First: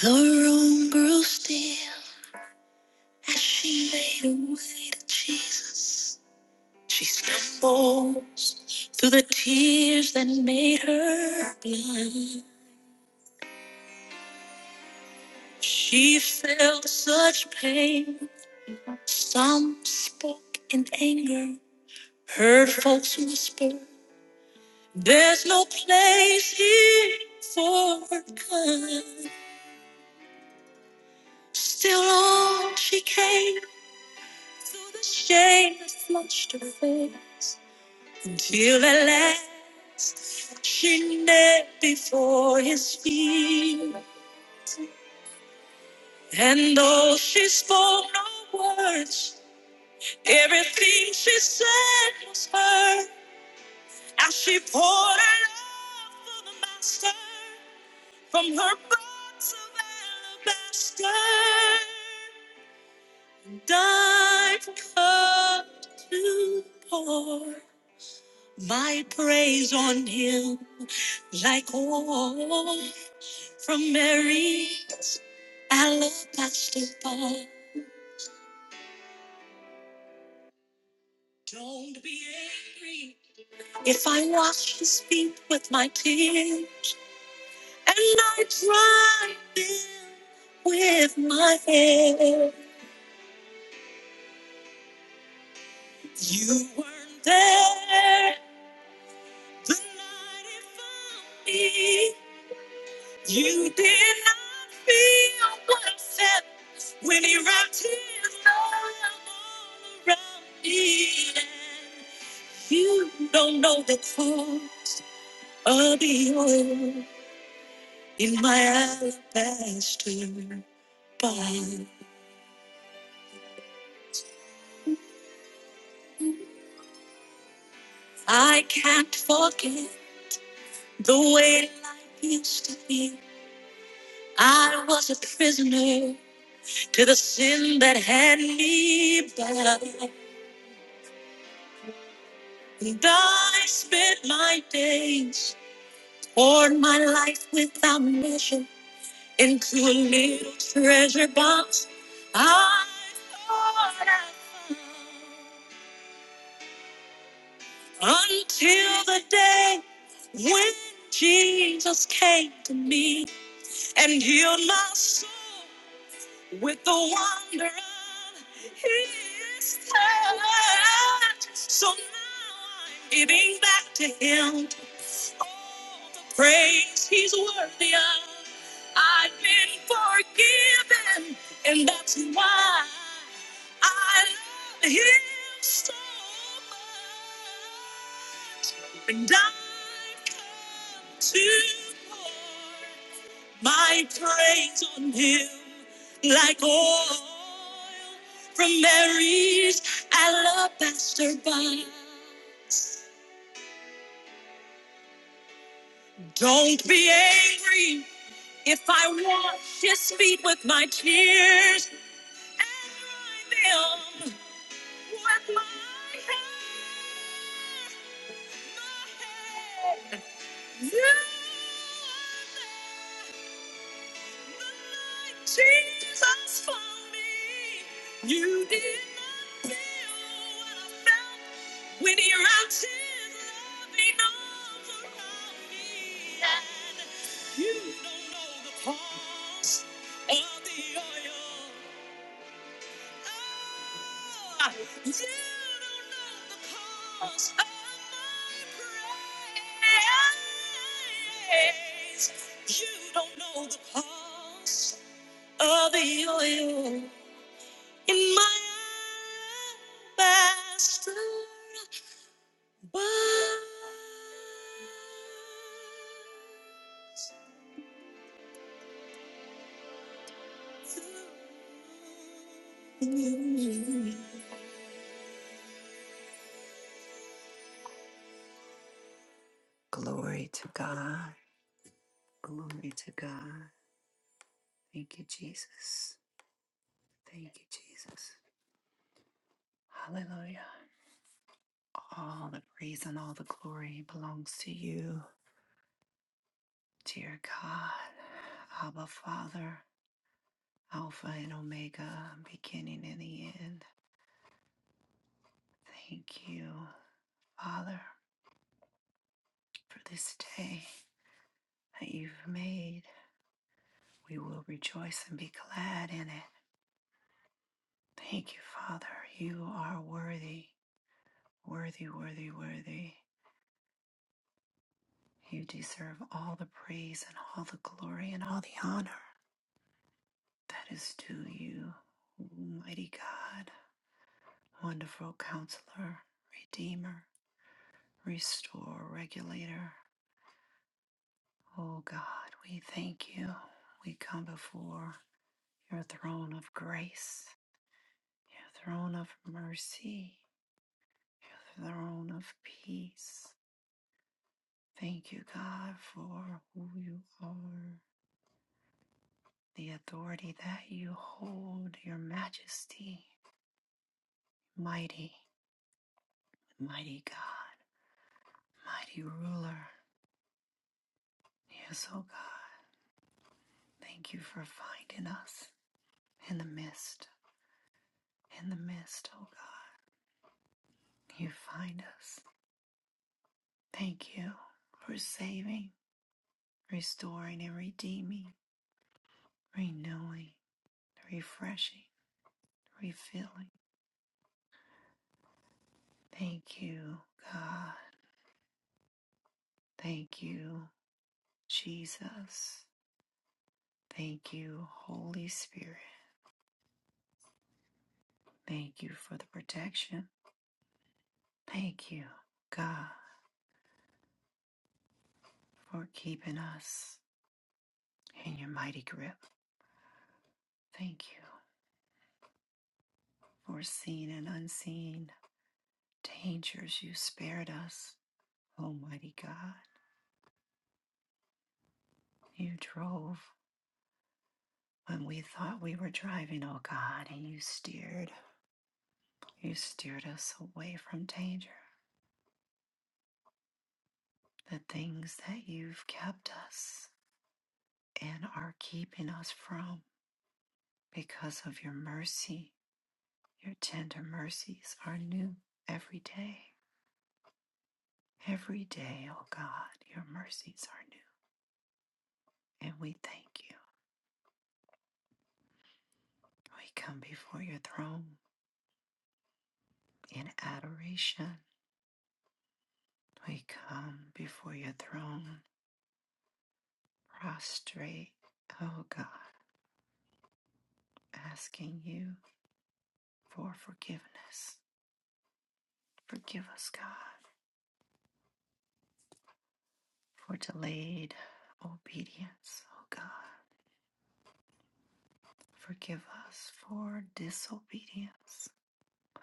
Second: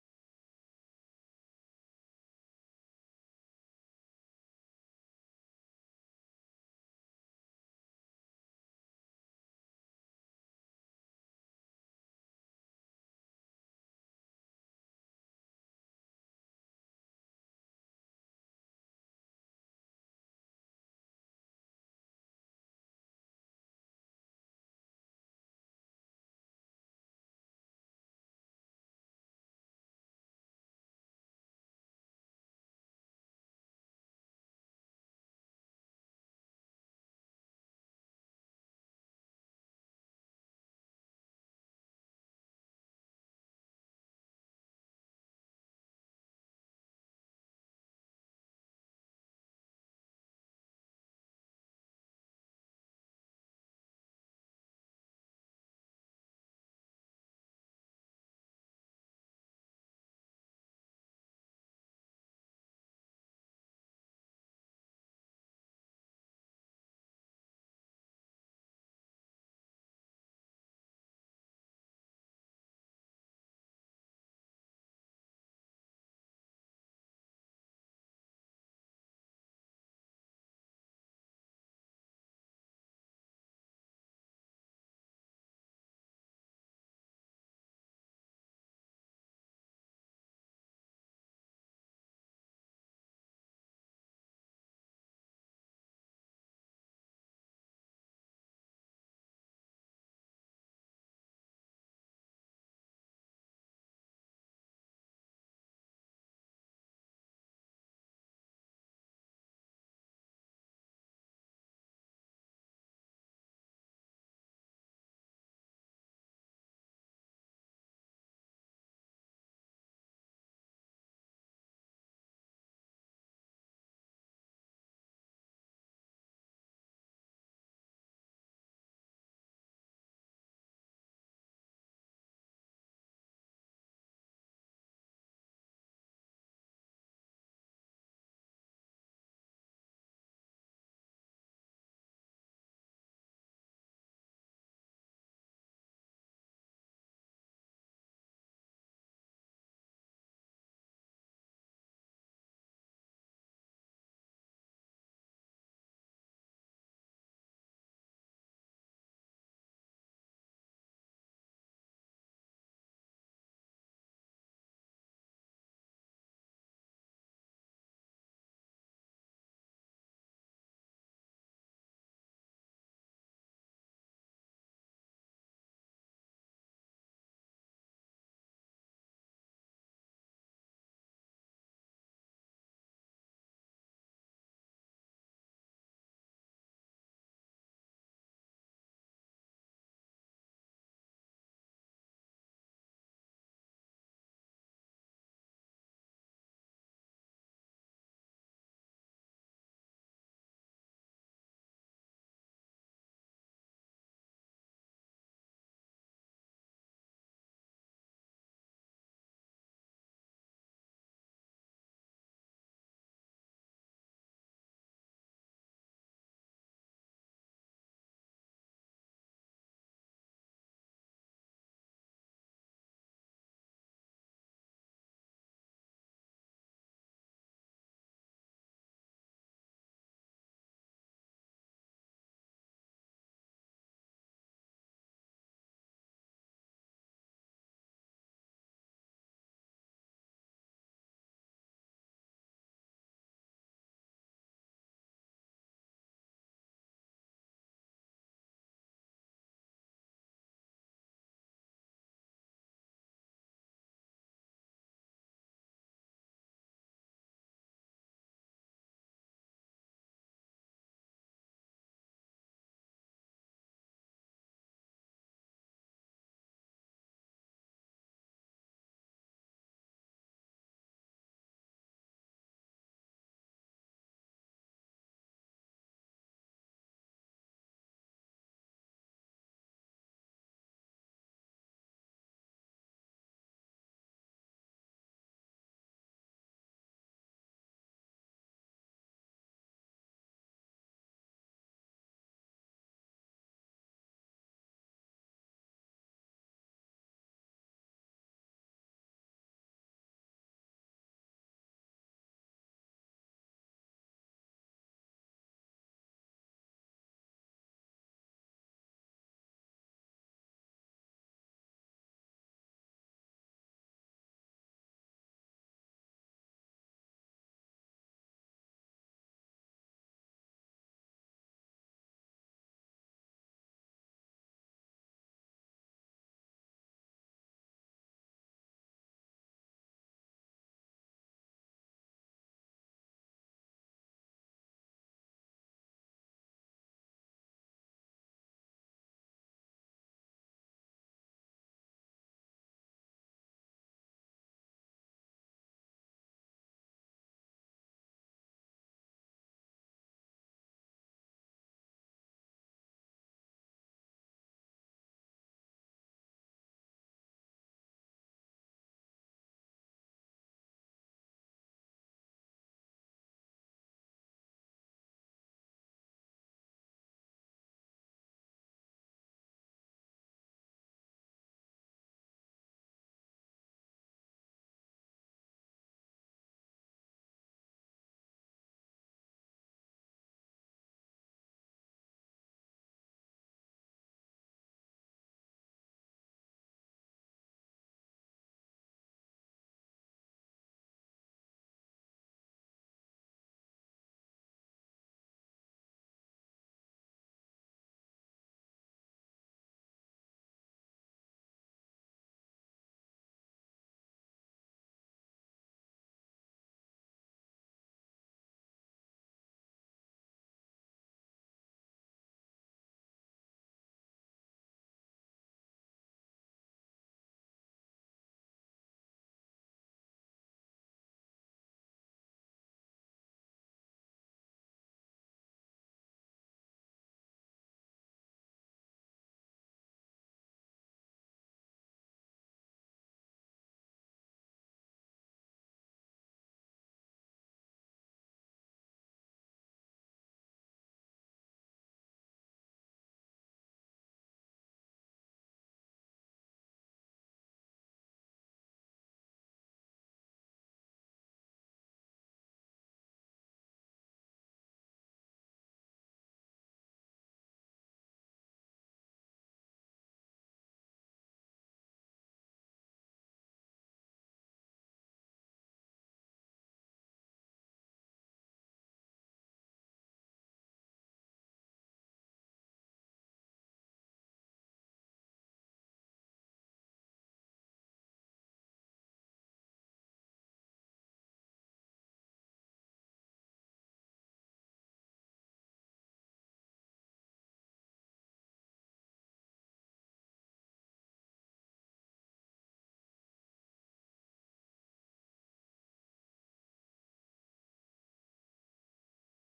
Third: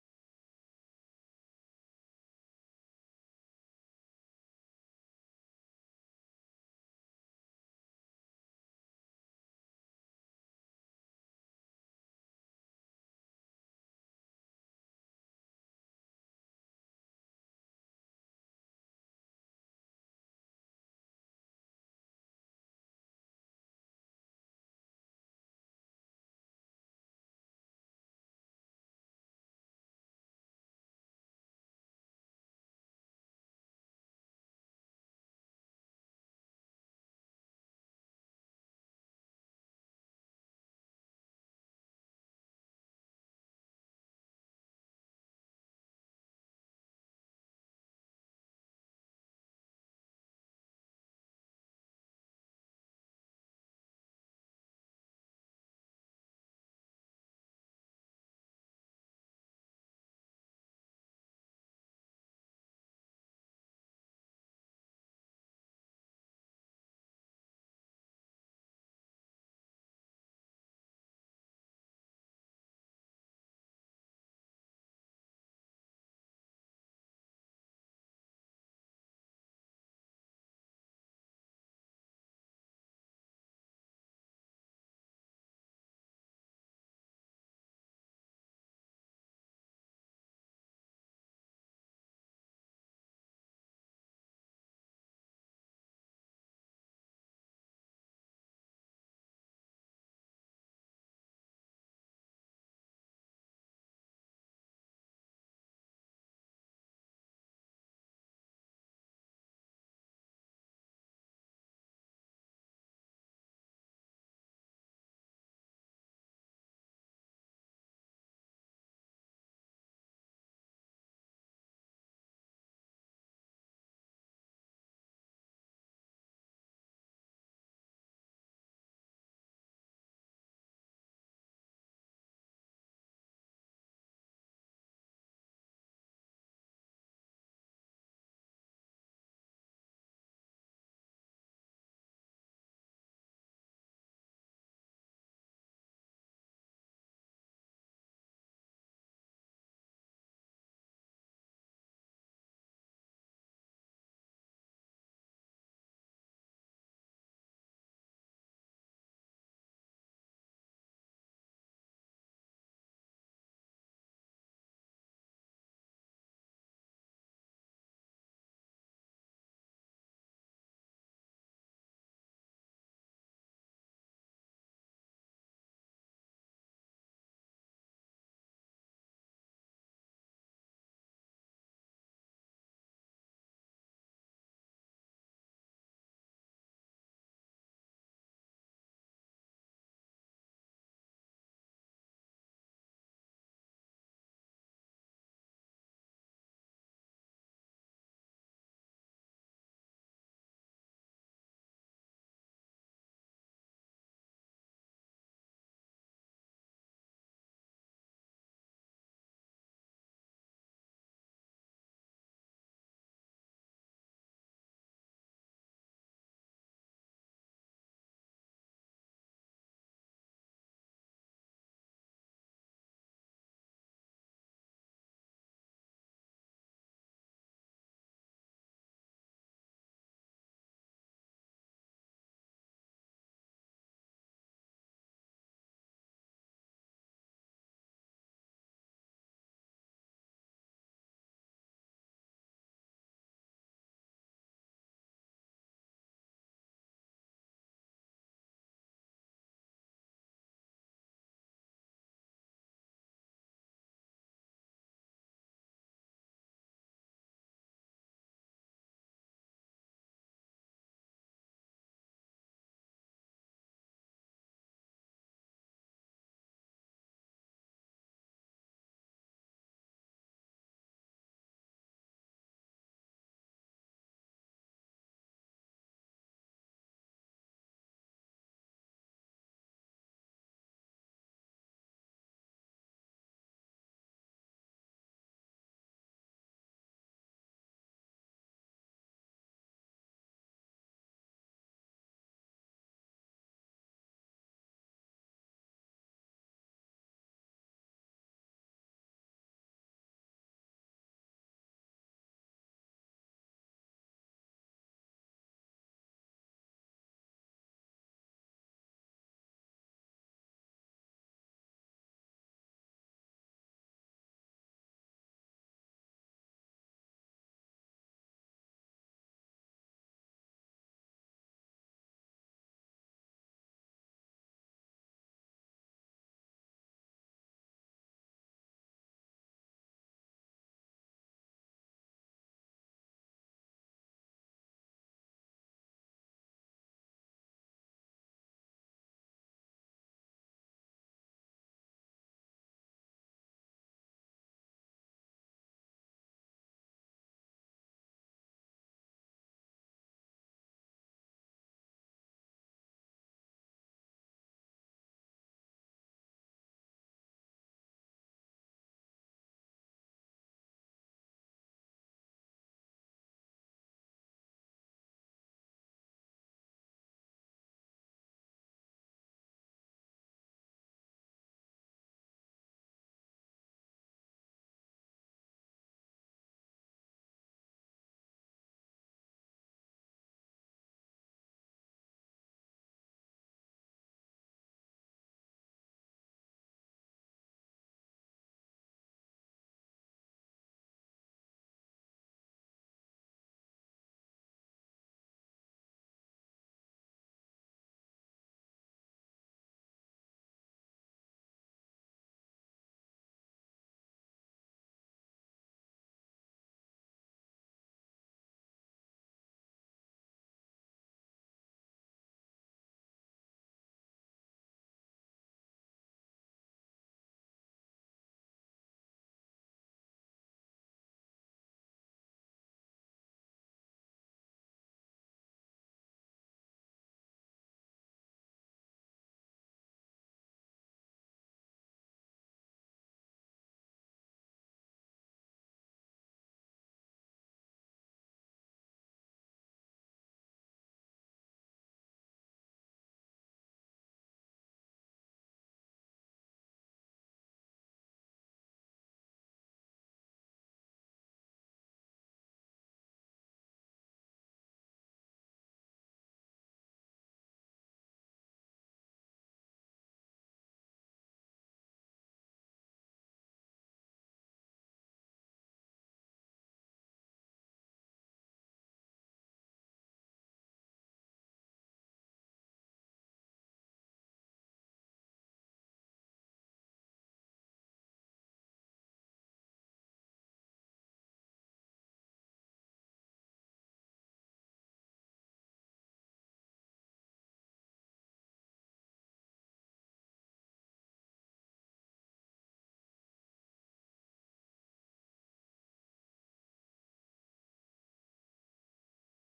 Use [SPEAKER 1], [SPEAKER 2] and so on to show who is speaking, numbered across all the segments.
[SPEAKER 1] The room grew still as she made her way to Jesus. She stumbles through the tears that made her blind. She felt such pain. Some spoke in anger, heard folks whisper, There's no place here for her kind. Still on she came through the shame that flushed her face. Until at last she knelt before his feet. And though she spoke no words, everything she said was heard. As she poured her love for the master from her box of alabaster. And I've come to pour my praise on him like oil From Mary, alabaster bowl. Don't be angry if I wash his feet with my tears and I dry them with my hair. You weren't there the night it found me. You did not feel what felt. When he wrapped his arm all around me, and you don't know the cost of the oil in my alabaster box. I can't forget the way life used to be. I was a prisoner to the sin that had me bound. And I spent my days, poured my life without measure into a little treasure box I thought I found until the day when Jesus came to me and healed my soul with the wonder of his touch. So now I'm giving back to him all the praise he's worthy of. I've been forgiven, and that's why I love him so much. And I've come to pour my praise on him like oil from Mary's alabaster box. Don't be angry if I wash his feet with my tears and dry them with my hair. My hair. You are Jesus for me. You did not feel what I felt when your arms loving arms around me. And you don't know the cost of the oil. Oh, you don't know the cost of my praise. You don't know the cost of the oil in my alabaster bathroom. Glory to God. Glory to God. Thank you, Jesus. Thank you, Jesus. Hallelujah. All the praise and all the glory belongs to you, dear God. Abba, Father. Alpha and Omega, beginning and the end. Thank you, Father, for this day that you've made. We will rejoice and be glad in it. Thank you, Father. You are worthy, worthy, worthy, worthy. You deserve all the praise and all the glory and all the honor that is due you, mighty God, wonderful counselor, redeemer, restore, regulator. Oh God, we thank you. We come before your throne of grace, your throne of mercy, your throne of peace. Thank you, God, for who you are, the authority that you hold, your majesty, mighty, mighty God, mighty ruler. Yes, oh God, thank you for finding us in the mist, in the mist, oh God. You find us. Thank you for saving, restoring, and redeeming, renewing, refreshing, refilling. Thank you, God. Thank you, Jesus. Thank you, Holy Spirit. Thank you for the protection. Thank you, God, for keeping us in your mighty grip. Thank you for seen and unseen dangers you spared us, Almighty God. You drove when we thought we were driving, oh God, and you steered, you steered us away from danger, the things that you've kept us and are keeping us from because of your mercy. Your tender mercies are new every day. Every day, oh God, your mercies are new. And we thank you. We come before your throne in adoration. We come before your throne prostrate, oh God asking you for forgiveness. Forgive us, God, for delayed obedience, oh God. Forgive us for disobedience,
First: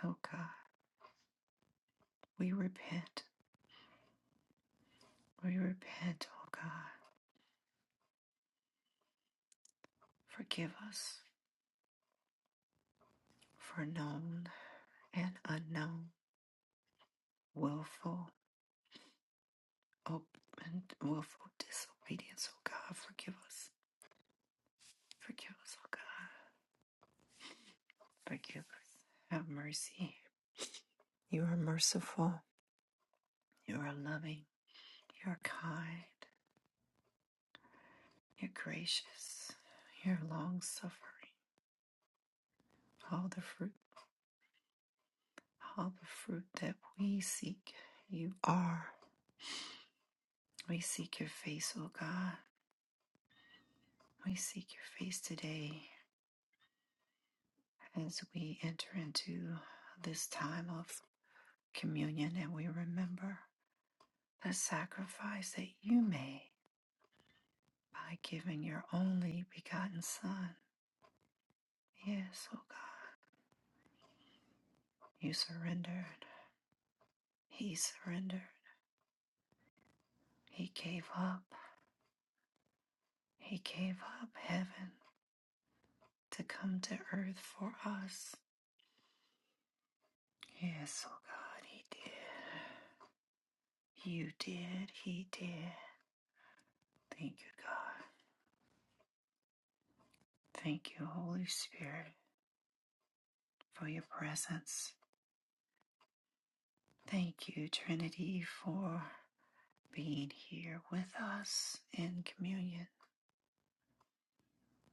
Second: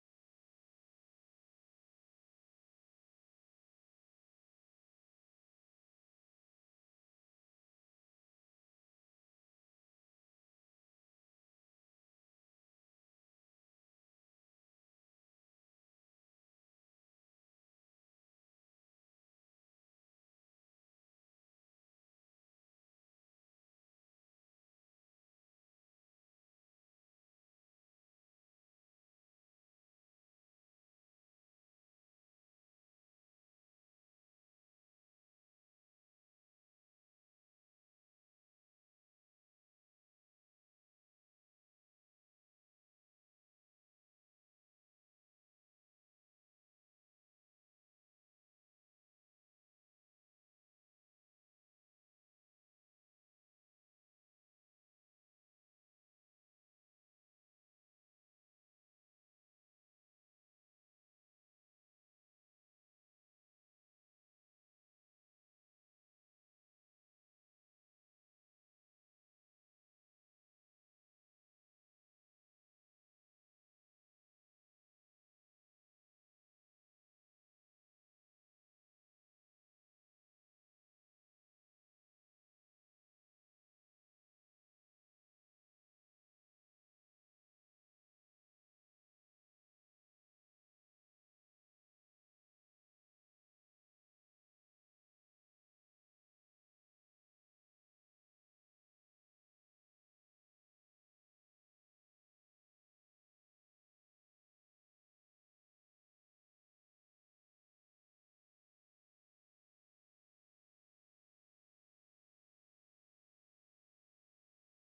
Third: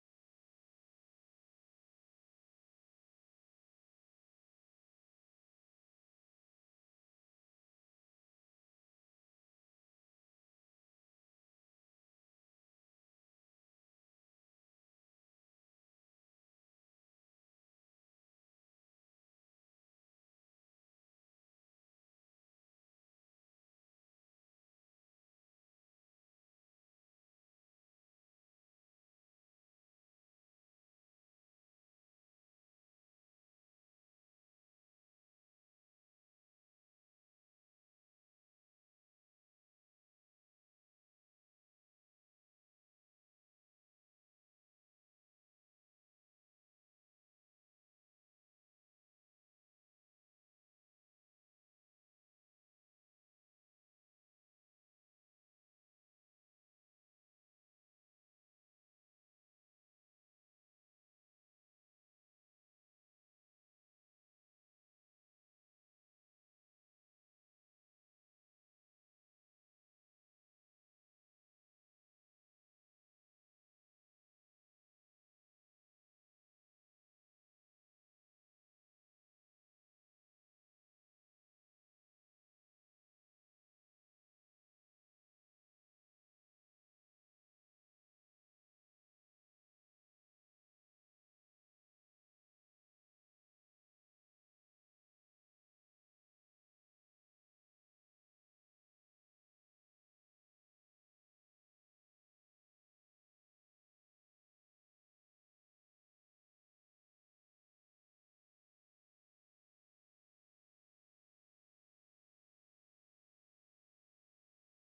[SPEAKER 1] oh God. We repent. We repent, oh God. Forgive us for known and unknown, willful, ob- and willful disobedience, oh God. Forgive us. Forgive us, oh God. Forgive us. Have mercy. You are merciful. You are loving. You're kind, you're gracious, you're long suffering. All the fruit, all the fruit that we seek, you are. We seek your face, O God. We seek your face today as we enter into this time of communion and we remember the sacrifice that you made by giving your only begotten Son. Yes, O God, you surrendered. He surrendered. He gave up. He gave up heaven to come to earth for us. Yes, oh God, He did. You did, He did. Thank you, God. Thank you, Holy Spirit, for your presence. Thank you, Trinity, for being here with us in communion.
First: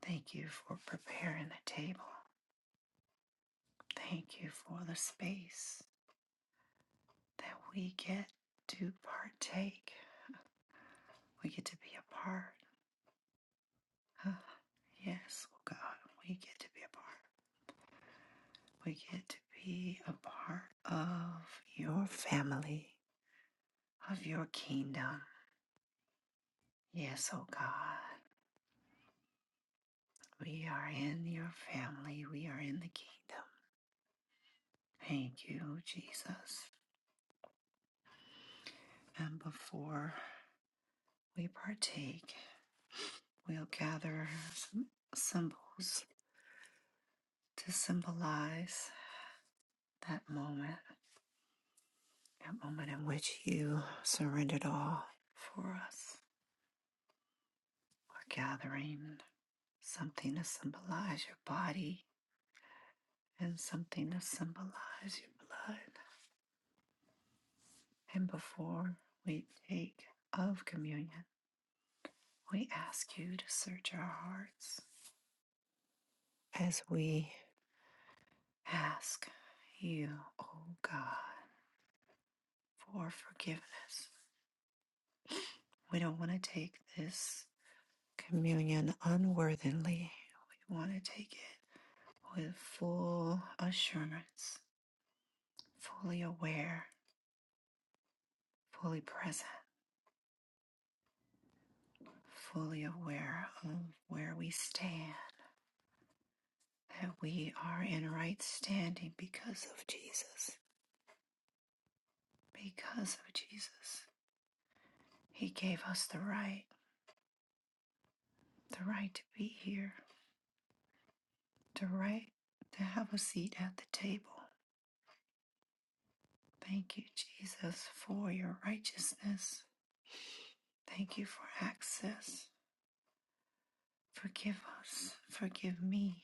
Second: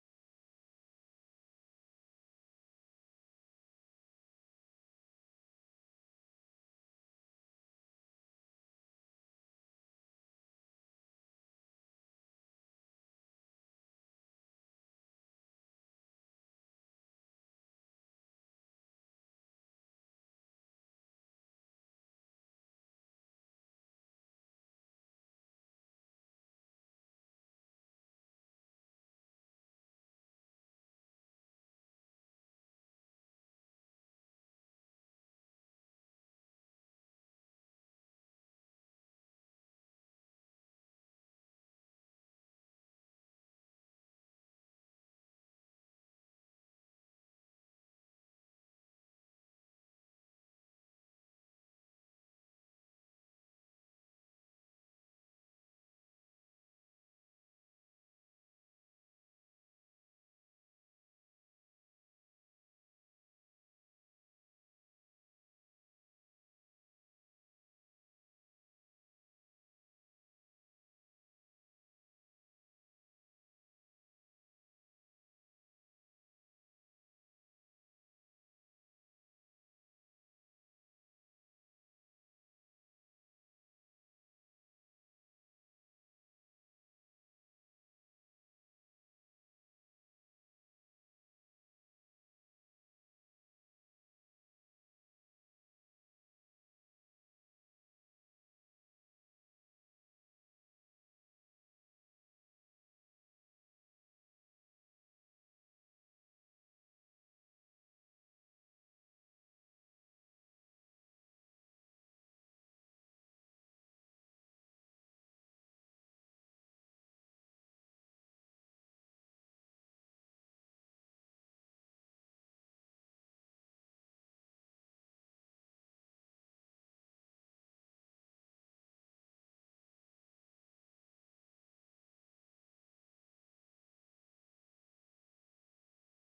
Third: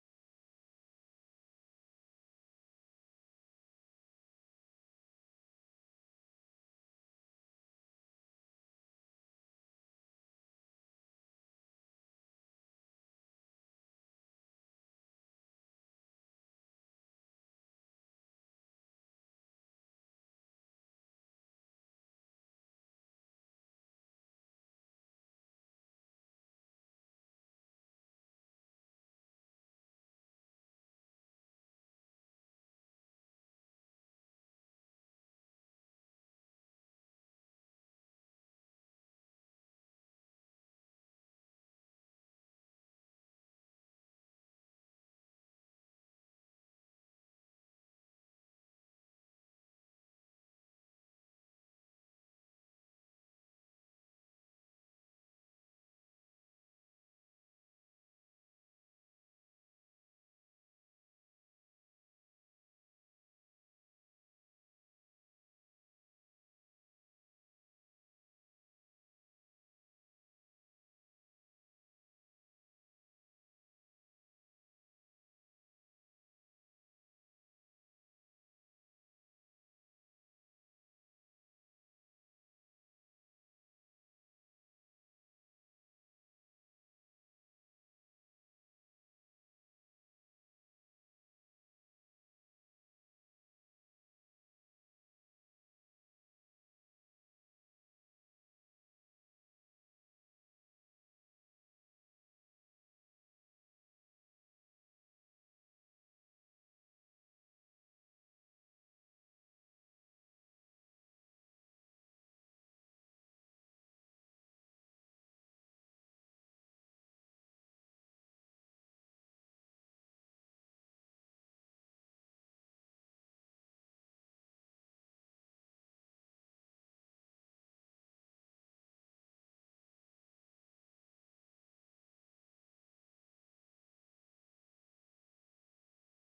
[SPEAKER 1] Thank you for preparing the table. Thank you for the space that we get to partake. We get to be a part Ah, Yes, oh God, we get to be a part. We get to be a part of your family, of your kingdom. Yes, oh God, we are in your family. We are in the kingdom. Thank you, Jesus. And before we partake, we'll gather some symbols to symbolize that moment, that moment in which you surrendered all for us. We're gathering. something to symbolize your body and something to symbolize your blood. And before we take of communion, we ask you to search our hearts as we ask you, oh God, for forgiveness. We don't want to take this communion unworthily. We want to take it with full assurance, fully aware, fully present fully aware of where we stand, that we are in right standing because of Jesus. Because of Jesus. He gave us the right, the right to be here, the right to have a seat at the table. Thank you, Jesus, for your righteousness. Thank you for access. Forgive us. Forgive me.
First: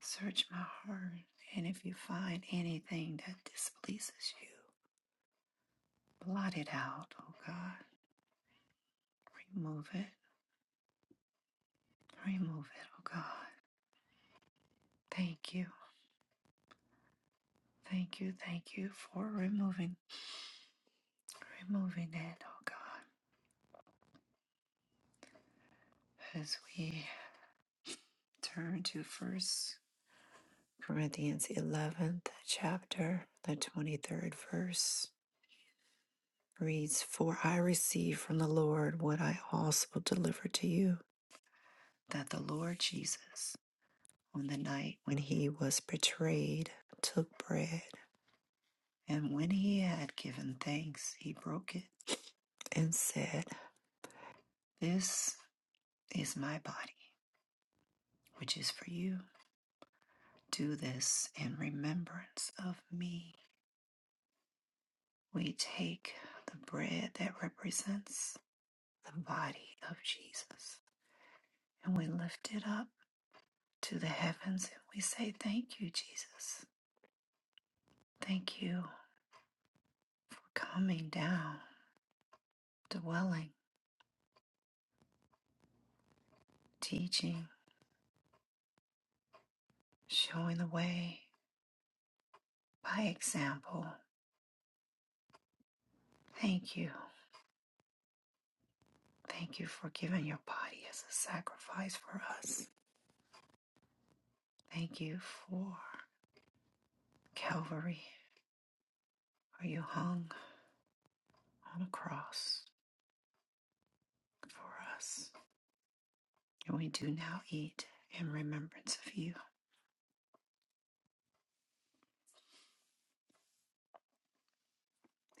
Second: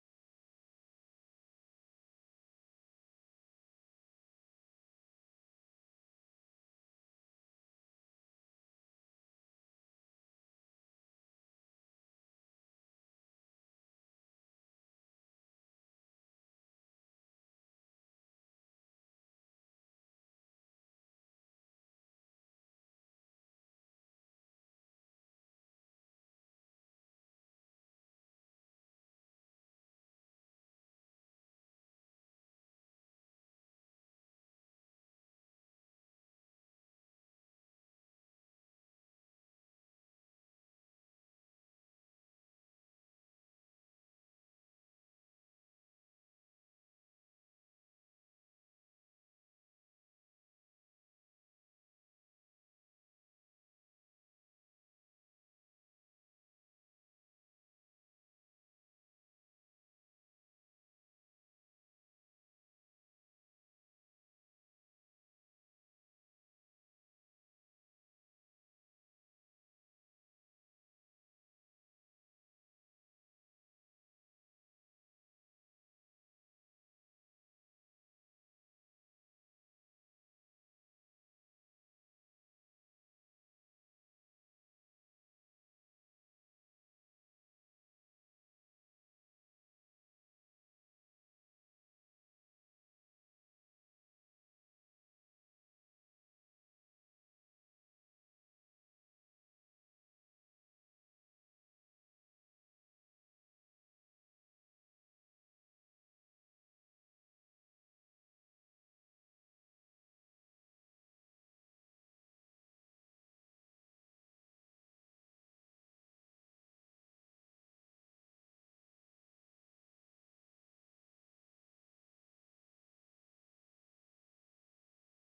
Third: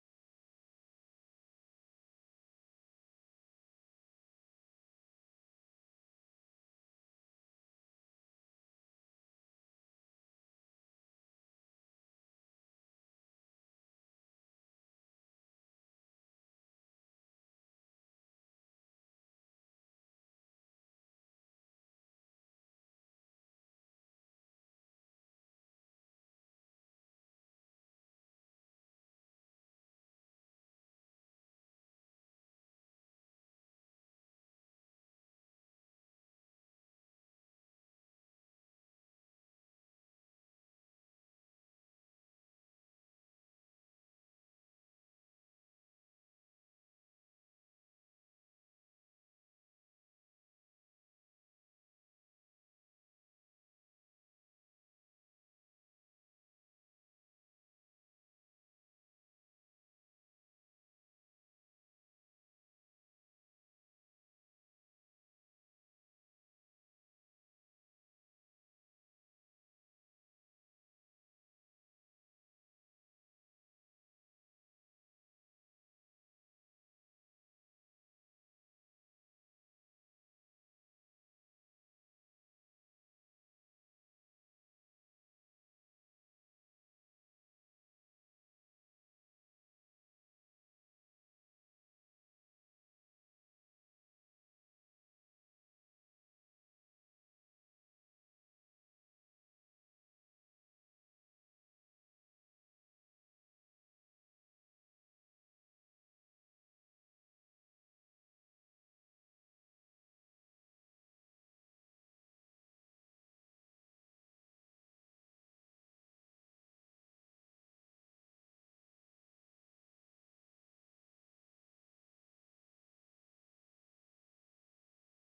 [SPEAKER 1] Search my heart. And if you find anything that displeases you, blot it out, oh God Remove it. Remove it, oh God. Thank you. Thank you. Thank you for removing removing it, oh God. As we turn to first Corinthians eleventh chapter, the twenty-third verse reads, For I received from the Lord what I also delivered to you. That the Lord Jesus, on the night when he was betrayed, took bread, and when he had given thanks, he broke it and said. This is my body, which is for you. Do this in remembrance of me. We take the bread that represents the body of Jesus and we lift it up to the heavens and we say, Thank you, Jesus. Thank you for coming down, dwelling, teaching, showing the way by example. Thank you. Thank you for giving your body as a sacrifice for us. Thank you for Calvary, where you hung on a cross for us. And we do now eat in remembrance of you.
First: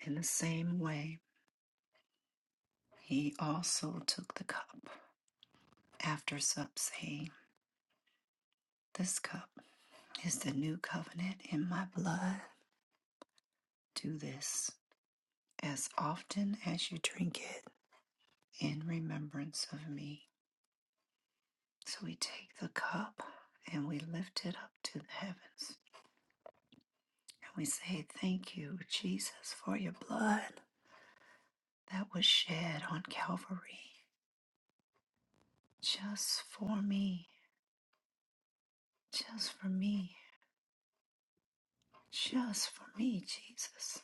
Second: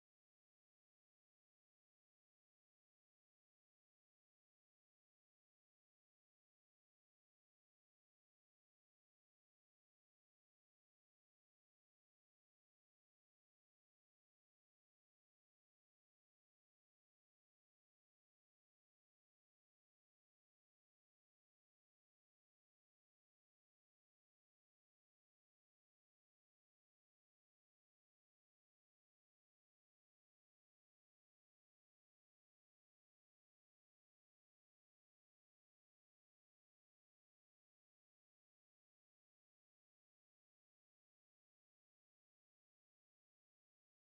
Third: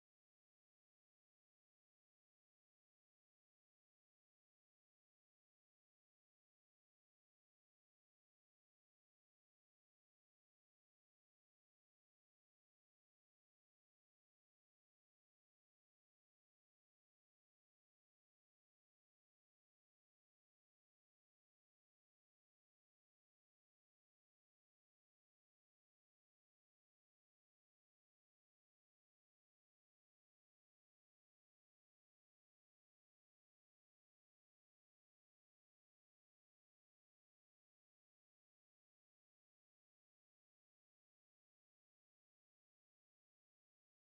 [SPEAKER 1] In the same way, he also took the cup after sup, saying, This cup is the new covenant in my blood. Do this as often as you drink it in remembrance of me. So we take the cup and we lift it up to the heavens. And we say, Thank you, Jesus, for your blood that was shed on Calvary just for me, just for me, just for me, Jesus.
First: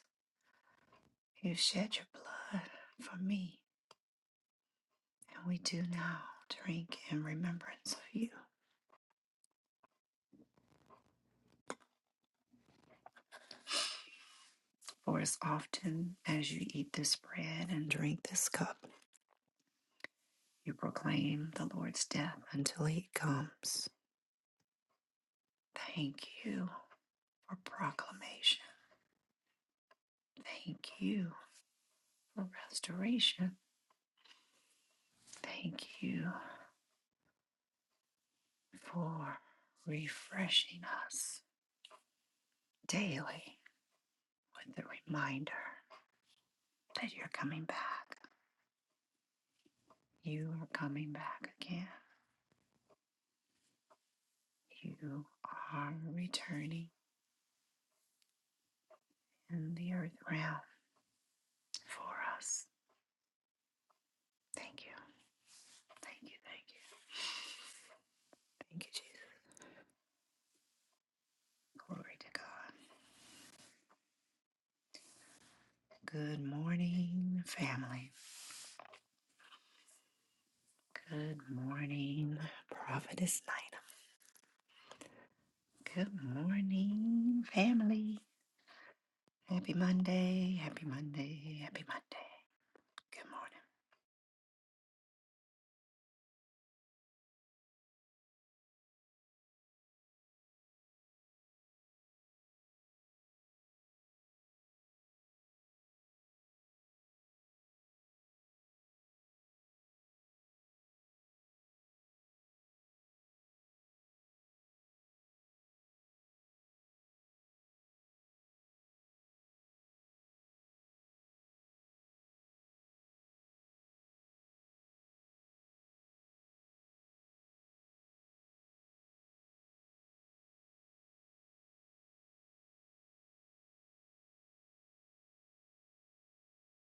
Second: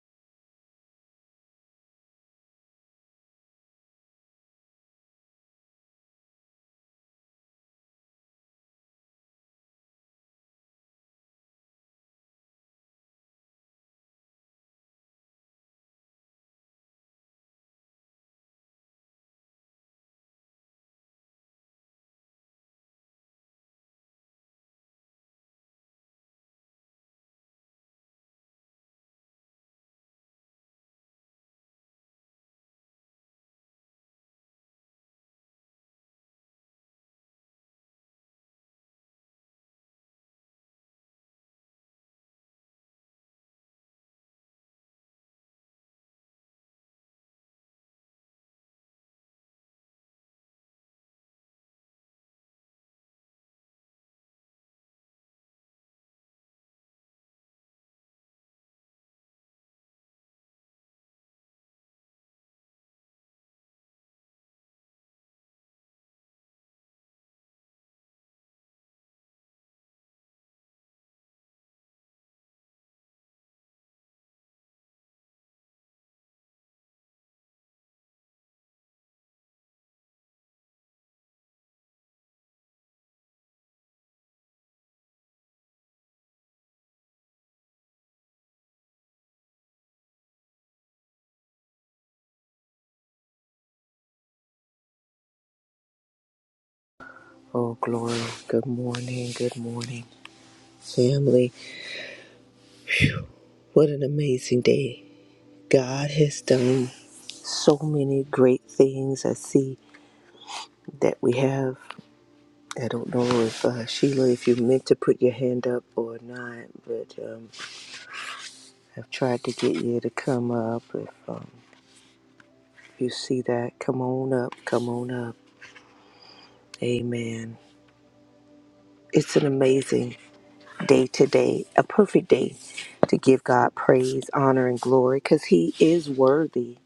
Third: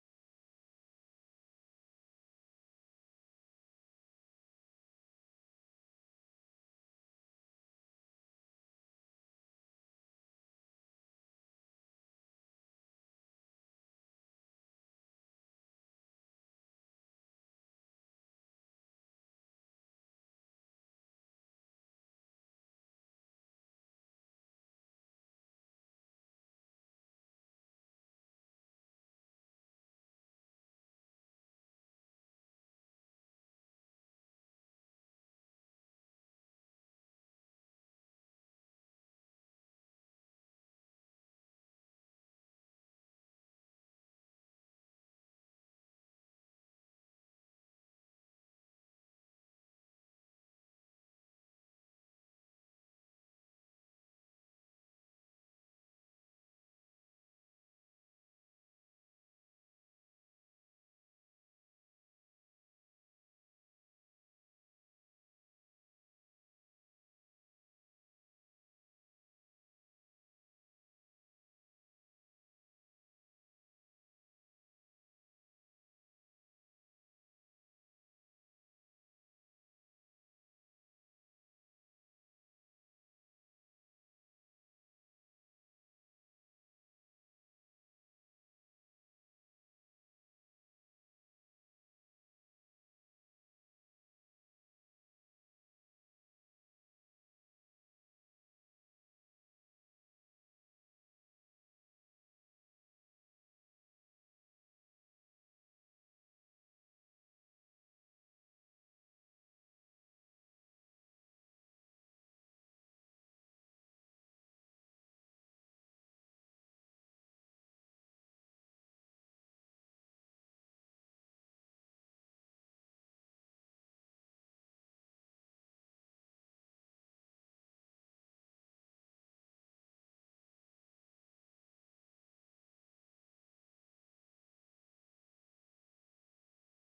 [SPEAKER 1] You shed your blood for me, and we do now drink in remembrance of you. For as often as you eat this bread and drink this cup, you proclaim the Lord's death until he comes. Thank you for proclamation. Thank you for restoration. Thank you for refreshing us daily with the reminder that you're coming back. You are coming back again. You are returning in the earth realm for us. Thank you. Thank you. Thank you. Thank you, Jesus. Glory to God. Good morning, family. Good morning, Prophetess Nina. Good morning, family. Happy Monday. Happy Monday. Happy Monday. Good morning.
[SPEAKER 2] Oh, glory. Good morning. Good morning, family. What an amazing day. God has done so many great things. I see that we have. I don't know if uh, Sheila, if you meant to put your hand up or not, but um, I've tried to get you to come up. If um, you see that, come on up. Come on up. Amen. It's an amazing day today, a perfect day to give God praise, honor, and glory because He is worthy.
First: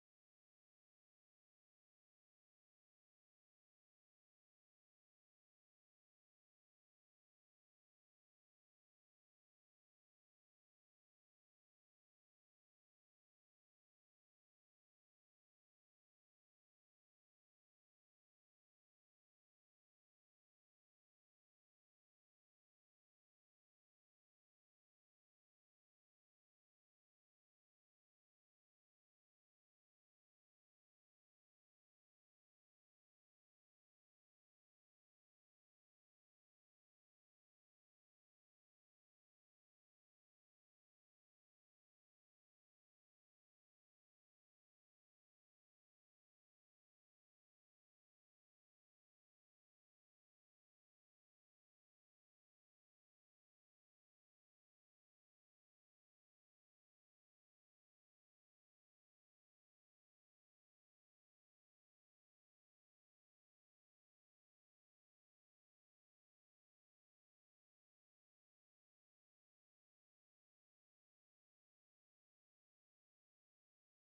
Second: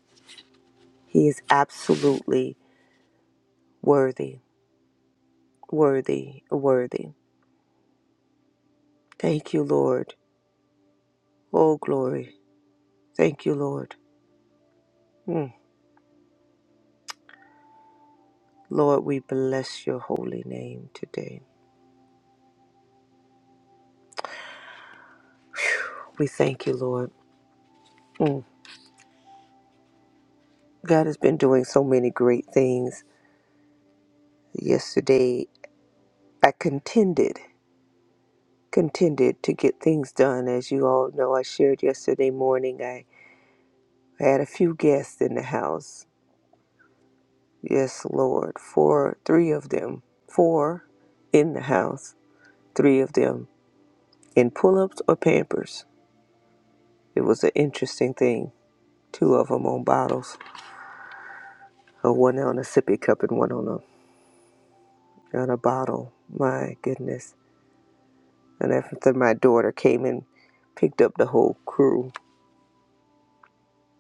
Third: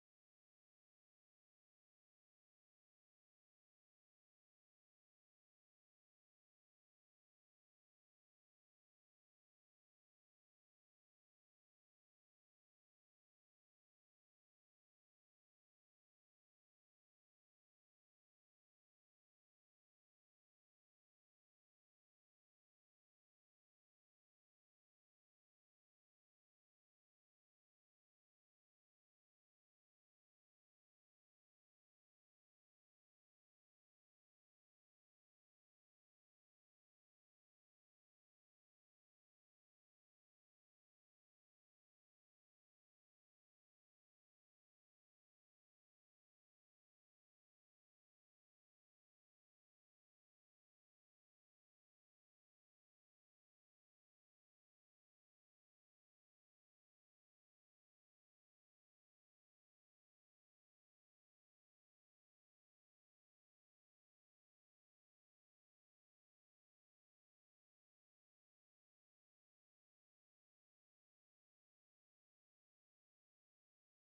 [SPEAKER 2] He is absolutely worthy, worthy, worthy. Thank you, Lord. Oh, glory. Thank you, Lord. Mm. Lord, we bless your holy name today. We thank you, Lord. Mm. God has been doing so many great things. Yesterday, I contended, contended to get things done. As you all know, I shared yesterday morning, I had a few guests in the house. Yes, Lord. Four, three of them, four in the house three of them in pull ups or pampers. It was an interesting thing. Two of them on bottles, uh, one on a sippy cup and one on a, on a bottle. My goodness. And after my daughter came and picked up the whole crew,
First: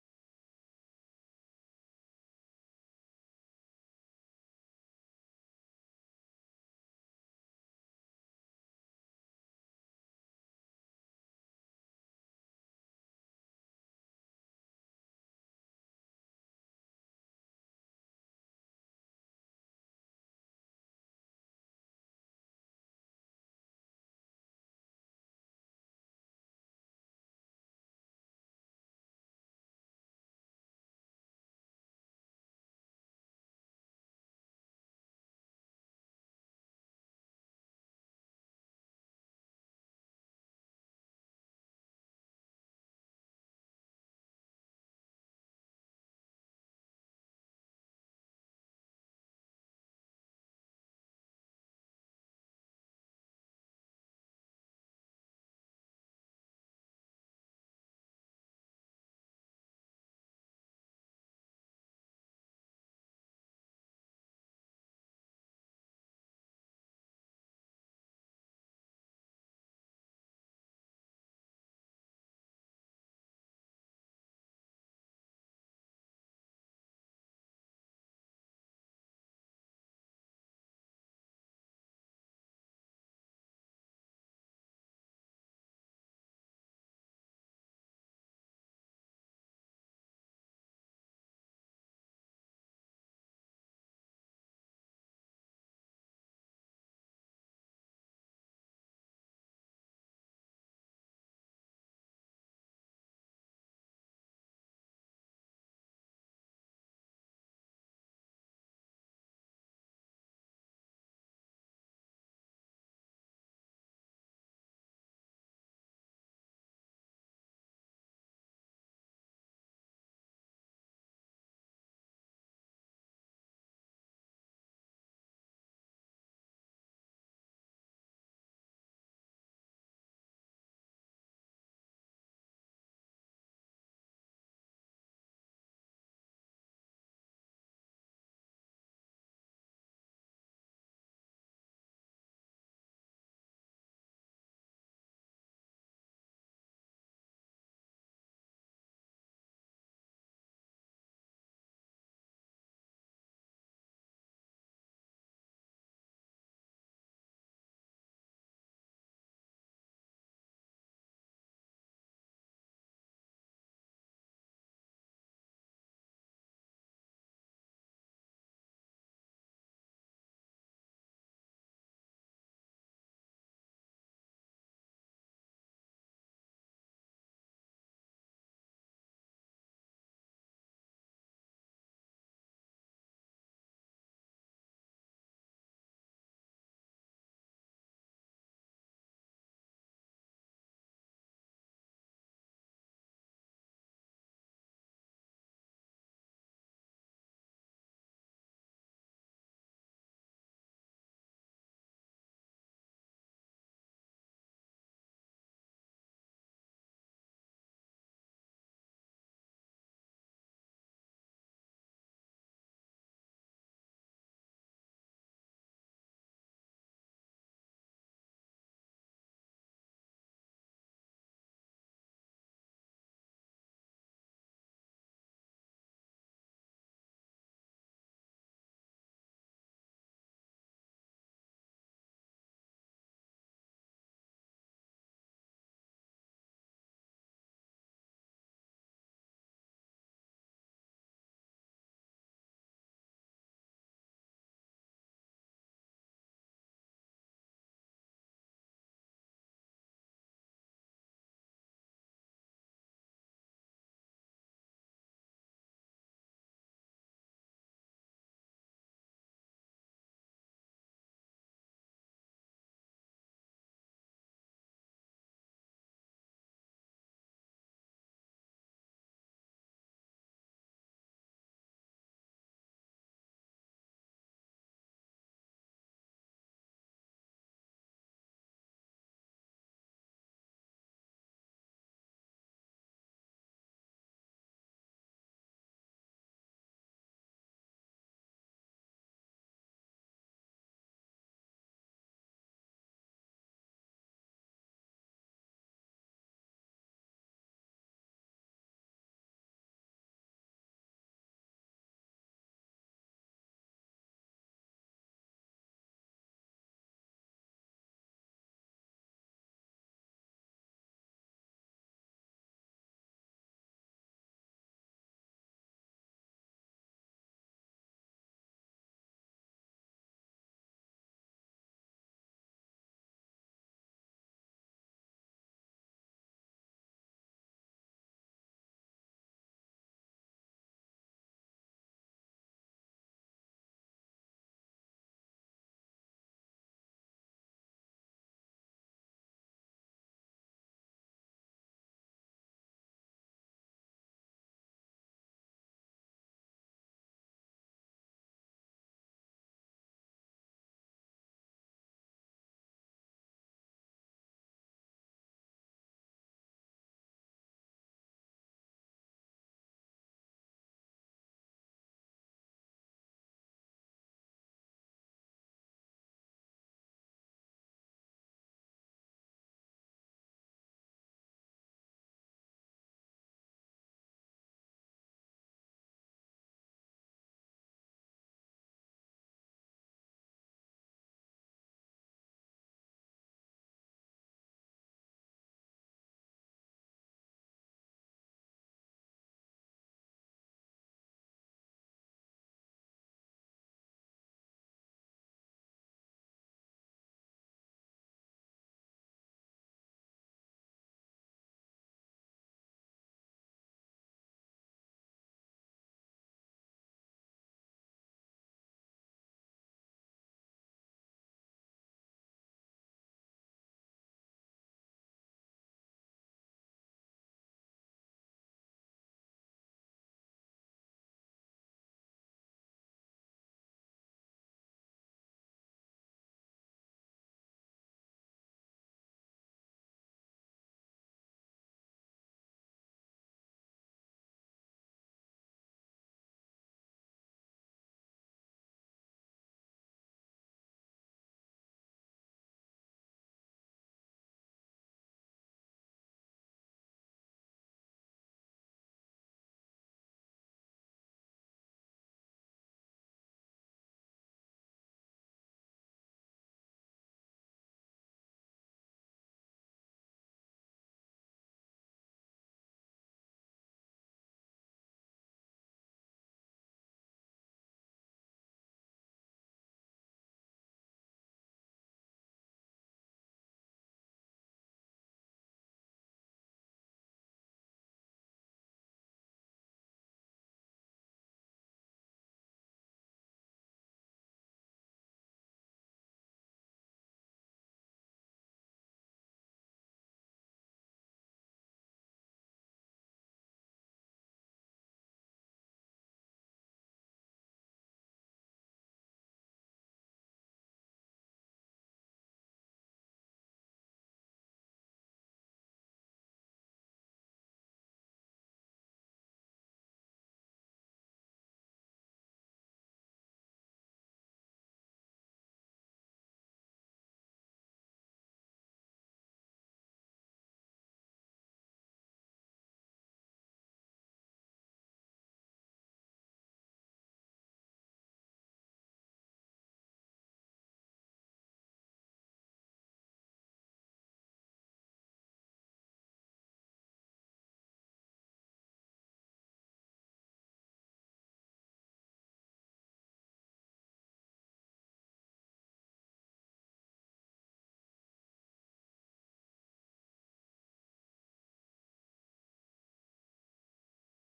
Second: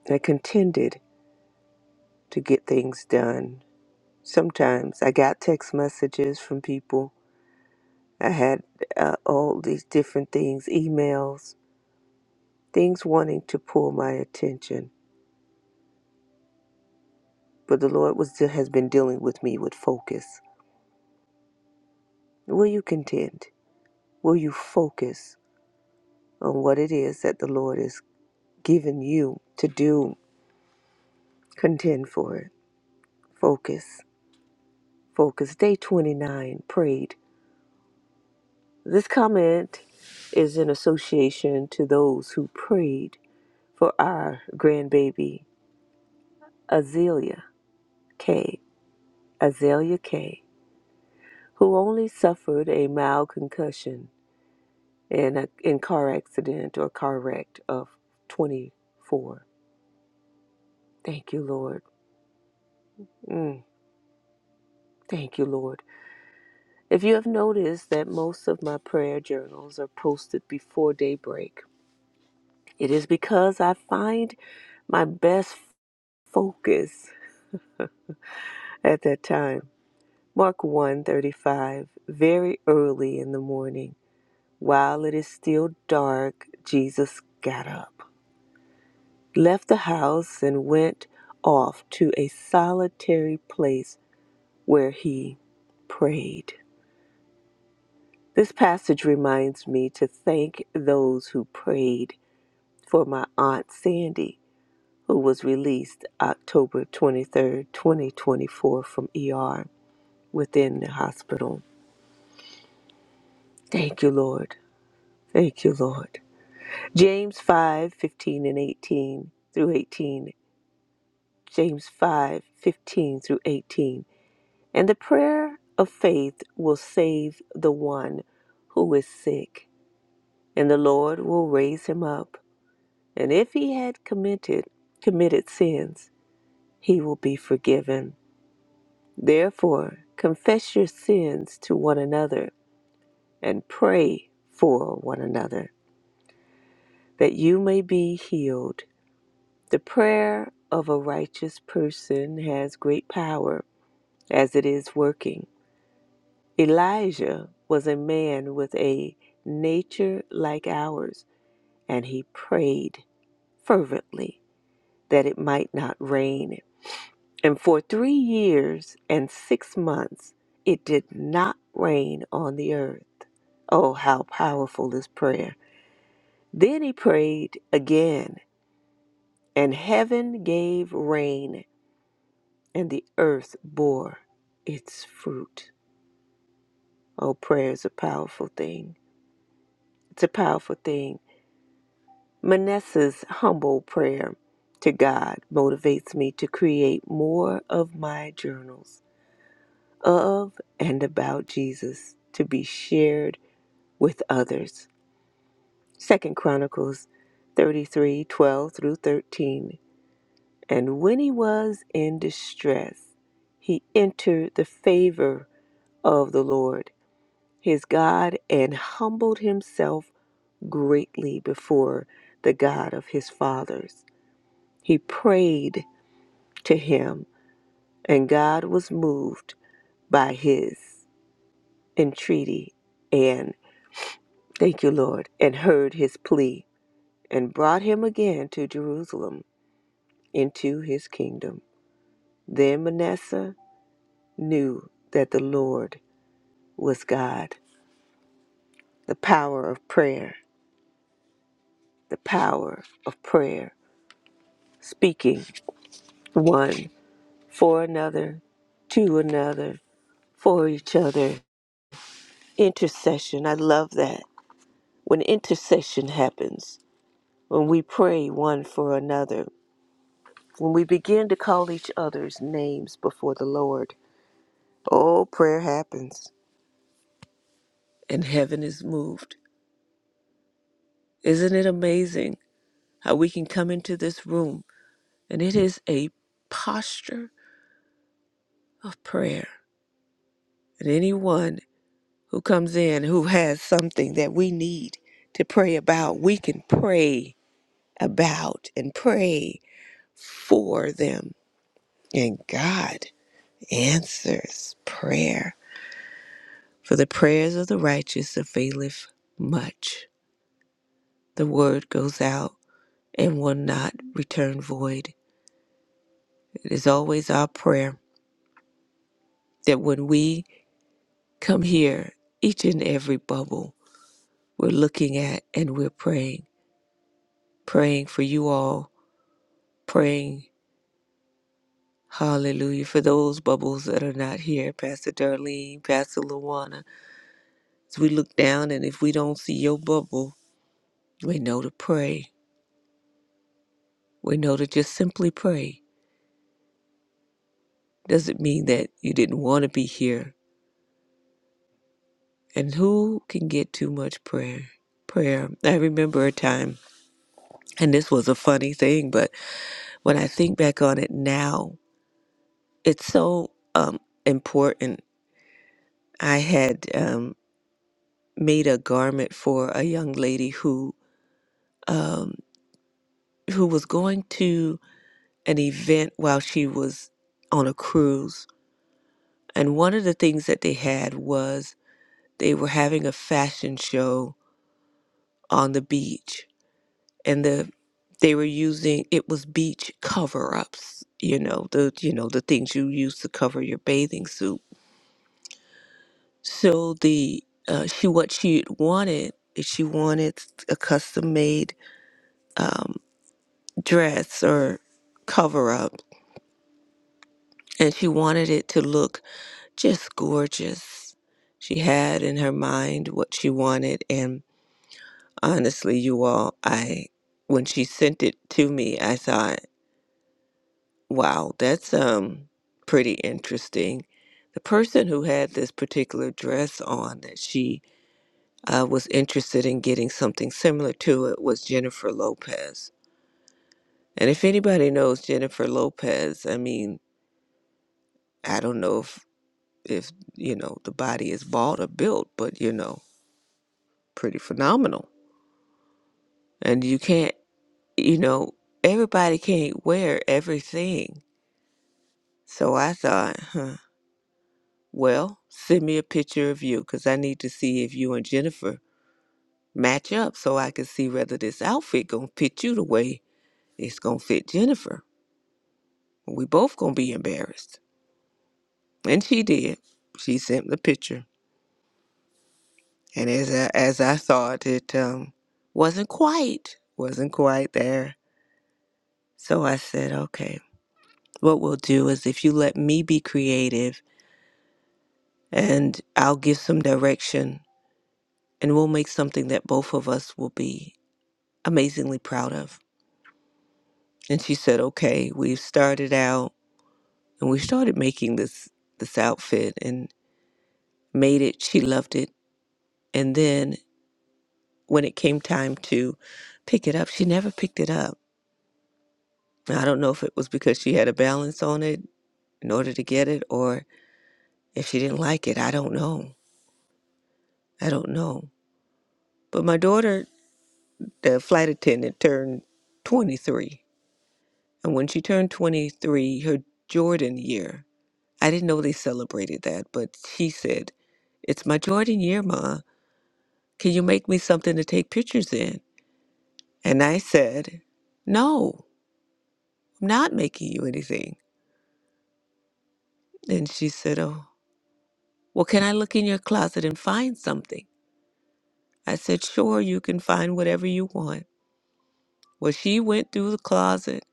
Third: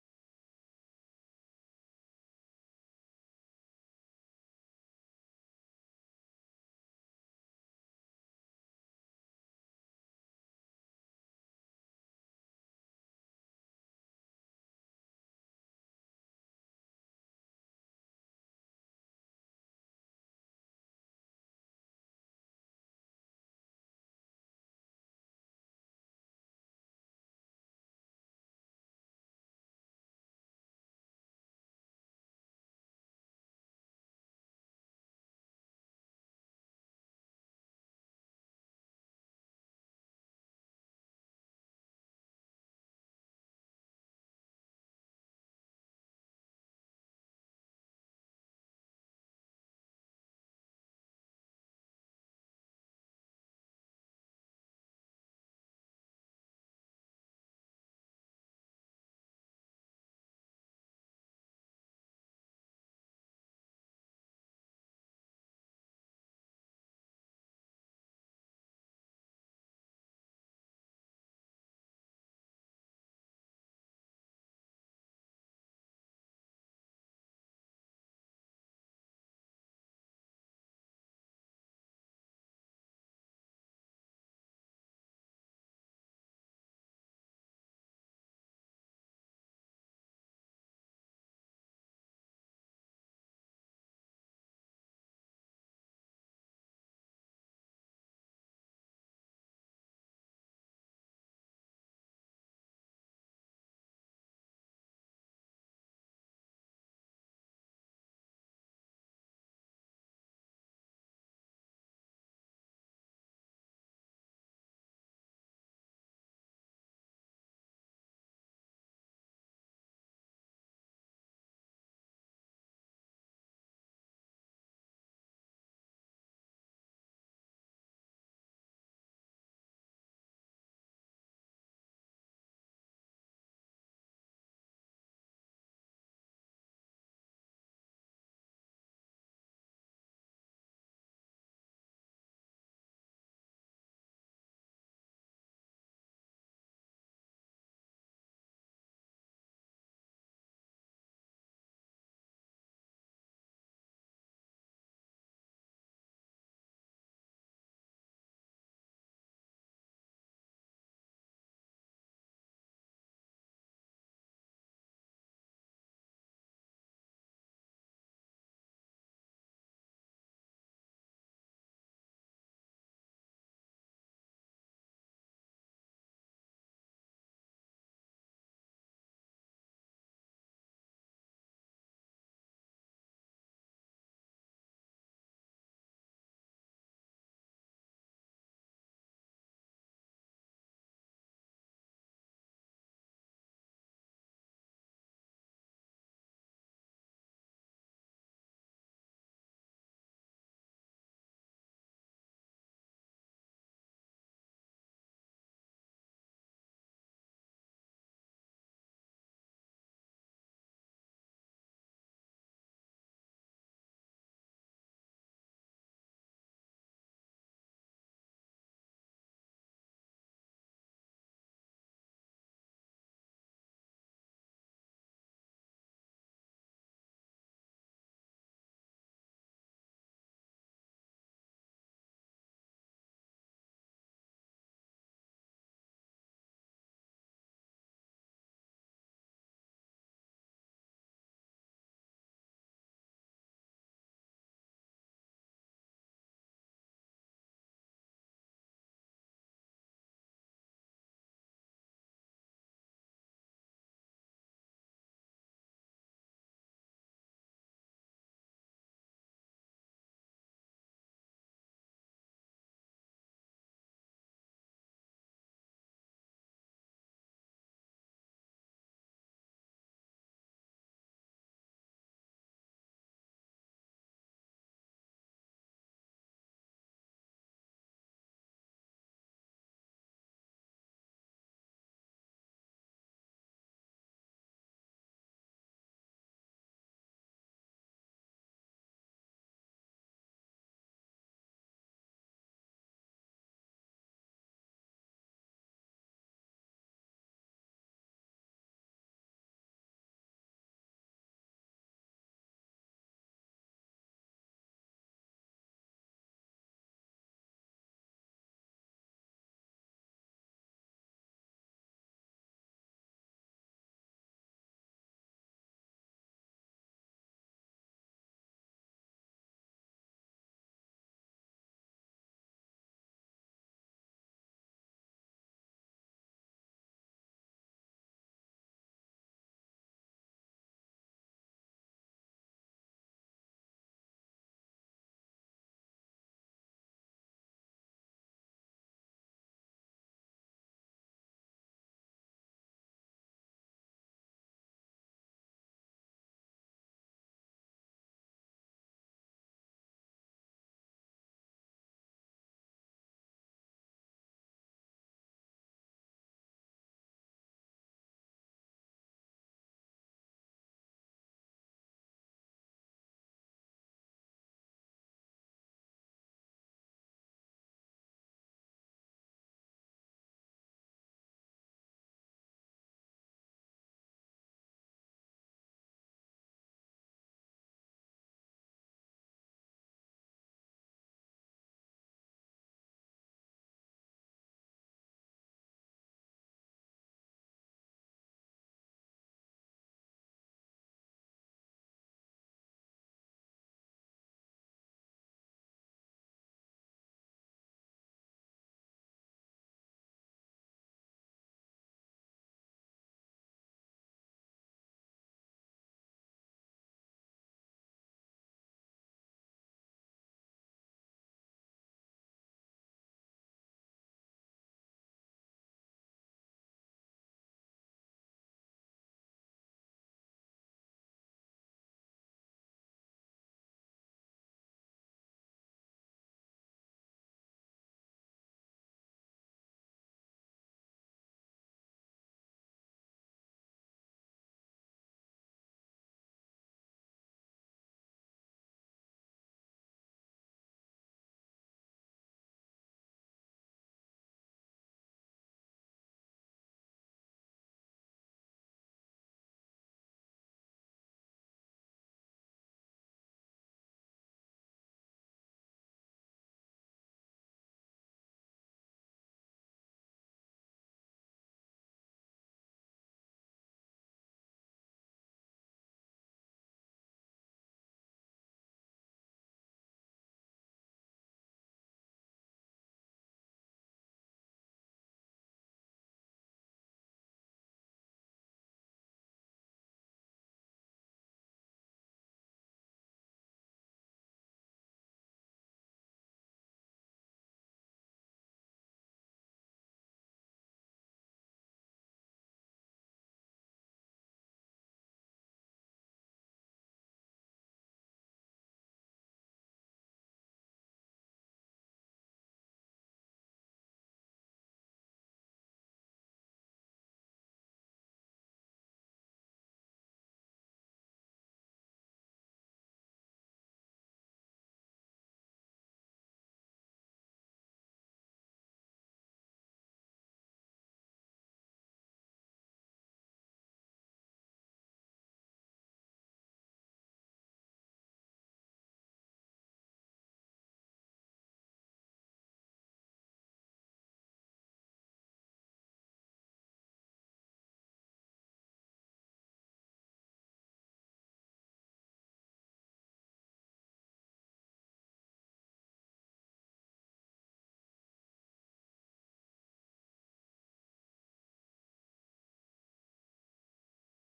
[SPEAKER 2] I contended to get things done. Sometimes I got text messages from people. I had uh, all these different things, emails, things wanting to pull my attention. But the Lord was has been dealing with me with focus Will you contend? Will you focus on what it is that the Lord has given you to do? Contend for it. Focus. Focus. Day 29, prayed. This comment is in association to those who prayed for our grandbaby, Azalea K. Azalea K., who only suffered a mild concussion in a in car accident or car wreck of 24. Thank you, Lord. Mm. Thank you, Lord. If you have noticed that most of my prayer journals are posted before daybreak, it is because I find my best focus at that time. Mark 1:35 Very early in the morning, while it is still dark, Jesus got up, left the house and went off to a solitary place where he prayed. This passage reminds me to thank those who prayed for my Aunt Sandy, who was released October twenty-third, twenty third, 2024, from ER within the hospital. Thank you, Lord. Thank you, Lord. James 5 15 and 18 through 18. James 5 15 through 18. And the prayer of faith will save the one who is sick, and the Lord will raise him up. And if he had committed committed sins, he will be forgiven. Therefore, confess your sins to one another and pray for one another that you may be healed. The prayer of a righteous person has great power as it is working. Elijah was a man with a nature like ours, and he prayed fervently that it might not rain And for three years and six months, it did not rain on the earth. Oh, how powerful is prayer! Then he prayed again, and heaven gave rain, and the earth bore its fruit. Oh, prayer is a powerful thing. It's a powerful thing. Manasseh's humble prayer to God motivates me to create more of my journals of and about Jesus to be shared with others. Second Chronicles 33, 12 through 13. And when he was in distress, he entered the favor of the Lord his God and humbled himself greatly before the God of his fathers. He prayed to him, and God was moved by his entreaty and thank you, Lord, and heard his plea and brought him again to Jerusalem into his kingdom. Then Manasseh knew that the Lord was God. The power of prayer, the power of prayer, speaking one for another, to another, for each other. Intercession, I love that. When intercession happens, when we pray one for another, when we begin to call each other's names before the Lord, oh, prayer happens and heaven is moved. Isn't it amazing? how we can come into this room. And it is a posture of prayer. And anyone who comes in who has something that we need to pray about, we can pray about and pray for them. And God answers prayer. For the prayers of the righteous availeth much. The word goes out and will not return void. It is always our prayer that when we Come here, each and every bubble we're looking at and we're praying. Praying for you all, praying, hallelujah, for those bubbles that are not here, Pastor Darlene, Pastor Luana. As we look down and if we don't see your bubble, we know to pray. We know to just simply pray. Doesn't mean that you didn't want to be here. And who can get too much prayer? Prayer. I remember a time, and this was a funny thing, but when I think back on it now, it's so um, important. I had um, made a garment for a young lady who um, who was going to an event while she was on a cruise, and one of the things that they had was they were having a fashion show on the beach, and the they were using it was beach cover ups, you know the you know the things you use to cover your bathing suit So the uh, she what she wanted is she wanted a custom made um, dress or cover up, and she wanted it to look just gorgeous. She had in her mind what she wanted, and honestly, you all, I when she sent it to me, I thought, wow, that's um pretty interesting. The person who had this particular dress on that she uh, was interested in getting something similar to it was Jennifer Lopez. And if anybody knows Jennifer Lopez, I mean, I don't know if if you know the body is bought or built, but you know, pretty phenomenal. And you can't, you know, everybody can't wear everything. So I thought, huh, well, send me a picture of you because I need to see if you and Jennifer match up so I can see whether this outfit gonna fit you the way it's gonna fit Jennifer. We both gonna be embarrassed. And she did. She sent the picture. And as I, as I thought, it um, wasn't quite, wasn't quite there. So I said, okay, what we'll do is if you let me be creative and I'll give some direction and we'll make something that both of us will be amazingly proud of. And she said, okay, we've started out and we started making this, this outfit and made it. She loved it. And then when it came time to pick it up, she never picked it up. Now, I don't know if it was because she had a balance on it in order to get it or if she didn't like it. I don't know. I don't know. But my daughter, the flight attendant, turned 23. And when she turned 23, her Jordan year, I didn't know they celebrated that, but she said, It's my Jordan year, Ma. Can you make me something to take pictures in? And I said, No, I'm not making you anything. And she said, Oh. Well, can I look in your closet and find something? I said, Sure, you can find whatever you want. Well, she went through the closet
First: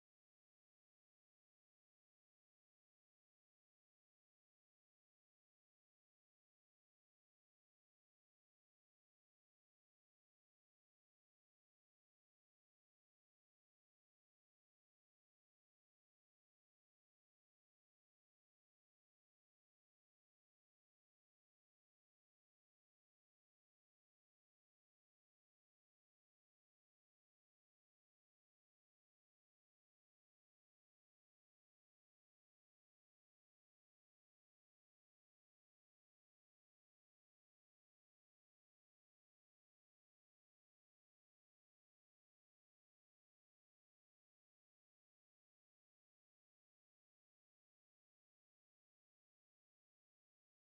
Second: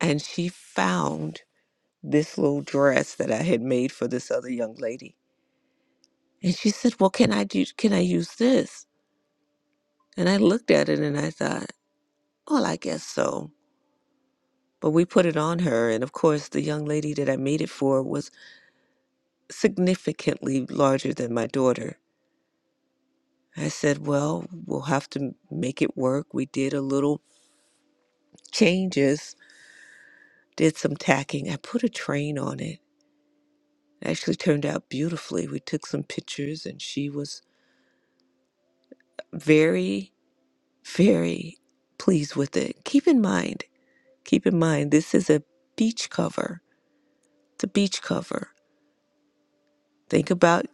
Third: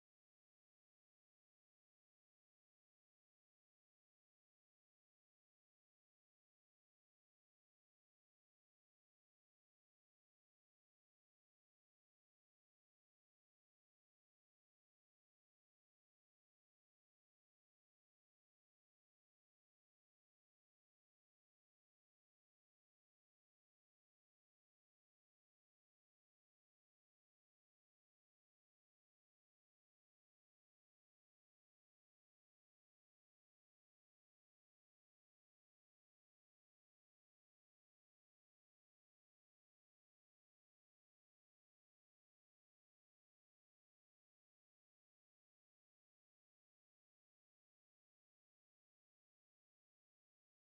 [SPEAKER 2] and she found this little dress that I had made for this other young lady. And she said, Well, can I do can I use this? And I looked at it and I thought, Well, I guess so. But we put it on her and of course the young lady that I made it for was significantly larger than my daughter. I said, Well, we'll have to make it work. We did a little changes did some tacking. I put a train on it. It actually turned out beautifully. We took some pictures and she was very, very pleased with it. Keep in mind, keep in mind, this is a beach cover. It's a beach cover. Think about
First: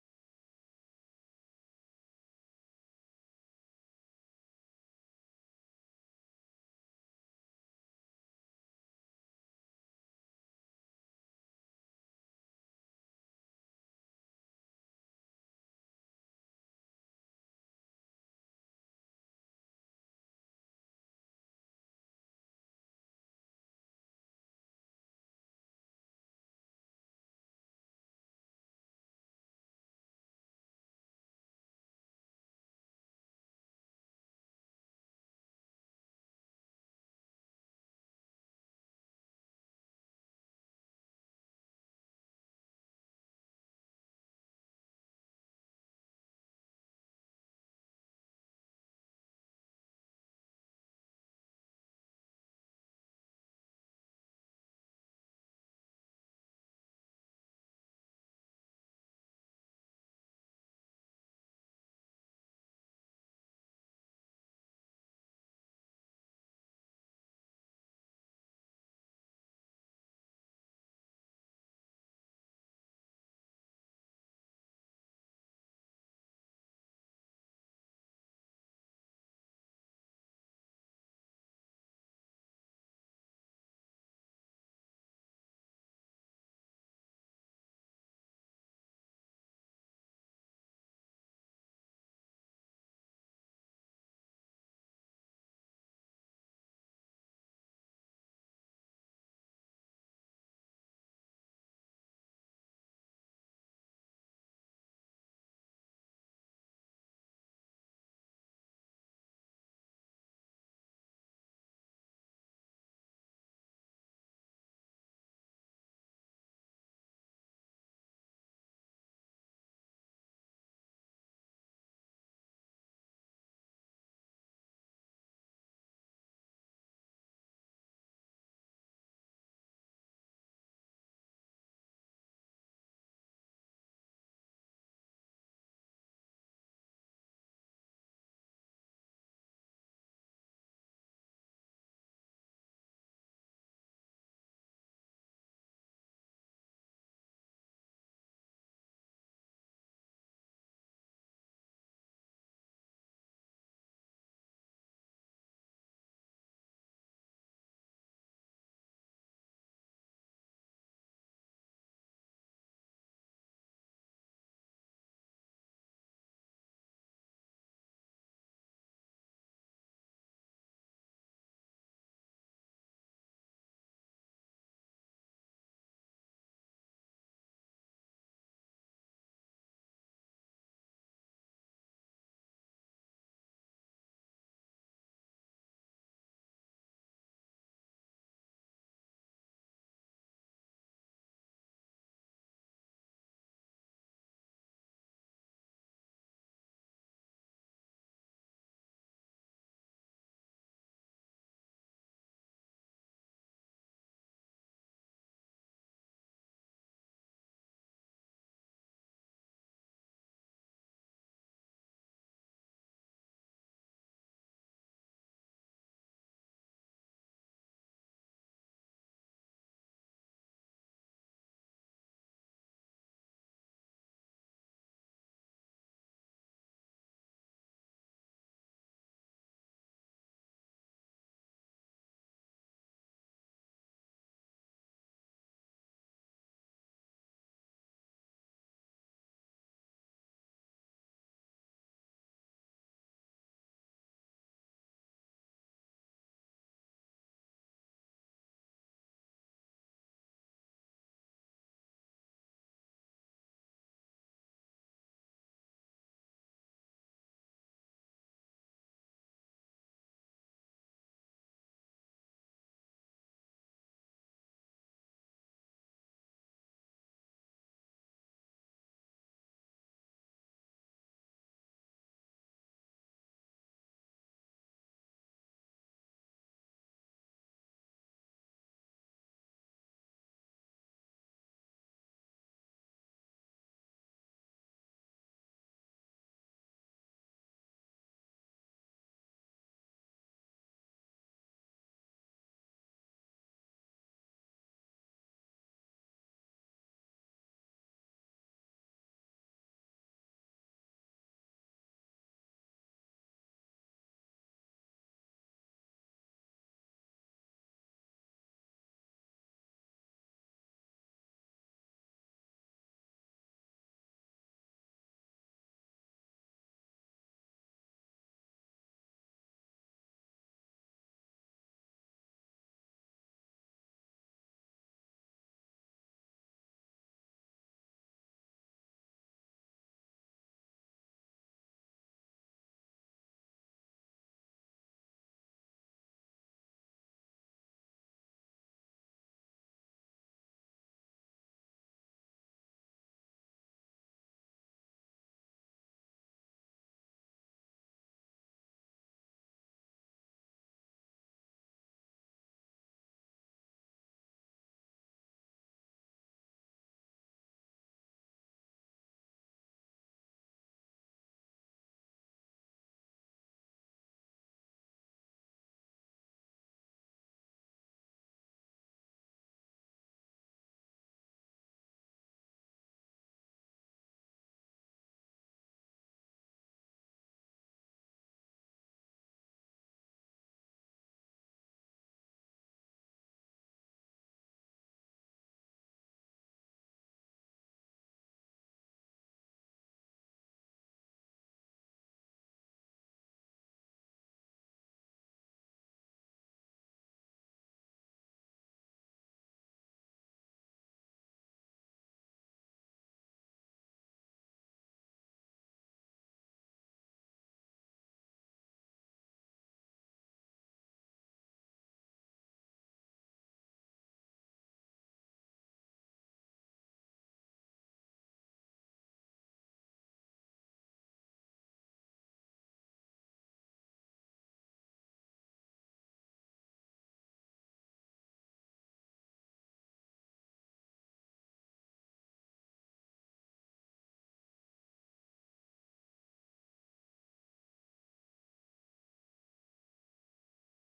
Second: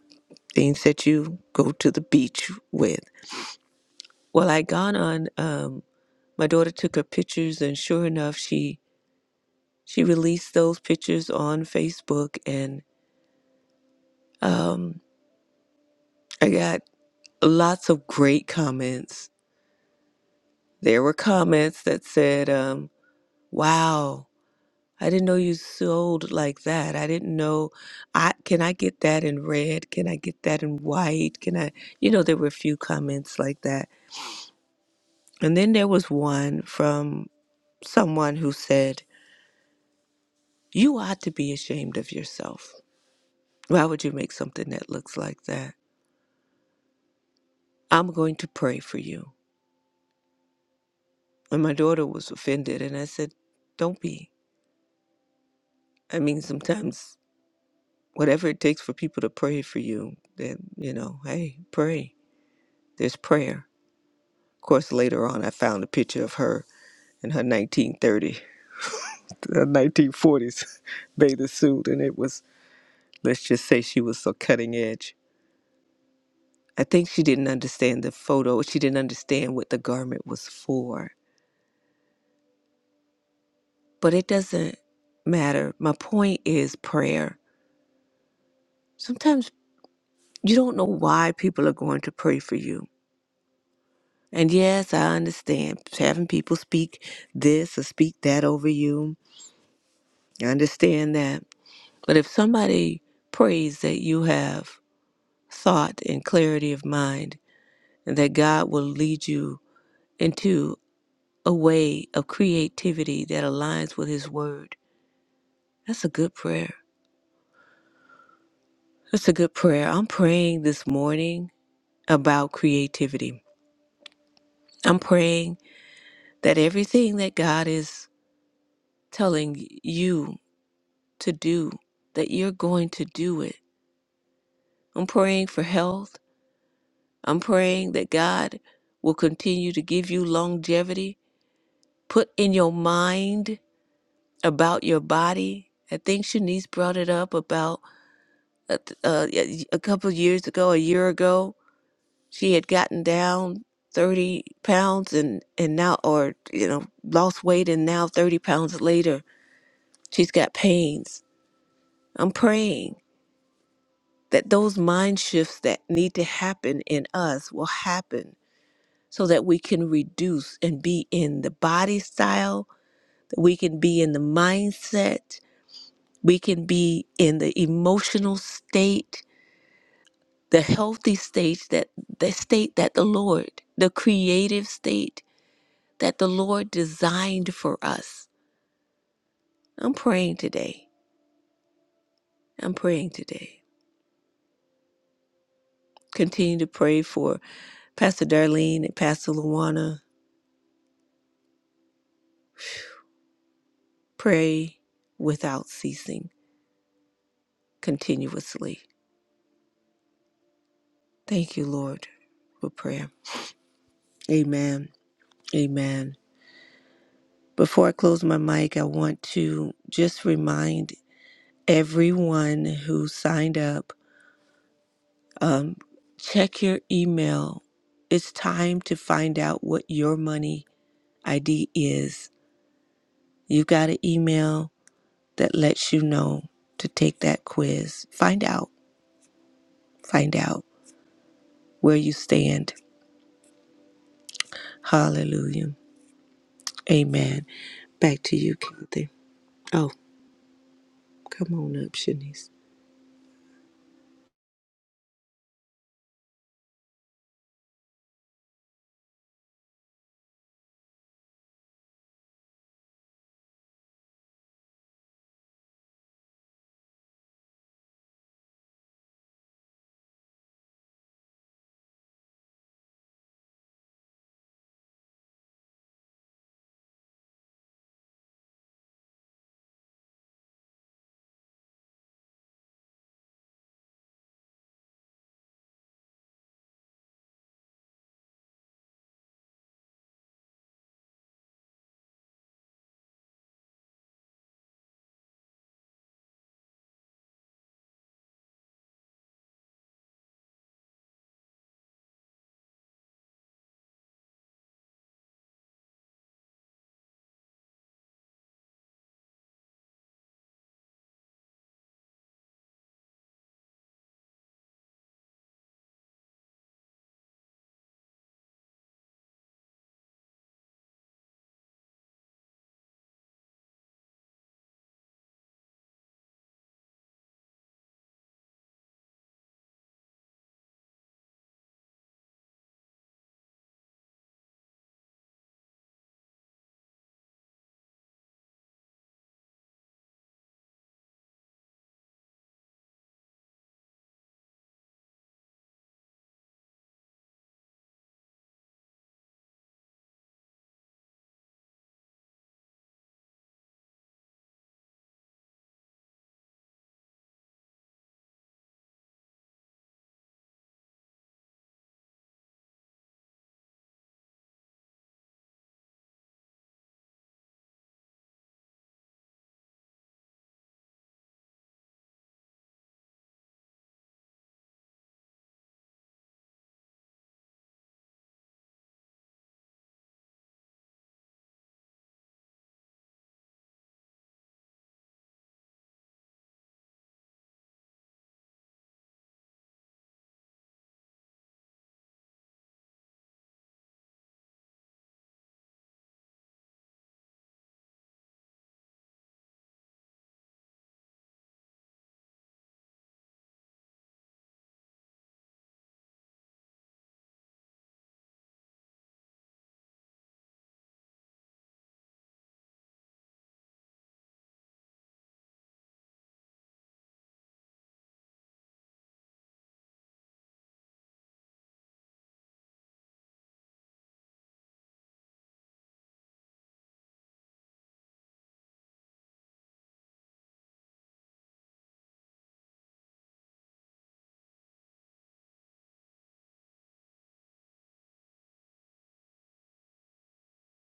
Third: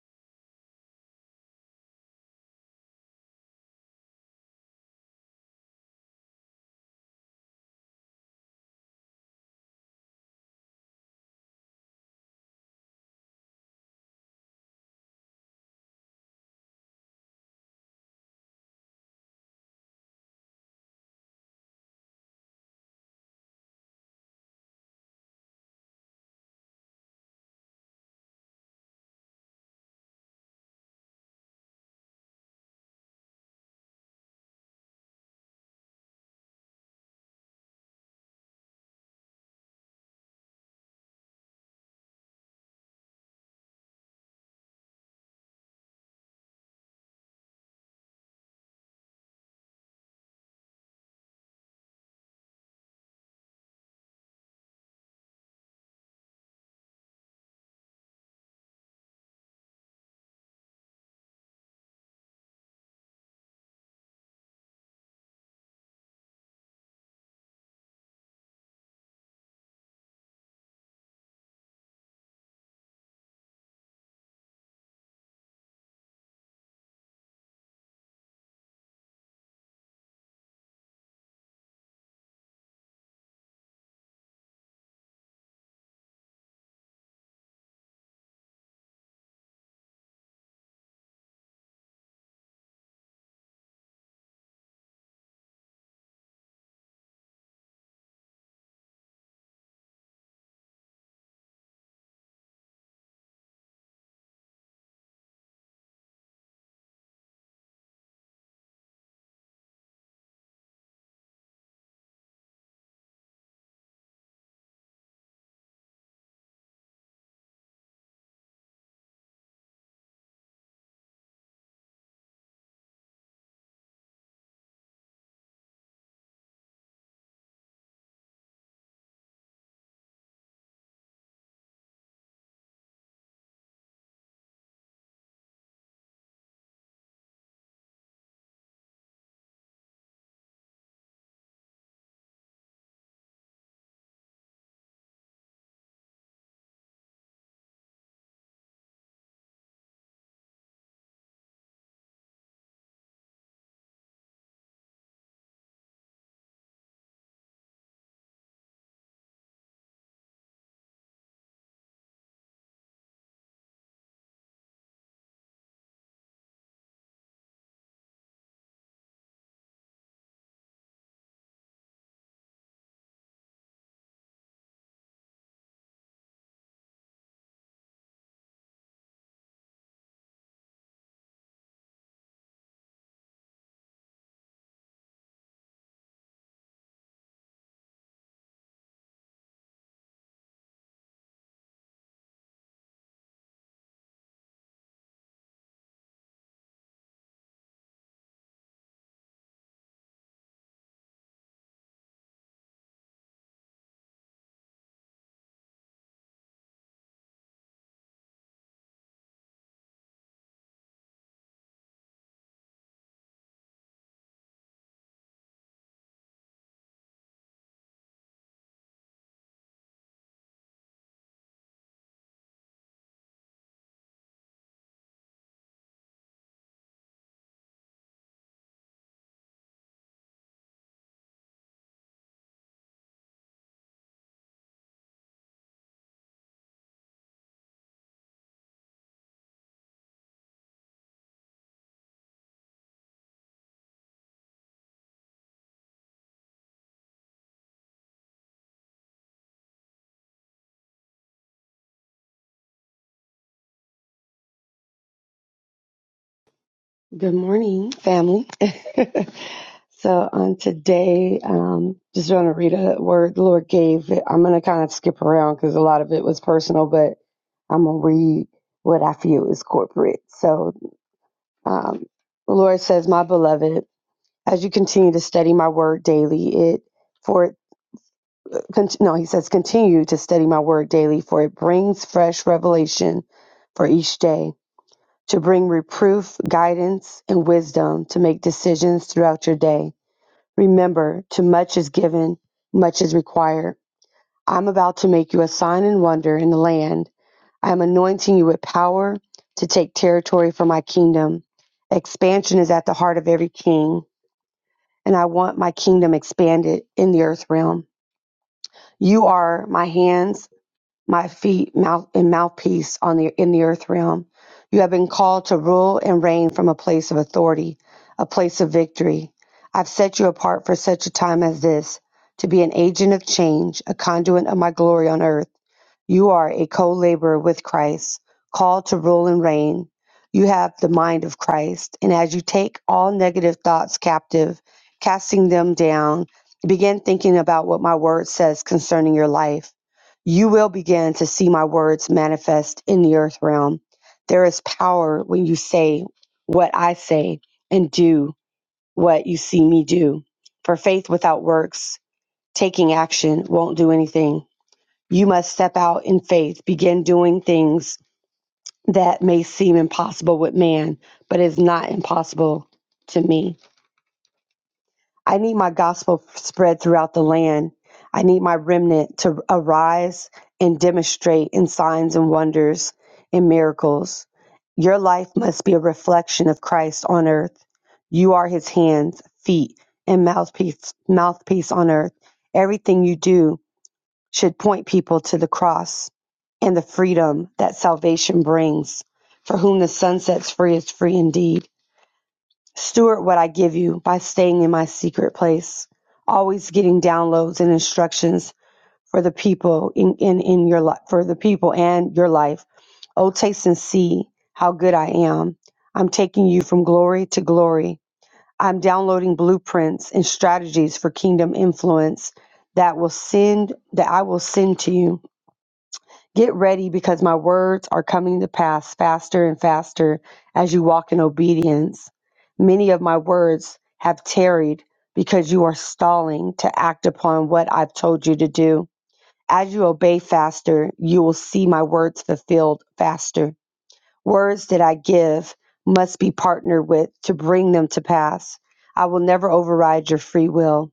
[SPEAKER 2] things that you go to the beach with. Well, I gone on, um, my daughter took her pictures and sure enough, she, she released those pictures on Facebook and, um, I got lots of great comments There were comments that said, um, wow, I didn't know you sold like that. I didn't know I can I get that in red? Can I get that in white? Can I you know, there were a few comments like that. And then there was one from someone who said, You ought to be ashamed of yourself. Why would you make something that looks like that? I'm going to pray for you. And my daughter was offended and I said, Don't be. I mean sometimes whatever it takes for people to pray for you, then, you know, hey, pray. There's prayer. Of course, later on, I found a picture of her in her 1930, uh, 1940s bathing suit, and it was, let's just say she was so cutting edge. I think she didn't understand the photo. She didn't understand what the garment was for. But it doesn't matter. My point is prayer. Sometimes you don't know why people are going to pray for you And yes, I understand having people speak this or speak that over you. I understand that. But if somebody prays that you have thought and clarity of mind, and that God will lead you into a way of creativity that aligns with His Word, that's a good prayer. That's a good prayer. I'm praying this morning about creativity. I'm praying that everything that God is telling you to do, that you're going to do it. I'm praying for health. I'm praying that God will continue to give you longevity. Put in your mind about your body. I think Shanice brought it up about a, a, a couple of years ago, a year ago. She had gotten down 30 pounds and, and now, or, you know, lost weight and now 30 pounds later, she's got pains. I'm praying that those mind shifts that need to happen in us will happen so that we can reduce and be in the body style, that we can be in the mindset, we can be in the emotional state, the healthy state that the state that the Lord, the creative state that the Lord designed for us. I'm praying today. I'm praying today. Continue to pray for Pastor Darlene and Pastor Luana Pray without ceasing, continuously. Thank you, Lord, for prayer. Amen. Amen. Before I close my mic, I want to just remind everyone who signed up um, check your email. It's time to find out what your money ID is. You've got an email that lets you know to take that quiz. Find out. Find out where you stand. Hallelujah. Amen. Back to you, Kathy. Oh, come on up, Shanice.
[SPEAKER 3] Good morning, family. so on today, um, just want to read a word the Lord gave. I'm going to kind of skip around because a lot of it was personal, but I'm going to read what I feel is corporate. So um, the Lord says, "My beloved, as you continue to study my word daily, it for it con- no, He says, continue to study my word daily, for it brings fresh revelation for each day." to bring reproof, guidance, and wisdom to make decisions throughout your day. Remember, to much is given, much is required. I'm about to make you a sign and wonder in the land. I am anointing you with power to take territory for my kingdom. Expansion is at the heart of every king, and I want my kingdom expanded in the earth realm. You are my hands my feet mouth and mouthpiece on the in the earth realm. You have been called to rule and reign from a place of authority, a place of victory. I've set you apart for such a time as this, to be an agent of change, a conduit of my glory on earth. You are a co laborer with Christ, called to rule and reign. You have the mind of Christ. And as you take all negative thoughts captive, casting them down, begin thinking about what my word says concerning your life. You will begin to see my words manifest in the earth realm. There is power when you say what I say and do what you see me do. For faith without works, taking action, won't do anything. You must step out in faith, begin doing things that may seem impossible with man, but is not impossible to me. I need my gospel spread throughout the land. I need my remnant to arise and demonstrate in signs and wonders and miracles. Your life must be a reflection of Christ on earth. You are his hands, feet, and mouthpiece mouthpiece on earth. Everything you do should point people to the cross and the freedom that salvation brings. For whom the sun sets free is free indeed. Steward what I give you by staying in my secret place, always getting downloads and instructions for the people in, in, in your life, for the people and your life. Oh, taste and see how good I am. I'm taking you from glory to glory. I'm downloading blueprints and strategies for kingdom influence that will send that I will send to you. Get ready because my words are coming to pass faster and faster as you walk in obedience. Many of my words have tarried because you are stalling to act upon what I've told you to do. As you obey faster, you will see my words fulfilled faster. Words that I give must be partnered with to bring them to pass. I will never override your free will.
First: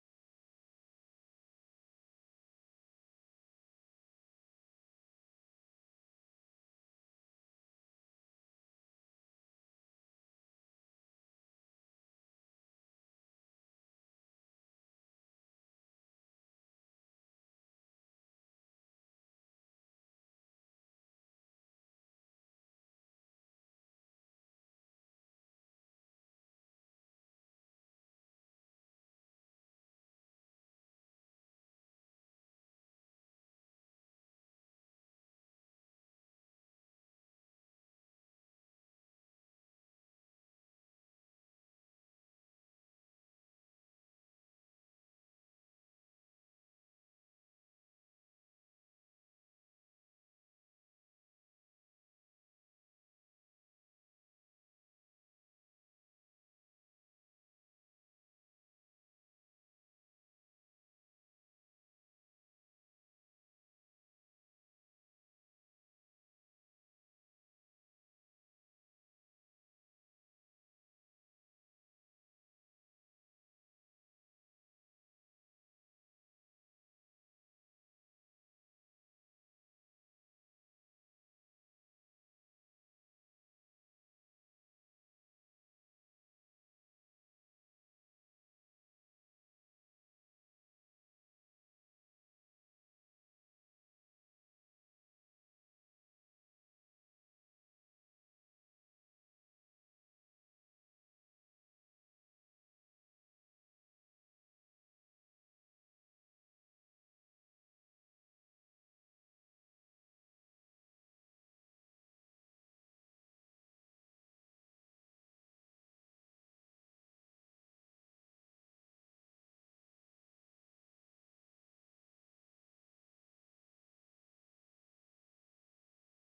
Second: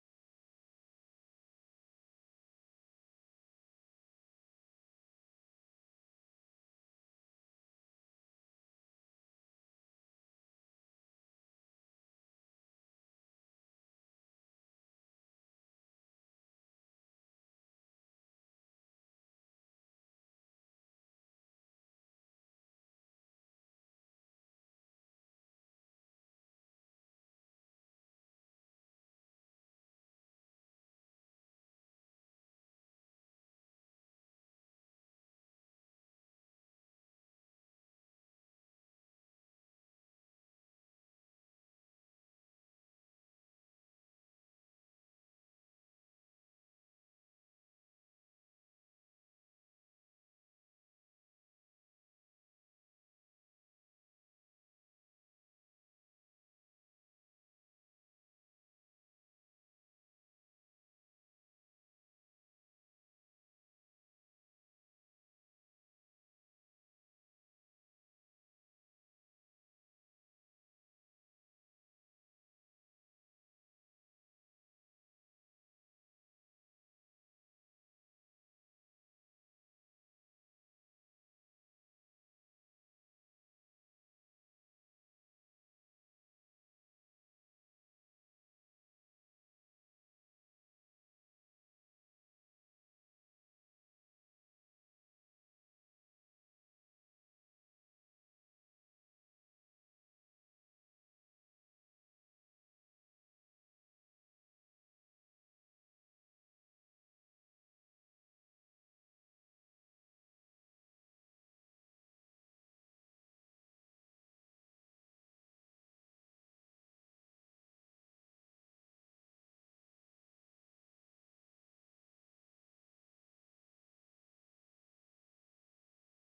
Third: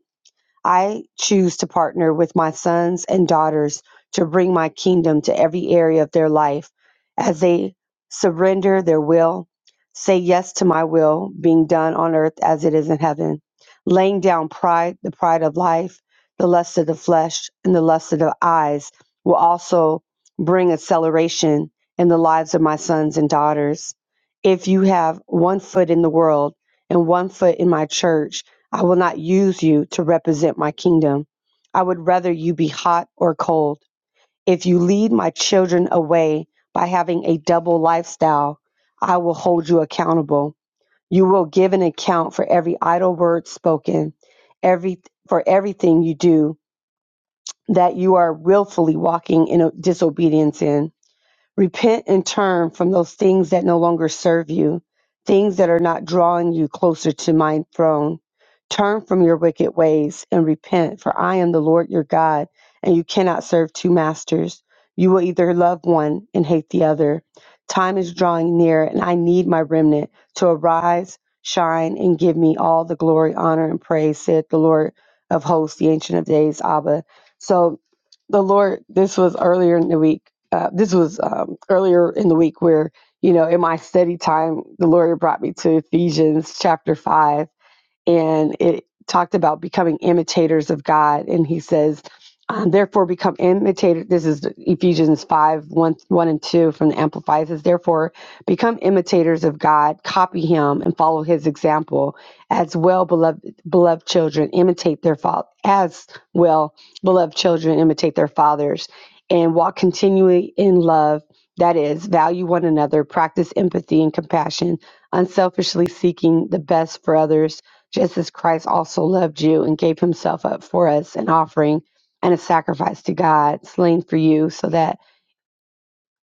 [SPEAKER 3] I choose to partner with my sons and daughters to bring my kingdom to every area of their life as they surrender their will, say yes to my will being done on earth as it is in heaven, laying down pride, the pride of life, the lust of the flesh, and the lust of the eyes will also bring acceleration in the lives of my sons and daughters. If you have one foot in the world and one foot in my church, I will not use you to represent my kingdom. I would rather you be hot or cold. If you lead my children away by having a double lifestyle, I will hold you accountable. You will give an account for every idle word spoken, every for everything you do that you are willfully walking in disobedience in. Repent and turn from those things that no longer serve you, things that are not drawing you closer to my throne. Turn from your wicked ways and repent, for I am the Lord your God, and you cannot serve two masters. You will either love one and hate the other. Time is drawing near, and I need my remnant to arise, shine, and give me all the glory, honor, and praise, said the Lord of hosts, the Ancient of Days, Abba. So the Lord, this was earlier in the week. Uh, this was um, earlier in the week where, you know, in my study time, the Lord brought me to Ephesians chapter 5 and it talked about becoming imitators of God. And he says, um, therefore become imitators. This is Ephesians five one one and 2 from the Amplified. It says, therefore become imitators of God, copy him, and follow his example. As well, beloved, beloved children, imitate their father. As well, beloved children, imitate their fathers and walk continually in love. That is, value one another, practice empathy and compassion, unselfishly seeking the best for others just as Christ also loved you and gave himself up for us, an offering and a sacrifice to God, slain for you, so that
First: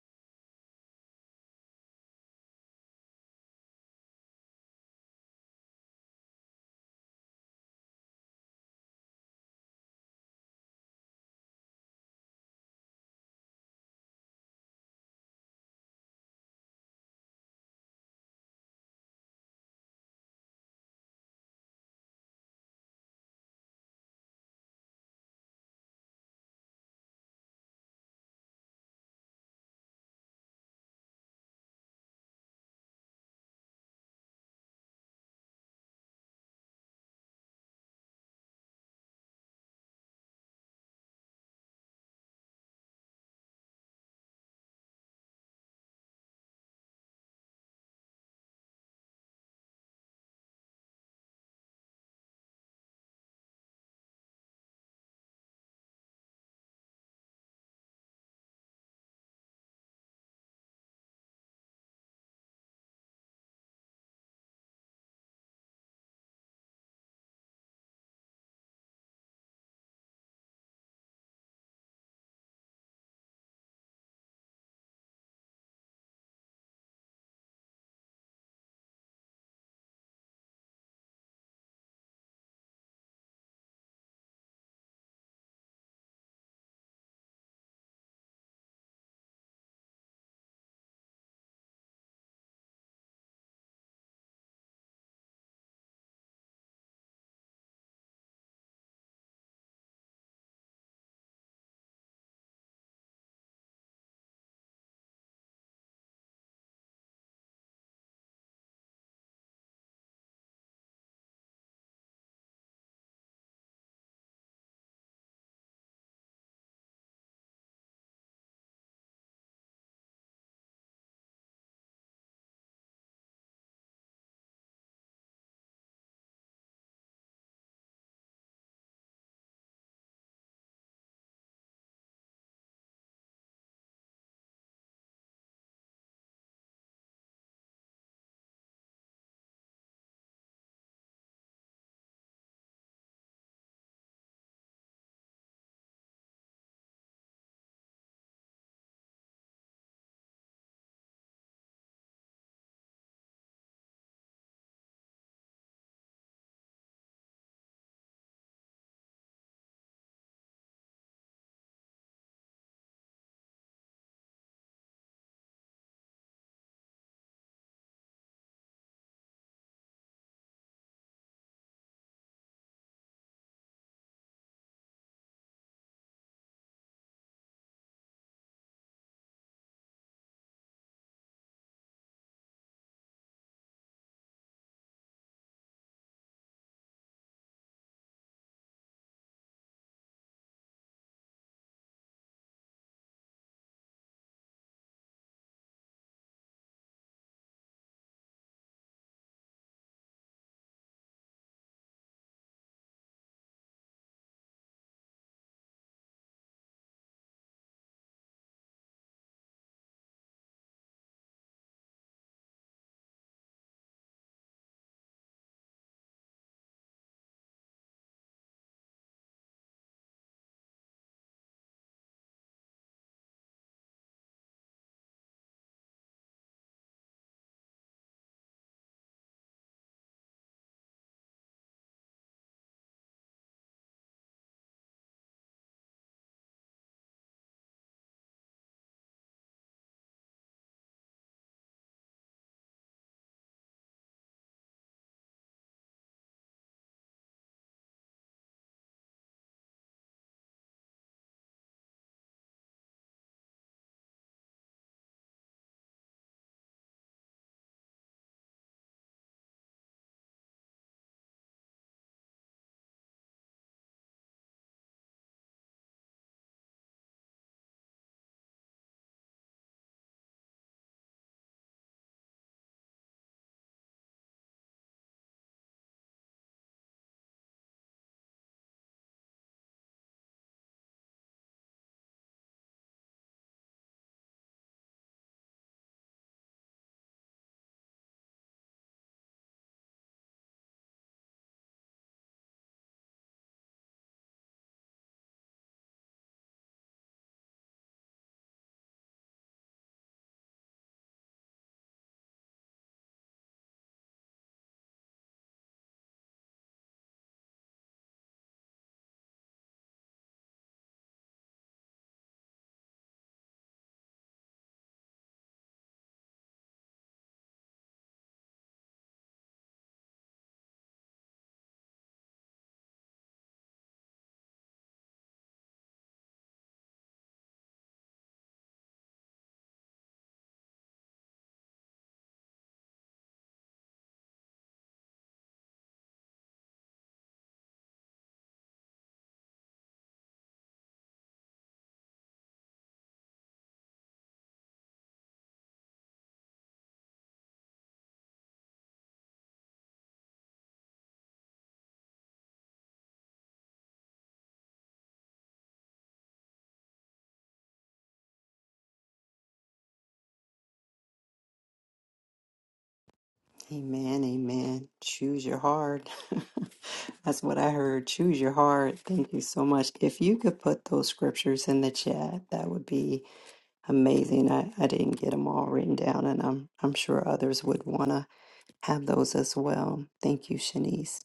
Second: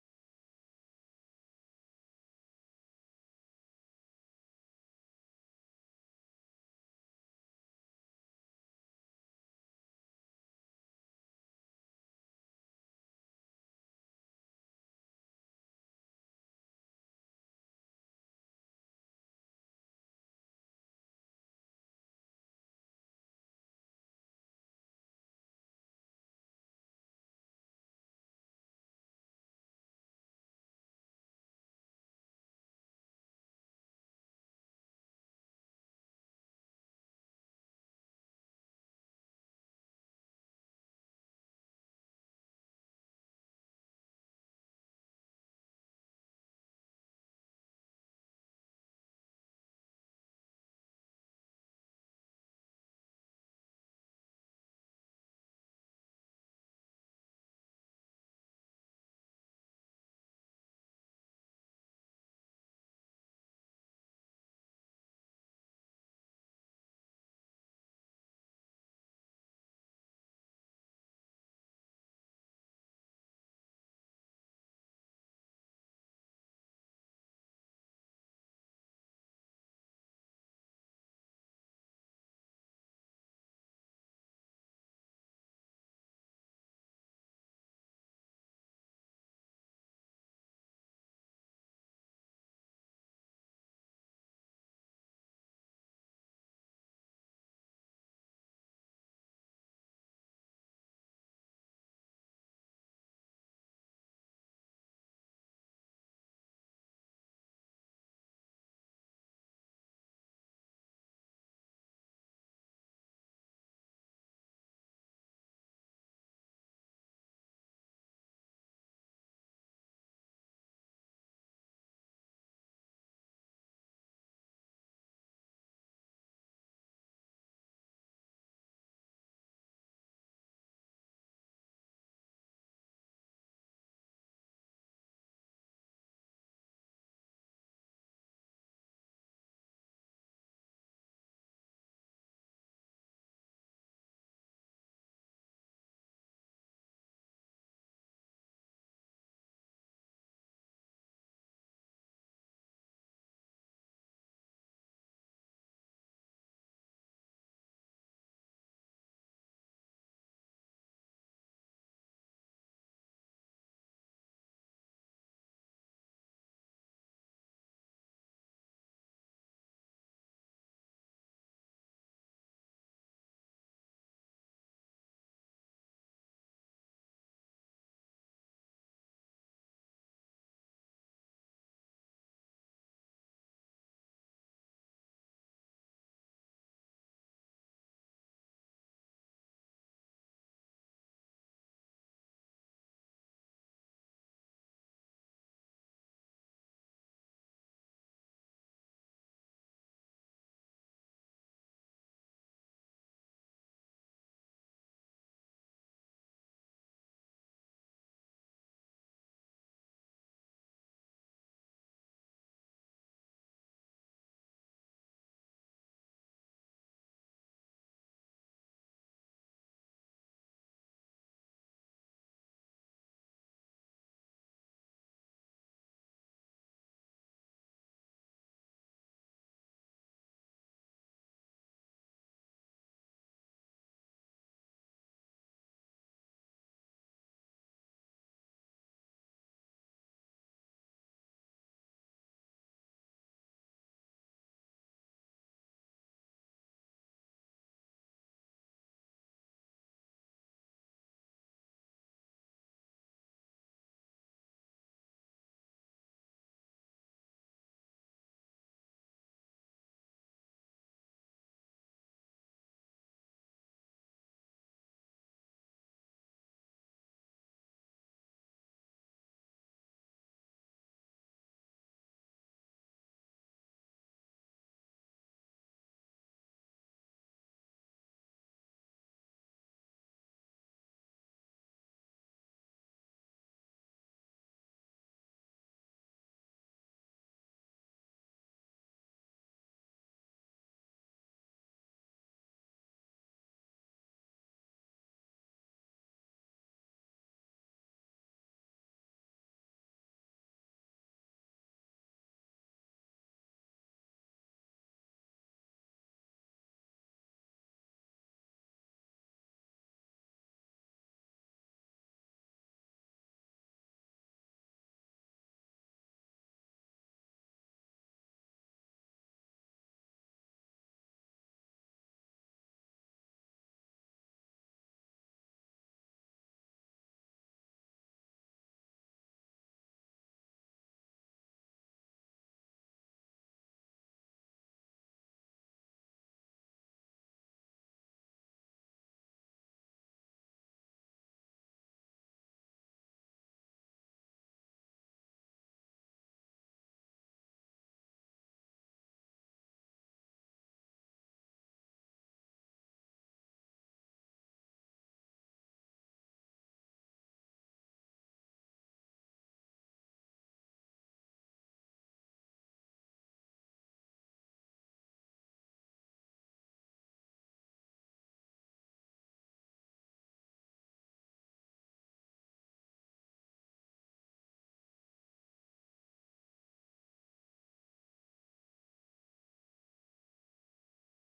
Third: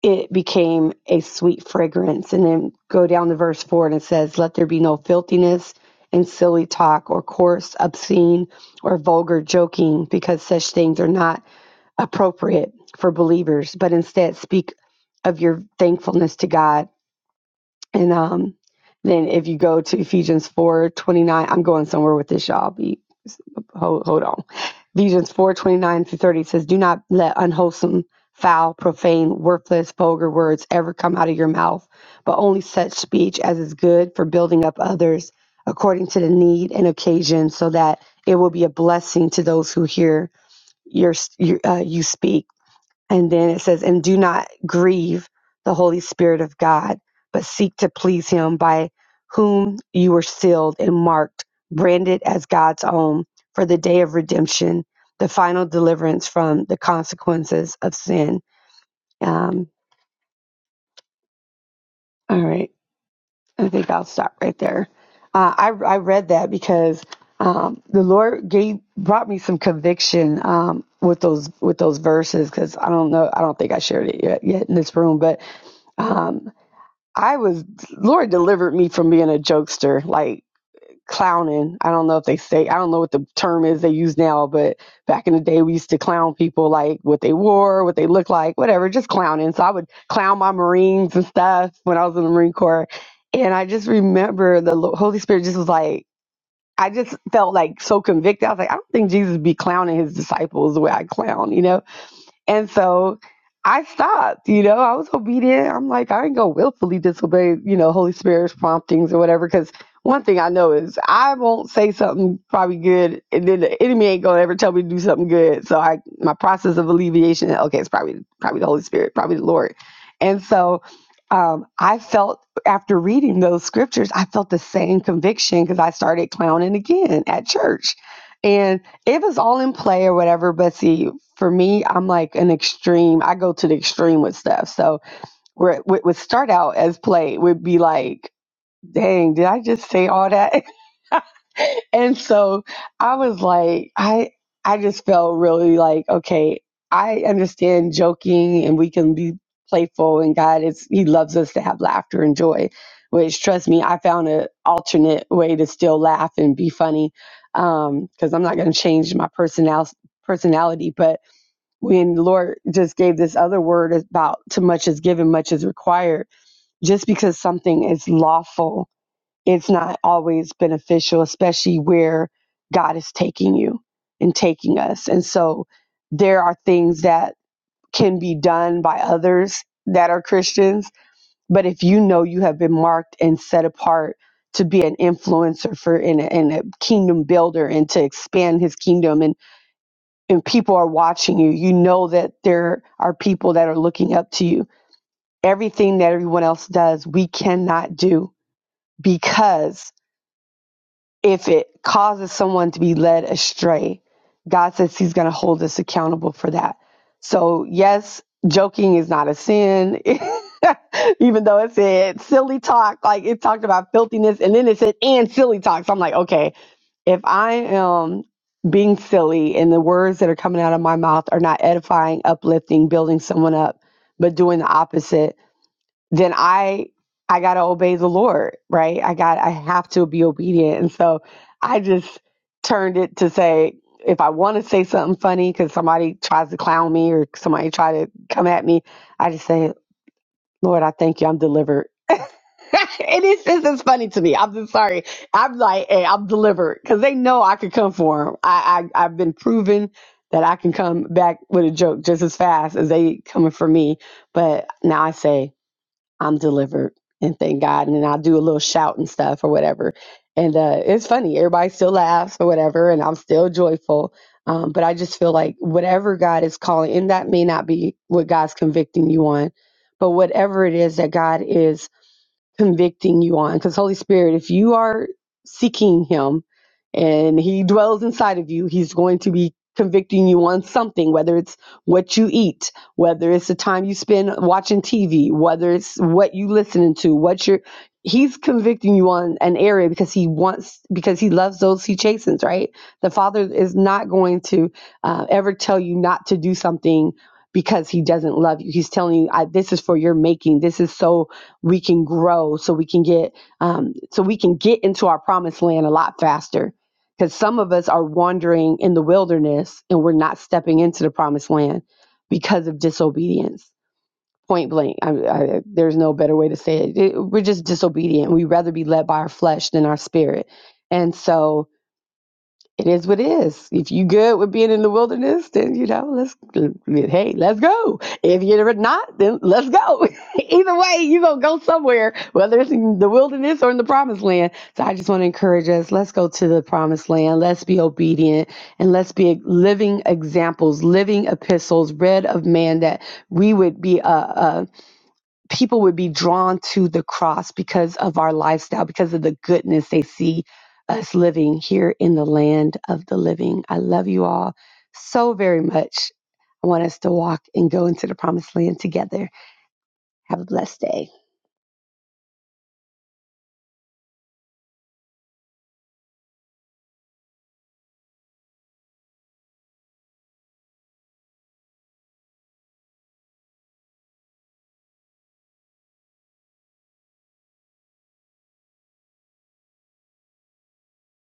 [SPEAKER 3] it became a sweet fragrance. And then go down to verse 4 and it says, Let there be no filthiness and silly talk or coarse, obscene, or vulgar joking, because such things are not appropriate for believers, but instead speak of your thankfulness to God. And um, then if you go to Ephesians 4:29, I'm going somewhere with this, y'all. Be, hold, hold on. Ephesians 4:29 through 30 says, Do not let unwholesome, foul, profane, worthless, vulgar words ever come out of your mouth, but only such speech as is good for building up others according to the need and occasion, so that it will be a blessing to those who hear your, your uh, you speak and then it says, and do not grieve the Holy Spirit of God, but seek to please him by whom you were sealed and marked, branded as God's own for the day of redemption, the final deliverance from the consequences of sin. Um, all right. I think I'll stop right there. Uh, I, I read that because um, the Lord gave brought me some conviction um, with those with those verses because I don't know I don't think I shared it yet, yet in this room but um, I was Lord delivered me from being a jokester, like clowning. I don't know if they say I don't know what the term is they use now, but back in the day we used to clown people like what they wore, what they looked like, whatever, just clowning. So I would clown my Marines and stuff when I was in the Marine Corps. And I just remember the Lo- Holy Spirit just was like I just felt like so convicted. I was like, I don't think Jesus be clowning his disciples the way I clown, you know? And so I stopped, you know, I was obedient. I'm like, I ain't gonna willfully disobey, you know, Holy Spirit's promptings or whatever. Cause one thing I know is I won't say something probably good and then the enemy ain't gonna ever tell me to do something good. So I my process of alleviation, okay, it's probably probably the Holy Spirit, probably the Lord. And so um, I felt after reading those scriptures, I felt the same conviction because I started clowning again at church. And it was all in play or whatever, but see, for me, I'm like an extreme. I go to the extreme with stuff. So where it would would start out as play would be like, dang, did I just say all that? and so I was like, I I just felt really like, okay, I understand joking and we can be playful and God is He loves us to have laughter and joy. Which trust me, I found an alternate way to still laugh and be funny. Um, because I'm not gonna change my personal personality, but when the Lord just gave this other word about too much is given, much is required. Just because something is lawful, it's not always beneficial, especially where God is taking you and taking us. And so there are things that can be done by others that are Christians. But if you know you have been marked and set apart to be an influencer for and a, and a kingdom builder and to expand his kingdom and and people are watching you, you know that there are people that are looking up to you. Everything that everyone else does, we cannot do because if it causes someone to be led astray, God says He's going to hold us accountable for that. So, yes, joking is not a sin, even though it said silly talk, like it talked about filthiness, and then it said and silly talk. So, I'm like, okay, if I am being silly and the words that are coming out of my mouth are not edifying, uplifting, building someone up, but doing the opposite, then I I got to obey the Lord, right? I got I have to be obedient. And so I just turned it to say if I want to say something funny cuz somebody tries to clown me or somebody try to come at me, I just say, "Lord, I thank you. I'm delivered." it is it's just funny to me. I'm just sorry. I'm like, hey, I'm delivered because they know I could come for them. I, I I've been proven that I can come back with a joke just as fast as they coming for me. But now I say I'm delivered and thank God. And then I do a little shout and stuff or whatever. And uh, it's funny. Everybody still laughs or whatever, and I'm still joyful. Um, but I just feel like whatever God is calling, and that may not be what God's convicting you on, but whatever it is that God is convicting you on because holy spirit if you are seeking him and he dwells inside of you he's going to be convicting you on something whether it's what you eat whether it's the time you spend watching tv whether it's what you listening to what you're he's convicting you on an area because he wants because he loves those he chastens right the father is not going to uh, ever tell you not to do something because he doesn't love you he's telling you I, this is for your making this is so we can grow so we can get um, so we can get into our promised land a lot faster because some of us are wandering in the wilderness and we're not stepping into the promised land because of disobedience point blank I, I, there's no better way to say it. it we're just disobedient we'd rather be led by our flesh than our spirit and so it is what it is. If you good with being in the wilderness, then you know, let's hey, let's go. If you're not, then let's go. Either way, you're gonna go somewhere, whether it's in the wilderness or in the promised land. So I just want to encourage us, let's go to the promised land, let's be obedient, and let's be living examples, living epistles, read of man that we would be a people would be drawn to the cross because of our lifestyle, because of the goodness they see us living here in the land of the living. I love you all so very much. I want us to walk and go into the promised land together. Have a blessed day.
[SPEAKER 1] Amen, amen. Choose your heart. That's what I heard. Choose your heart. Thank you so much. If you could put those scriptures in the chat, that would be amazing. I, I didn't get them all written down, and I'm I'm sure others would want to have those as well. Thank you, Shanice.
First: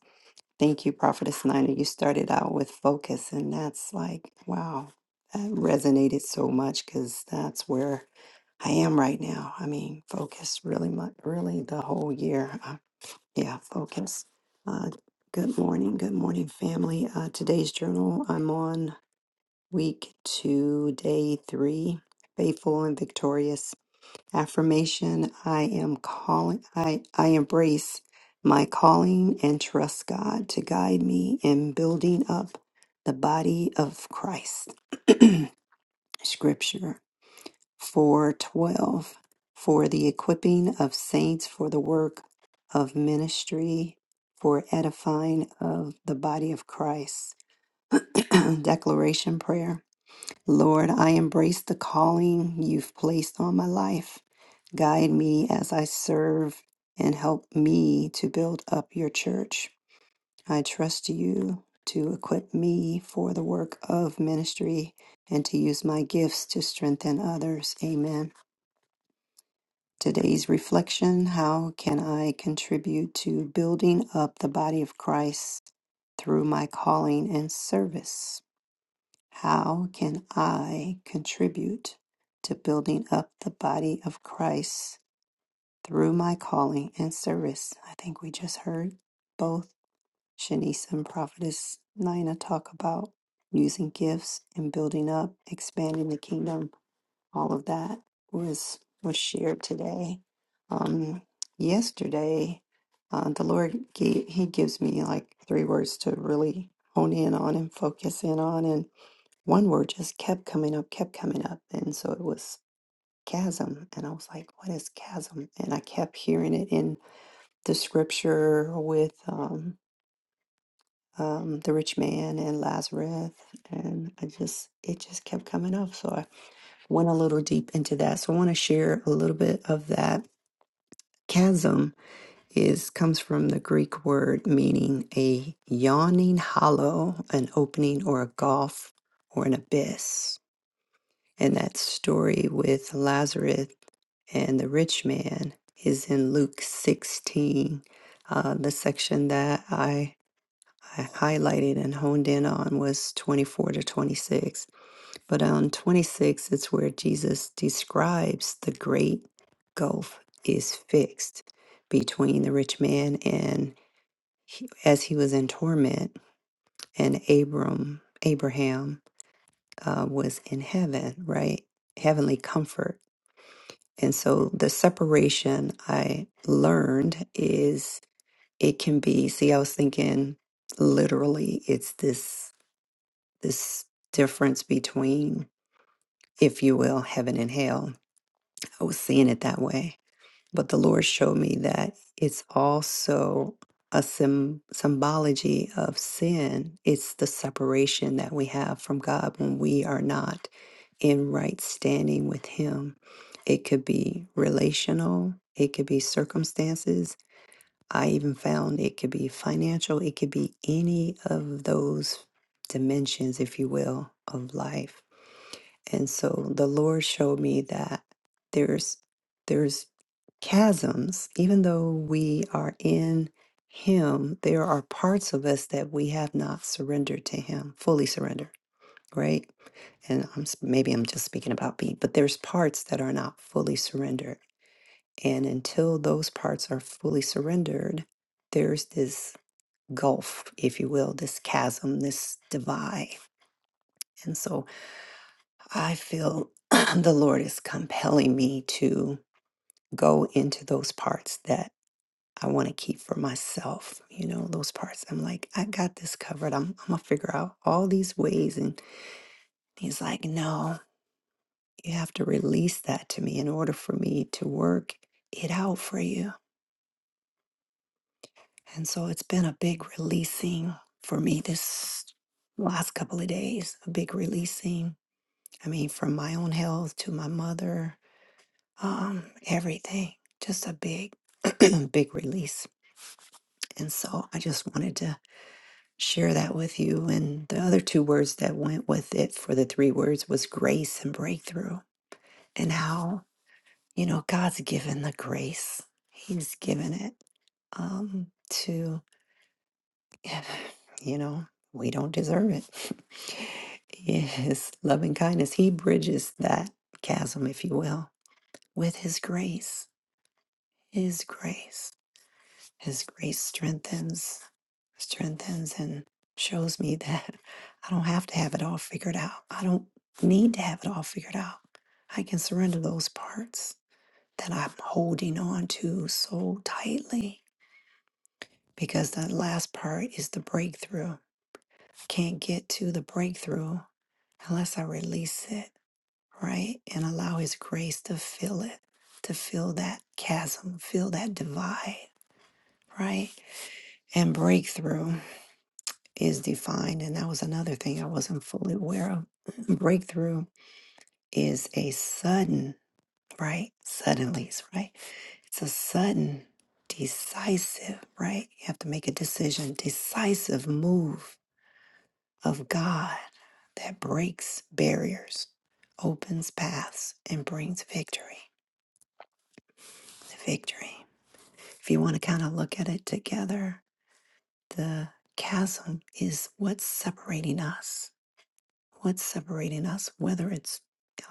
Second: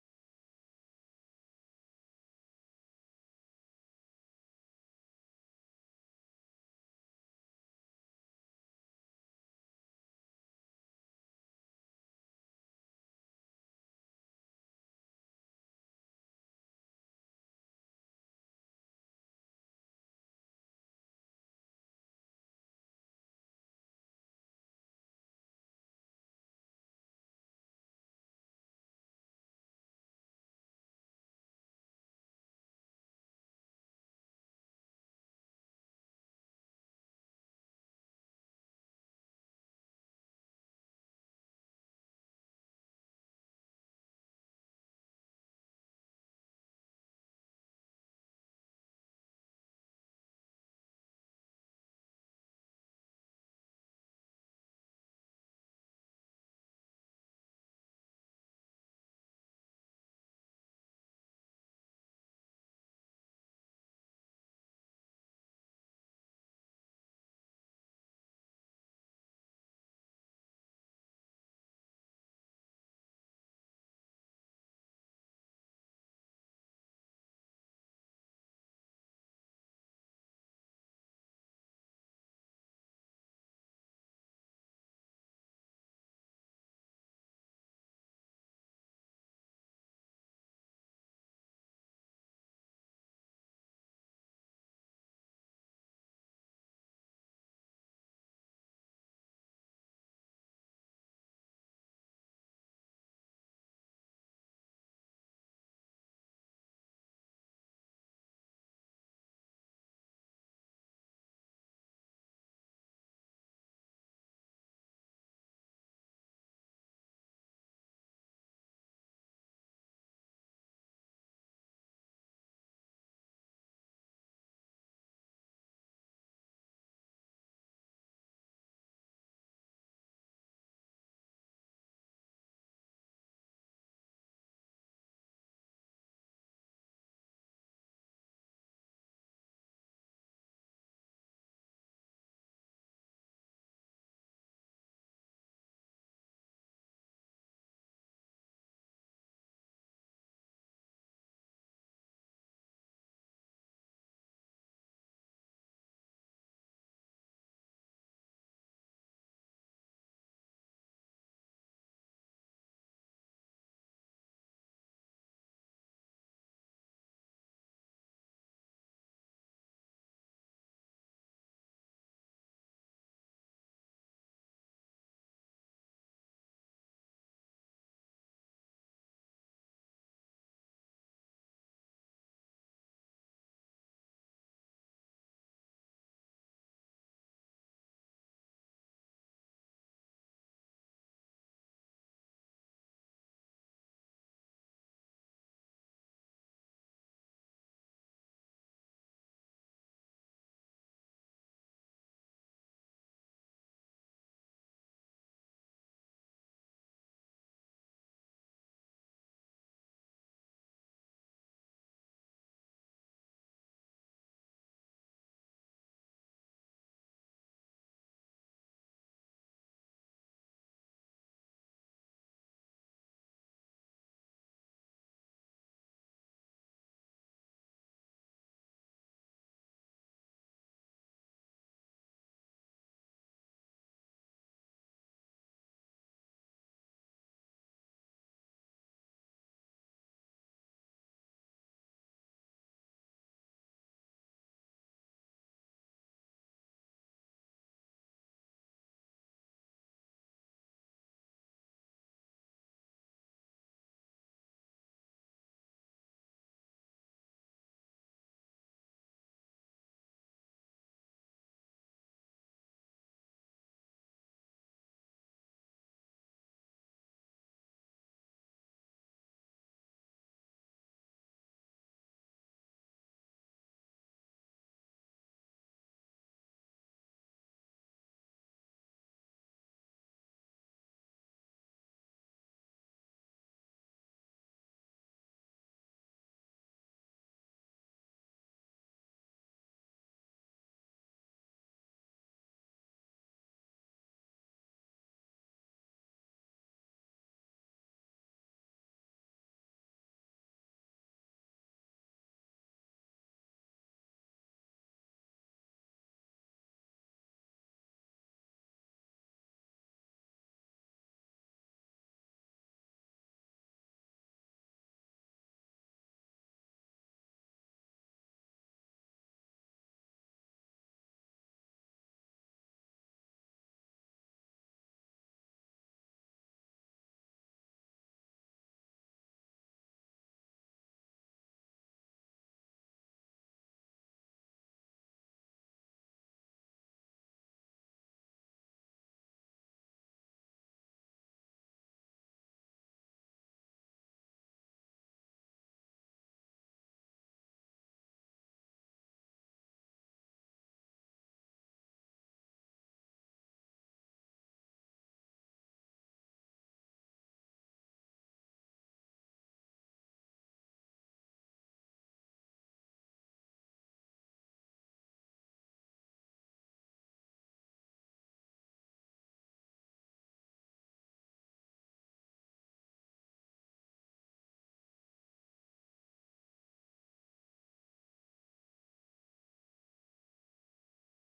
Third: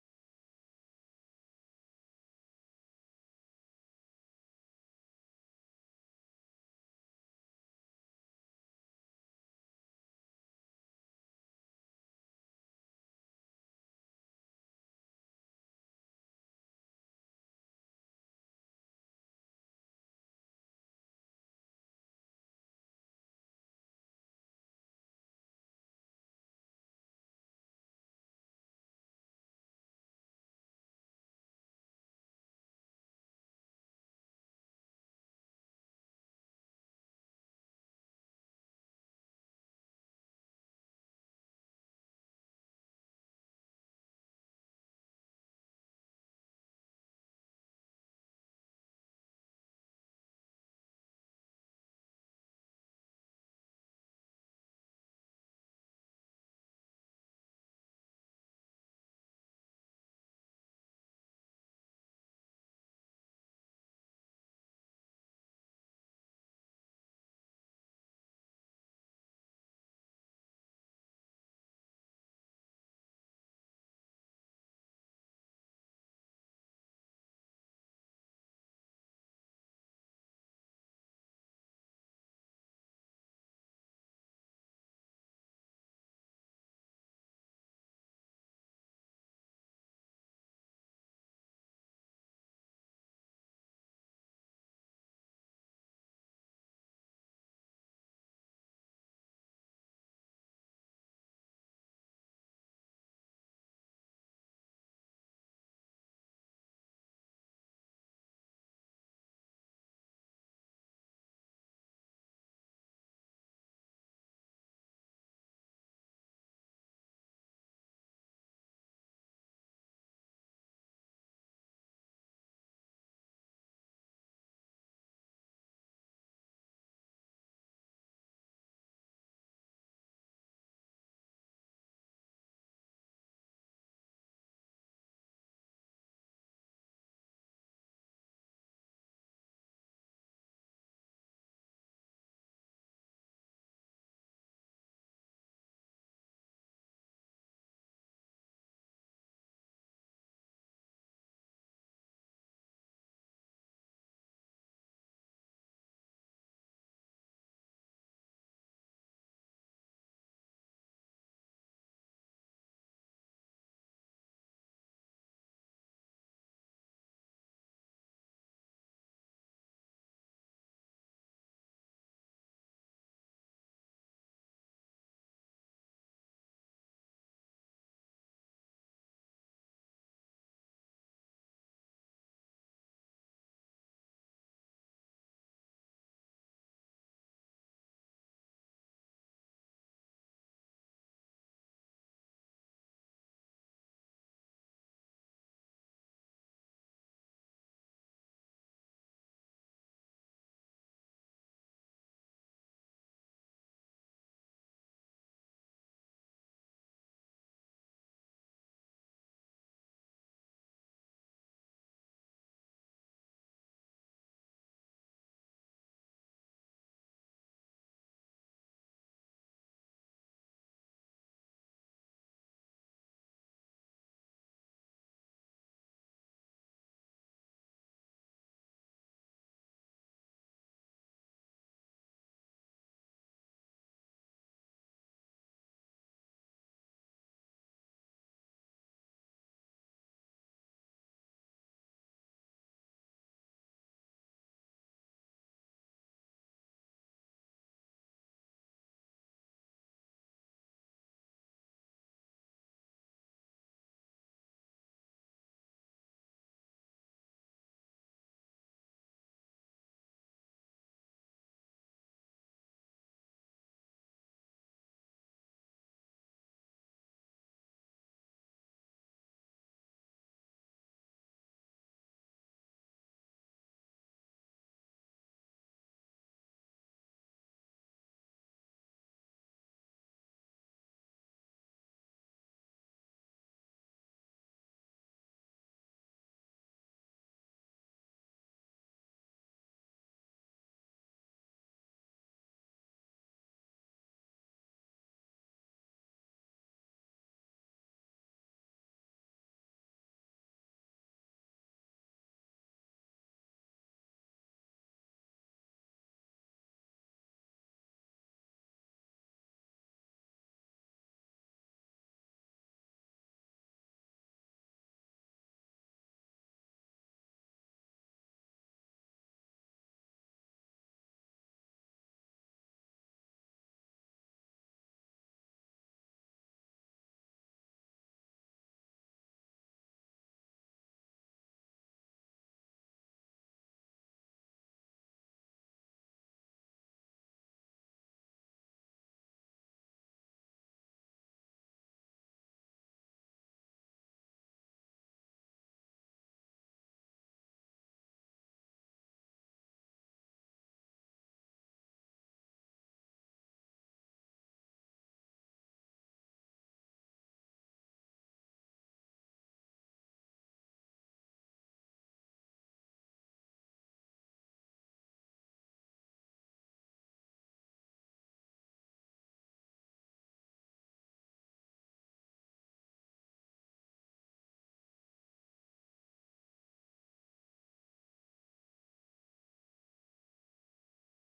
[SPEAKER 1] Thank you, Prophetess Nina. You started out with focus, and that's like, wow, that resonated so much because that's where I am right now. I mean, focused really much, really the whole year. Yeah, focus. Uh, good morning. Good morning, family. Uh, today's journal, I'm on week two, day three, faithful and victorious. Affirmation I am calling, I, I embrace my calling and trust God to guide me in building up the body of Christ. Scripture 4:12 for the equipping of saints for the work of ministry for edifying of the body of Christ declaration prayer Lord I embrace the calling you've placed on my life guide me as I serve and help me to build up your church I trust you to equip me for the work of ministry and to use my gifts to strengthen others amen Today's reflection How can I contribute to building up the body of Christ through my calling and service? How can I contribute to building up the body of Christ through my calling and service? I think we just heard both Shanice and Prophetess Nina talk about using gifts and building up, expanding the kingdom all of that was was shared today. Um, yesterday, uh, the Lord gave, He gives me like three words to really hone in on and focus in on, and one word just kept coming up, kept coming up, and so it was chasm, and I was like, "What is chasm?" And I kept hearing it in the scripture with um, um, the rich man and Lazarus, and I just it just kept coming up. So went a little deep into that. So I want to share a little bit of that. Chasm is comes from the Greek word meaning a yawning hollow, an opening or a gulf or an abyss. And that story with Lazarus and the rich man is in Luke 16. Uh, the section that I, I highlighted and honed in on was 24 to 26 But on 26, it's where Jesus describes the great gulf is fixed between the rich man and he, as he was in torment and Abram, Abraham uh, was in heaven, right? Heavenly comfort. And so the separation I learned is it can be, see, I was thinking literally, it's this, this difference between, if you will, heaven and hell I was seeing it that way. But the Lord showed me that it's also a sym symbology of sin. It's the separation that we have from God when we are not in right standing with Him. It could be relational, it could be circumstances. I even found it could be financial, it could be any of those dimensions, if you will, of life. And so the Lord showed me that there's there's chasms, even though we are in Him, there are parts of us that we have not surrendered to Him, fully surrendered, right? And I'm s- maybe I'm just speaking about me, but there's parts that are not fully surrendered, and until those parts are fully surrendered, there's this gulf, if you will, this chasm, this divide, and so I feel the Lord is compelling me to go into those parts that. I want to keep for myself, you know, those parts. I'm like, I got this covered. I'm, I'm going to figure out all these ways. And he's like, no, you have to release that to me in order for me to work it out for you. And so it's been a big releasing for me this last couple of days, a big releasing. I mean, from my own health to my mother, um, everything, just a big, big release. And so I just wanted to share that with you. And the other two words that went with it for the three words was grace and breakthrough, and how, you know, God's given the grace, He's given it um, to, you know, we don't deserve it. His loving kindness, He bridges that chasm, if you will, with His grace. His grace. His grace strengthens. strengthens and shows me that I don't have to have it all figured out. I don't need to have it all figured out. I can surrender those parts that I'm holding on to so tightly because that last part is the breakthrough. Can't get to the breakthrough unless I release it, right? And allow His grace to fill it, to fill that chasm, fill that divide, right? And breakthrough. is defined. And that was another thing I wasn't fully aware of. Breakthrough is a sudden, right? Suddenly, right? It's a sudden, decisive, right? You have to make a decision, decisive move of God that breaks barriers, opens paths, and brings victory. Victory. If you want to kind of look at it together, the chasm is what's separating us What's separating us? Whether it's,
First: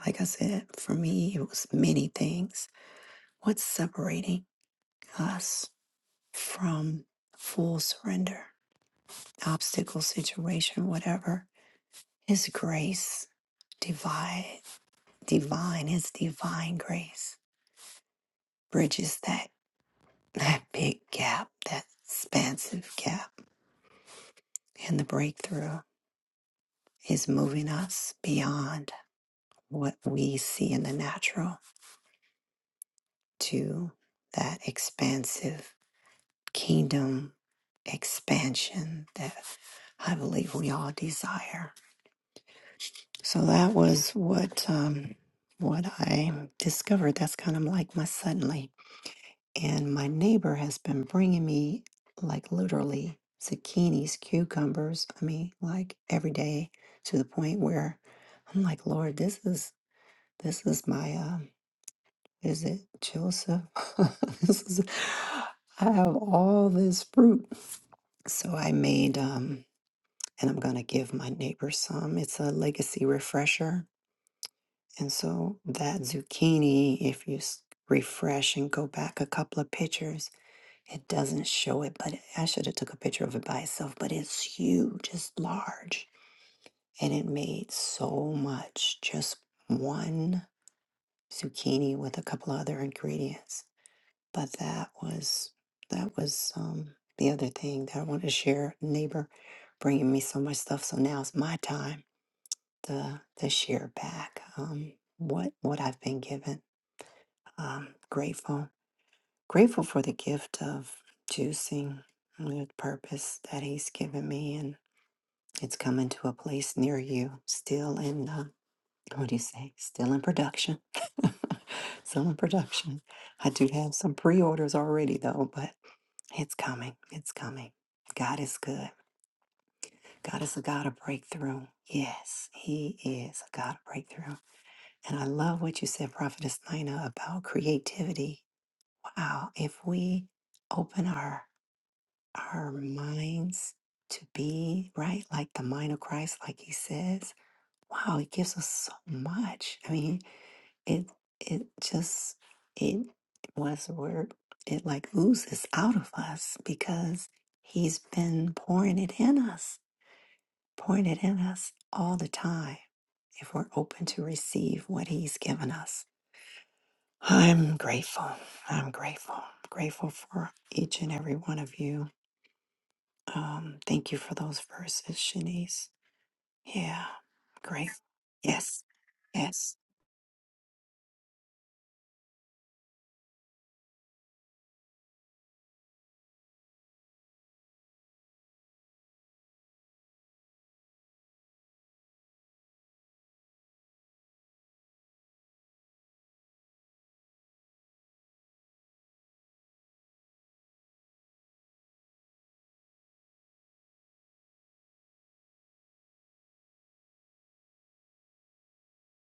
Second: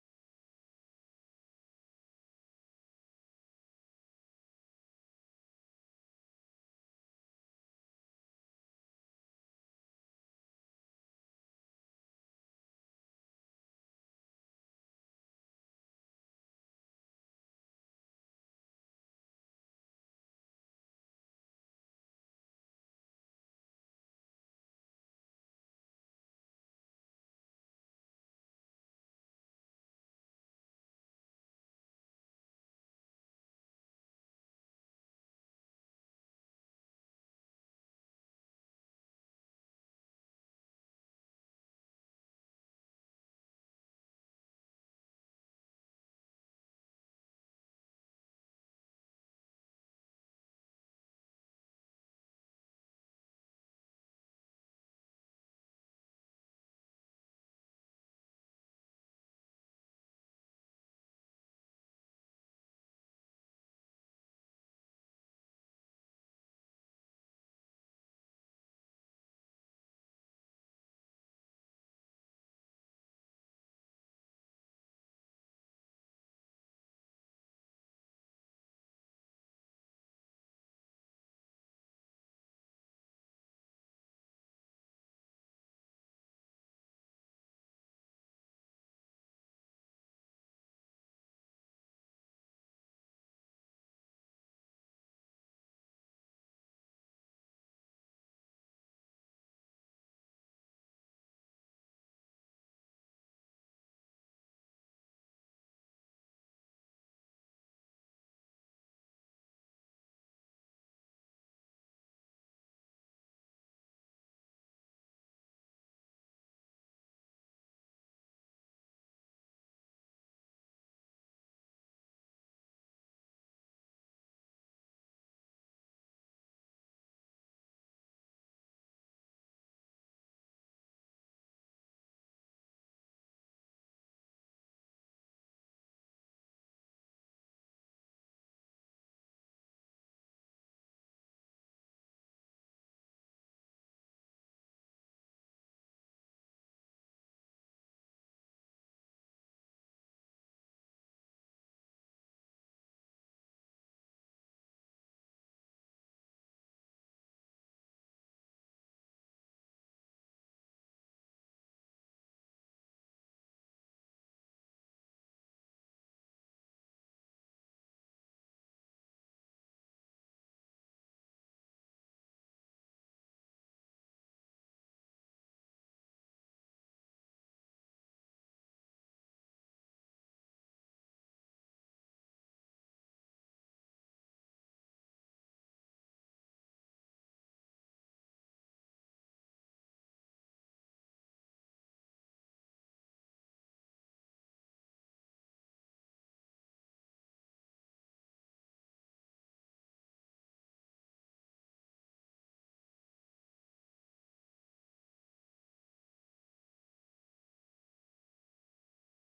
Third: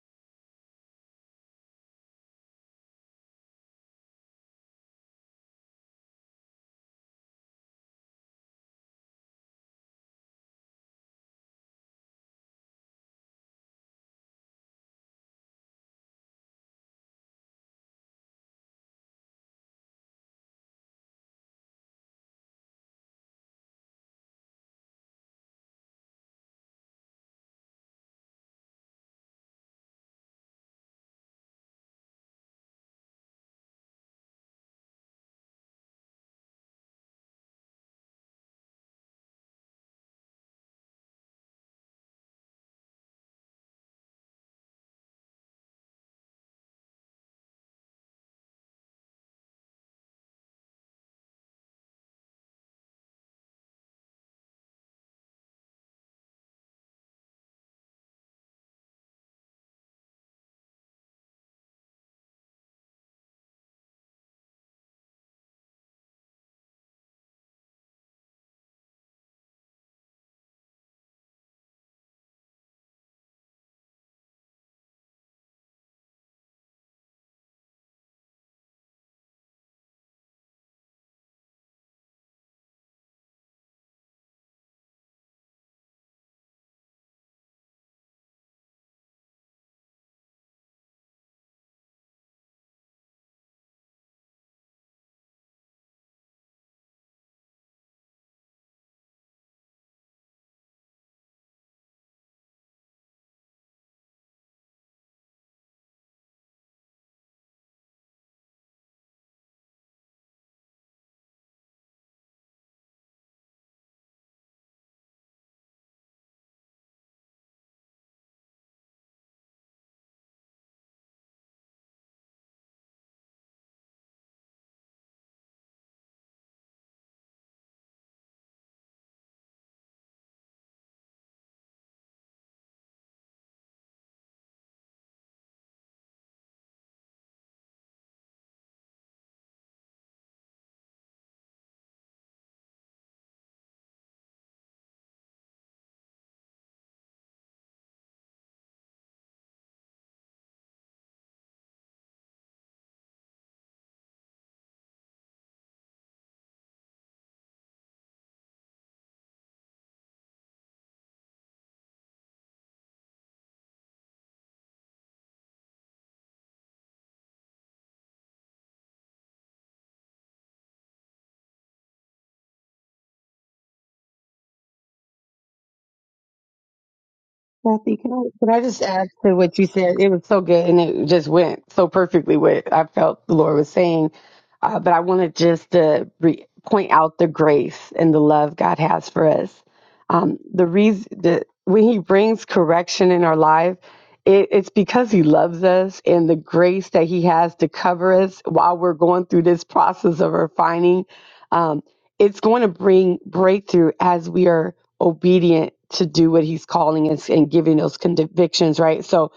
[SPEAKER 1] like I said, for me, it was many things. What's separating us from full surrender, obstacle, situation, whatever? His grace, divine, divine, His divine grace bridges that, that big gap, that expansive gap. And the breakthrough is moving us beyond what we see in the natural to that expansive kingdom expansion that I believe we all desire. So that was what um, what I discovered. That's kind of like my suddenly. And my neighbor has been bringing me like literally zucchinis, cucumbers. I mean, like every day to the point where I'm like, Lord, this is this is my um Is it Joseph? this is, I have all this fruit. So I made, um, and I'm going to give my neighbors some. It's a legacy refresher. And so that zucchini, if you s- refresh and go back a couple of pictures, it doesn't show it, but I should have took a picture of it by itself, but it's huge, it's large, and it made so much just one zucchini with a couple of other ingredients. but that was that was um the other thing that I wanted to share. Neighbor bringing me so much stuff, so now it's my time to to share back um what what I've been given. Um, grateful, grateful for the gift of juicing, the purpose that He's given me, and it's coming to a place near you. Still in uh, what do you say? Still in production. still in production. I do have some pre-orders already though, but It's coming. It's coming. God is good. God is a God of breakthrough. Yes, He is a God of breakthrough. And I love what you said, Prophetess Nina, about creativity. Wow. If we open our our minds to be right, like the mind of Christ, like He says, wow, it gives us so much. I mean, It it just it was the word. It like oozes out of us because he's been pouring it in us, pouring it in us all the time. If we're open to receive what he's given us. I'm grateful. I'm grateful. Grateful for each and every one of you. Um, thank you for those verses, Shanice. Yeah, great.
[SPEAKER 3] Kathy, can I, can I just
[SPEAKER 1] Yes,
[SPEAKER 3] add to what you
[SPEAKER 1] yes.
[SPEAKER 3] said? It was so good and it just went so perfectly what I felt the Lord was saying. Uh, but I wanted just to re- point out the grace and the love God has for us. Um, the reason that when He brings correction in our life, it, it's because He loves us and the grace that He has to cover us while we're going through this process of refining. Um, it's going to bring breakthrough as we are obedient to do what he's calling us and giving those convictions, right? So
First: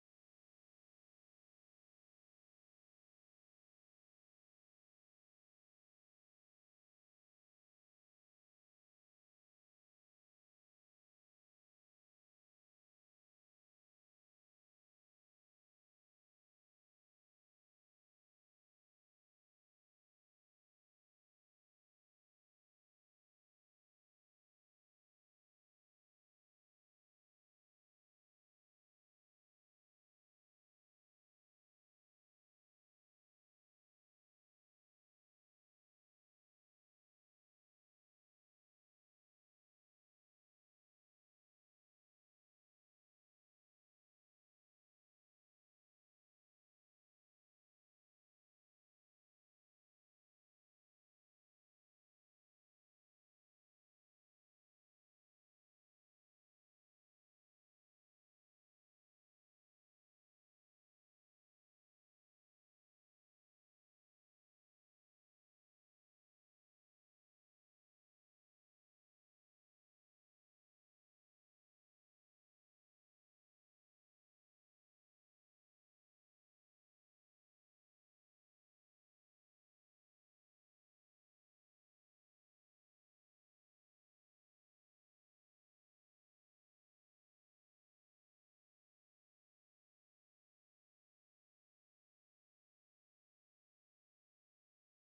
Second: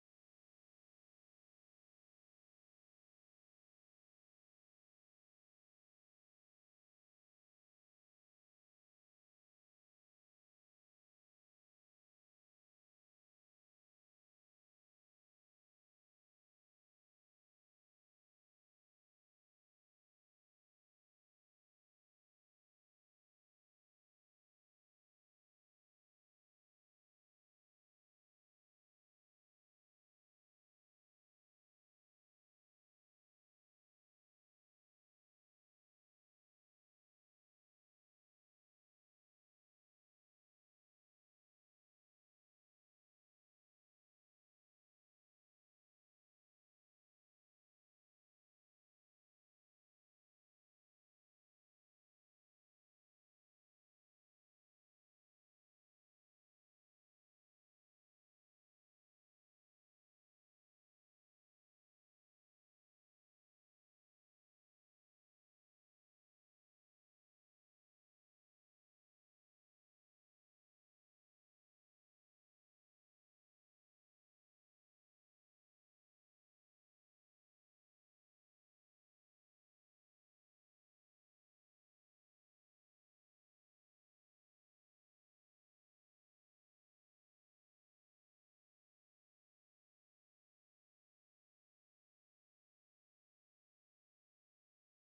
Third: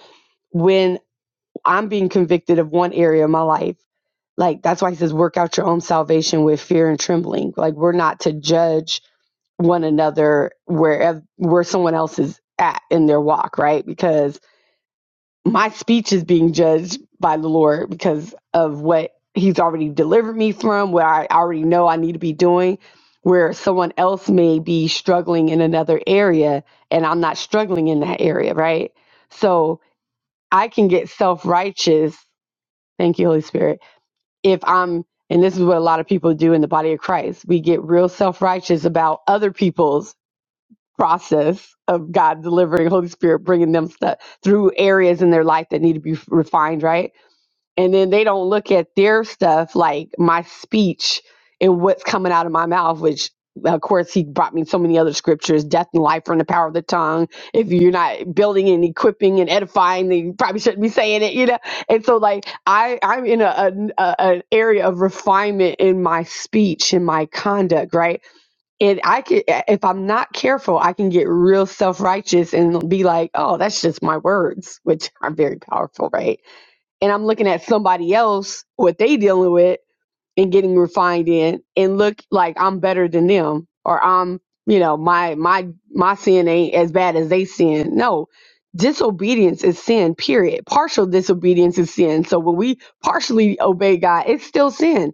[SPEAKER 3] when I'm being convicted of one area of my life, like that's why he says, work out your own salvation with fear and trembling. Like we're not to judge one another where where someone else is at in their walk, right? Because my speech is being judged by the Lord because of what He's already delivered me from, What I already know I need to be doing, where someone else may be struggling in another area and I'm not struggling in that area, right? So I can get self righteous. Thank you, Holy Spirit. If I'm, and this is what a lot of people do in the body of Christ, we get real self righteous about other people's process of God delivering, Holy Spirit bringing them stuff through areas in their life that need to be refined, right? and then they don't look at their stuff like my speech and what's coming out of my mouth which of course he brought me so many other scriptures death and life are in the power of the tongue if you're not building and equipping and edifying then you probably shouldn't be saying it you know and so like i i'm in a, a, a an area of refinement in my speech and my conduct right and i could if i'm not careful i can get real self-righteous and be like oh that's just my words which are very powerful right and I'm looking at somebody else what they dealing with and getting refined in and look like I'm better than them or I'm you know my my my sin ain't as bad as they sin. No, disobedience is sin. Period. Partial disobedience is sin. So when we partially obey God, it's still sin.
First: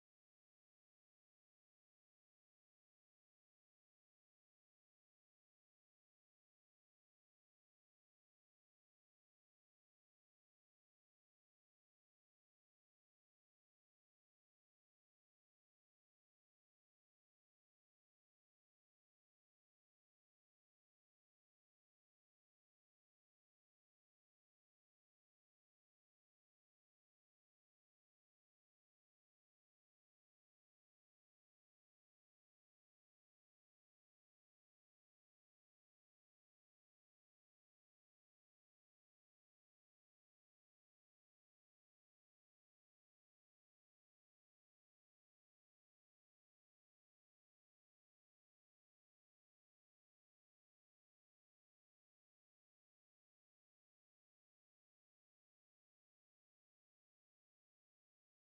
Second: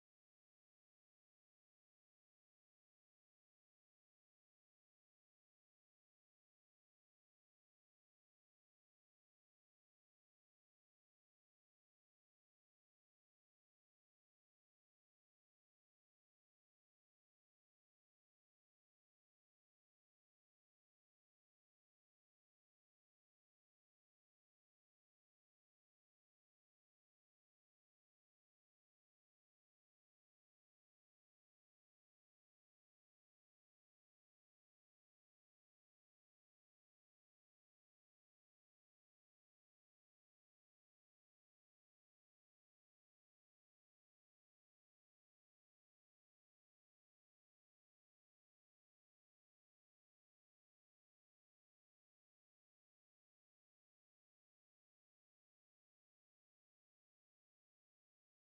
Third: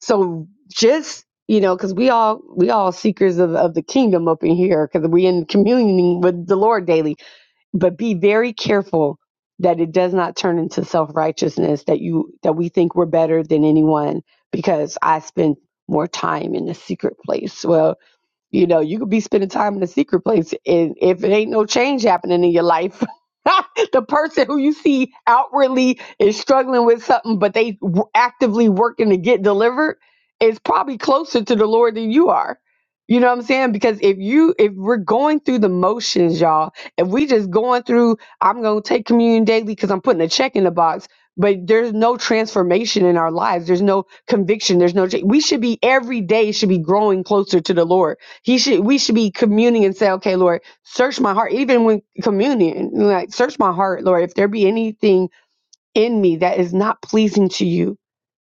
[SPEAKER 3] So just you know because we all we all seekers of, of the kingdom up in here because we in communing with the lord daily but be very careful that it does not turn into self-righteousness that you that we think we're better than anyone because i spend more time in the secret place Well. You know, you could be spending time in the secret place, and if it ain't no change happening in your life, the person who you see outwardly is struggling with something, but they w- actively working to get delivered, is probably closer to the Lord than you are. You know what I'm saying? Because if you if we're going through the motions, y'all, if we just going through, I'm gonna take communion daily because I'm putting a check in the box. But there's no transformation in our lives. There's no conviction. There's no. cha- We should be every day should be growing closer to the Lord he should we should be communing and say, Okay, Lord, search my heart. Even when communion, like search my heart, Lord. If there be anything in me that is not pleasing to you,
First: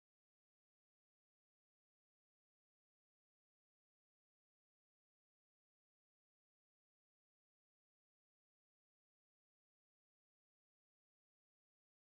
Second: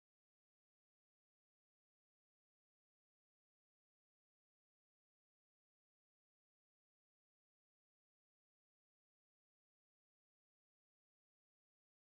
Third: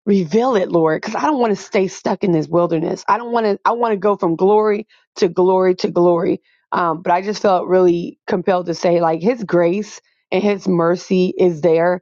[SPEAKER 3] reveal it, Lord. Because I don't want to stay stuck in this wilderness. I don't want to I want to go from glory to glory to glory. Um, but I just felt really compelled to say, like, his grace and his mercy is there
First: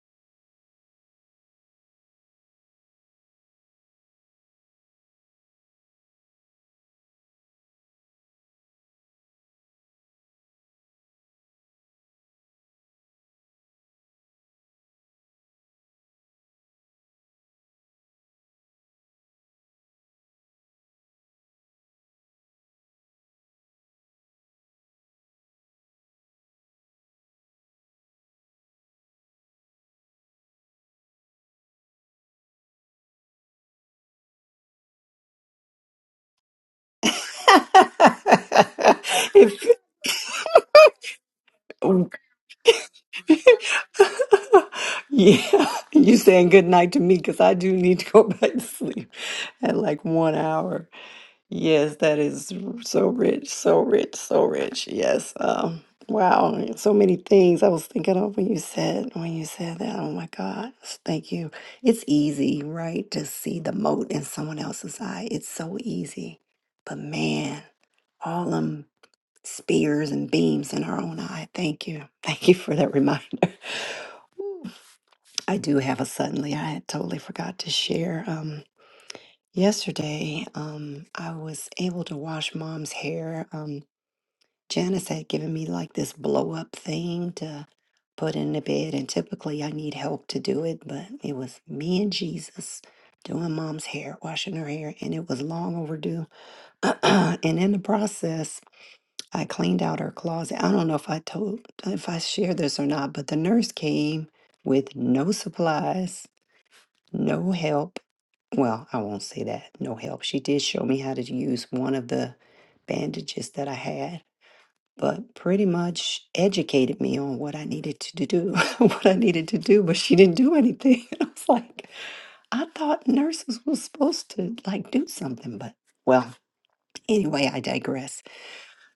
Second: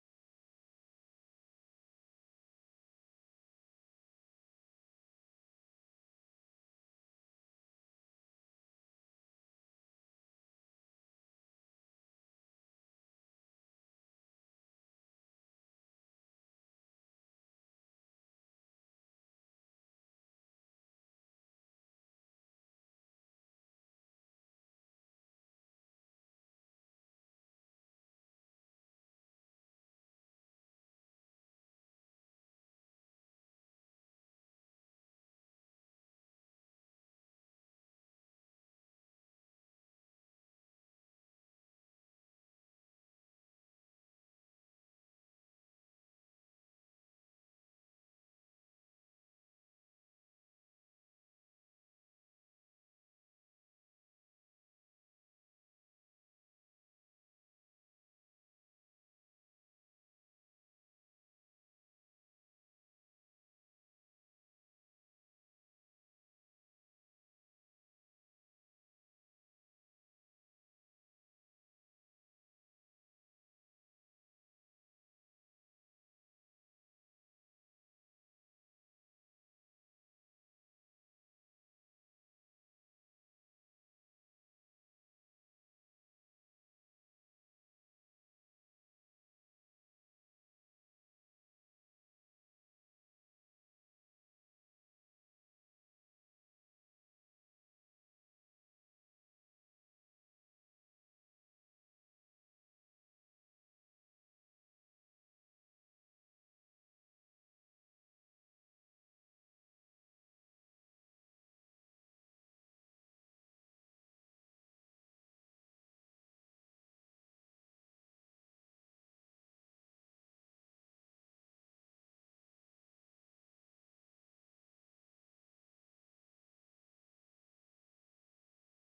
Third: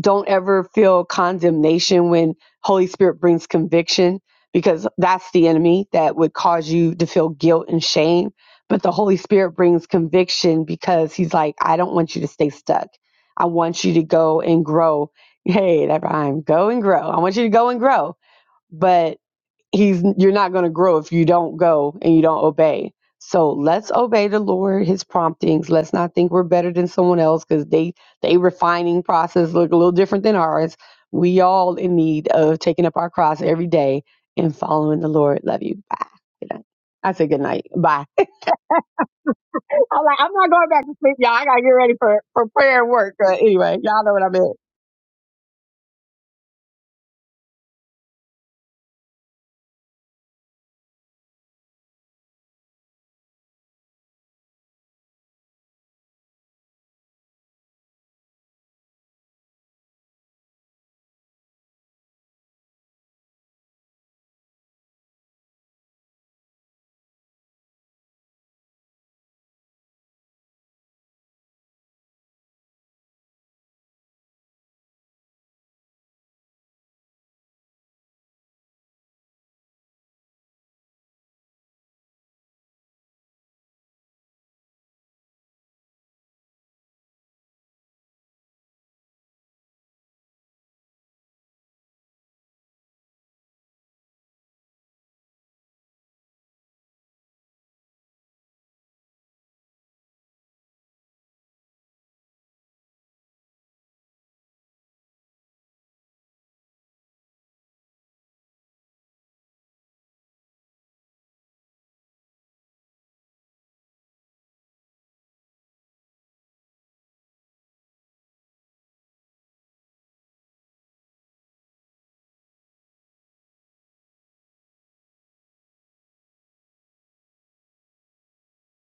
[SPEAKER 3] don't ever feel condemnation when holy spirit brings conviction because that's the enemy that would cause you to feel guilt and shame but the holy spirit brings conviction because he's like i don't want you to stay stuck i want you to go and grow hey that rhyme go and grow i want you to go and grow but he's you're not going to grow if you don't go and you don't obey so let's obey the lord his promptings let's not think we're better than someone else because they they refining process look a little different than ours we all in need of taking up our cross every day and following the lord love you bye good night i say good night bye
[SPEAKER 1] if
[SPEAKER 3] i'm like i'm not going back to sleep y'all i gotta get ready for for prayer and work but anyway y'all know what i meant
[SPEAKER 1] Yeah, you saying good night to me because I do need to go back to sleep at like one hour. Yes, that is r- so rich, so rich, so rich. Yes. Um, wow, so many things I was thinking of when you said when you said that. Oh my God, s- thank you. It's easy, right, to see the mote in someone else's eye. It's so easy, but man, all them spears and beams in our own eye. Thank you, thank you for that reminder. I do have a suddenly. I had totally forgot to share. Um, yesterday, um, I was able to wash mom's hair. Um, Janice had given me like this blow up thing to put in the bed, and typically I need help to do it, but it was me and Jesus doing mom's hair, washing her hair, and it was long overdue. and in the process, I cleaned out her closet. I don't know if I told, if I shared this or not, but the nurse came with no supplies no help. Well, I won't say that. No help. She did show me how to use one of the bandages that I had, but pretty much educated me on what I needed to do, what I needed to do, but she didn't do anything. I was like, I thought nurses was supposed to like do something, but well, anyway, I digress.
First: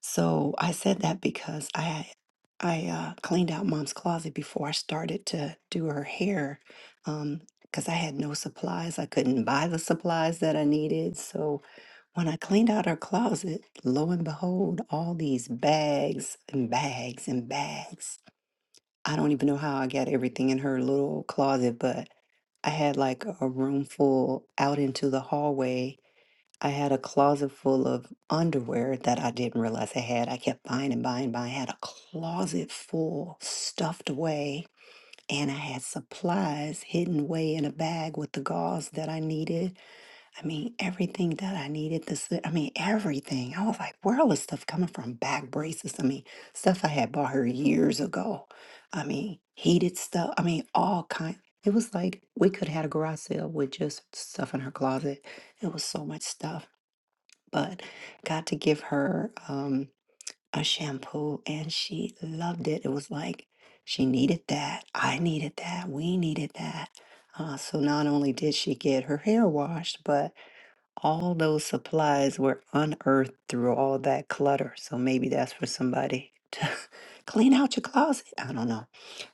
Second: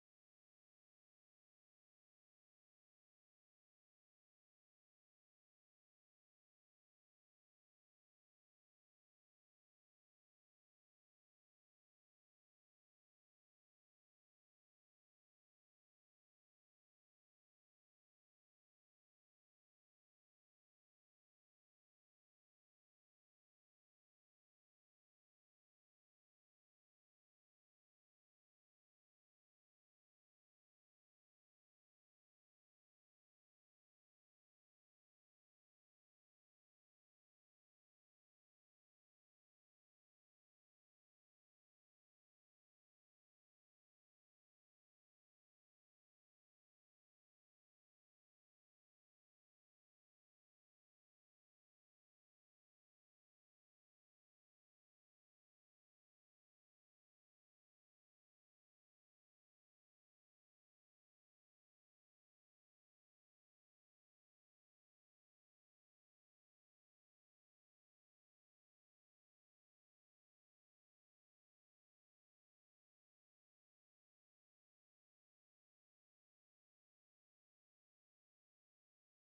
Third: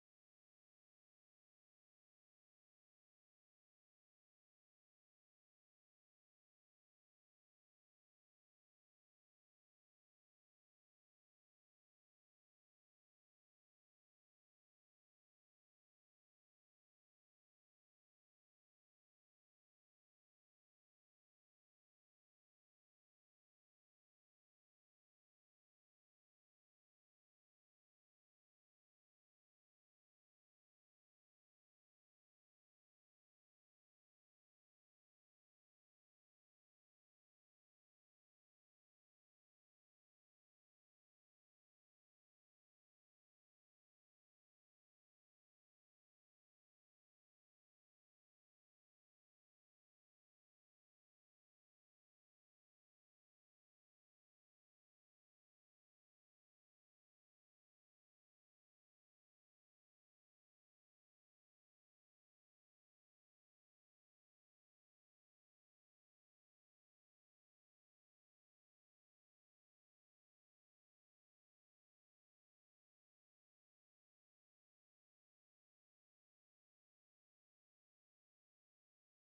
[SPEAKER 1] So I said that because I I uh, cleaned out mom's closet before I started to do her hair um, because I had no supplies. I couldn't buy the supplies that I needed. So when I cleaned out her closet, lo and behold, all these bags and bags and bags. I don't even know how I got everything in her little closet, but I had like a room full out into the hallway I had a closet full of underwear that I didn't realize I had. I kept buying and buying and buying. I had a closet full stuffed away, and I had supplies hidden away in a bag with the gauze that I needed. I mean, everything that I needed. This, I mean, everything. I was like, where all this stuff coming from? Back braces. I mean, stuff I had bought her years ago. I mean, heated stuff. I mean, all kind. It was like we could have had a garage sale with just stuff in her closet. It was so much stuff but got to give her um, a shampoo and she loved it. It was like she needed that. I needed that. We needed that. Uh, so not only did she get her hair washed, but all those supplies were unearthed through all that clutter. So maybe that's for somebody to clean out your closet. I don't know.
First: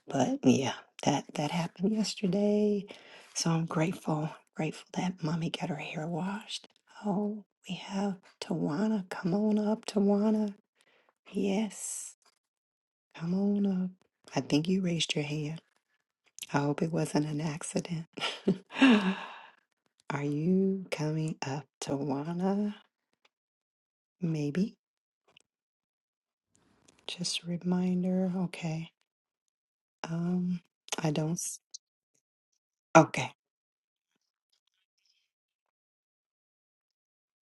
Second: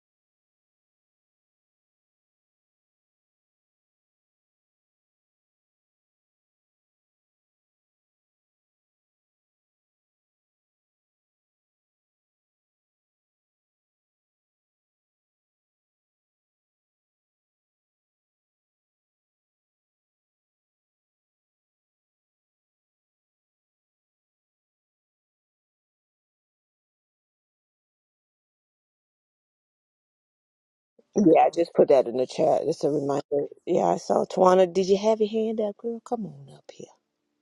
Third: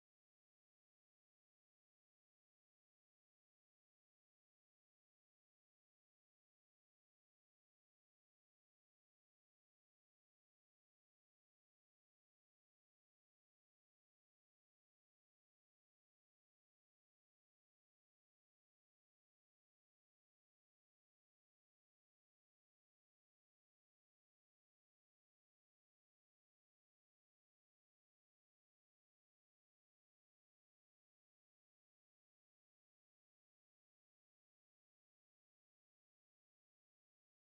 [SPEAKER 1] But yeah, that that happened yesterday. So I'm grateful, grateful that mommy got her hair washed. Oh, we have Tawana. Come on up, Tawana. Yes, come on up. I think you raised your hand. I hope it wasn't an accident. Are you coming up, Tawana? Maybe. Just a reminder. Okay. Um, I don't.
[SPEAKER 2] Yeah, I
[SPEAKER 1] s-
[SPEAKER 2] just put that in the chat. It's a
[SPEAKER 1] Okay.
[SPEAKER 2] reminder. Yeah, I saw Tawana. Did you have your hand up, girl? Come on up here.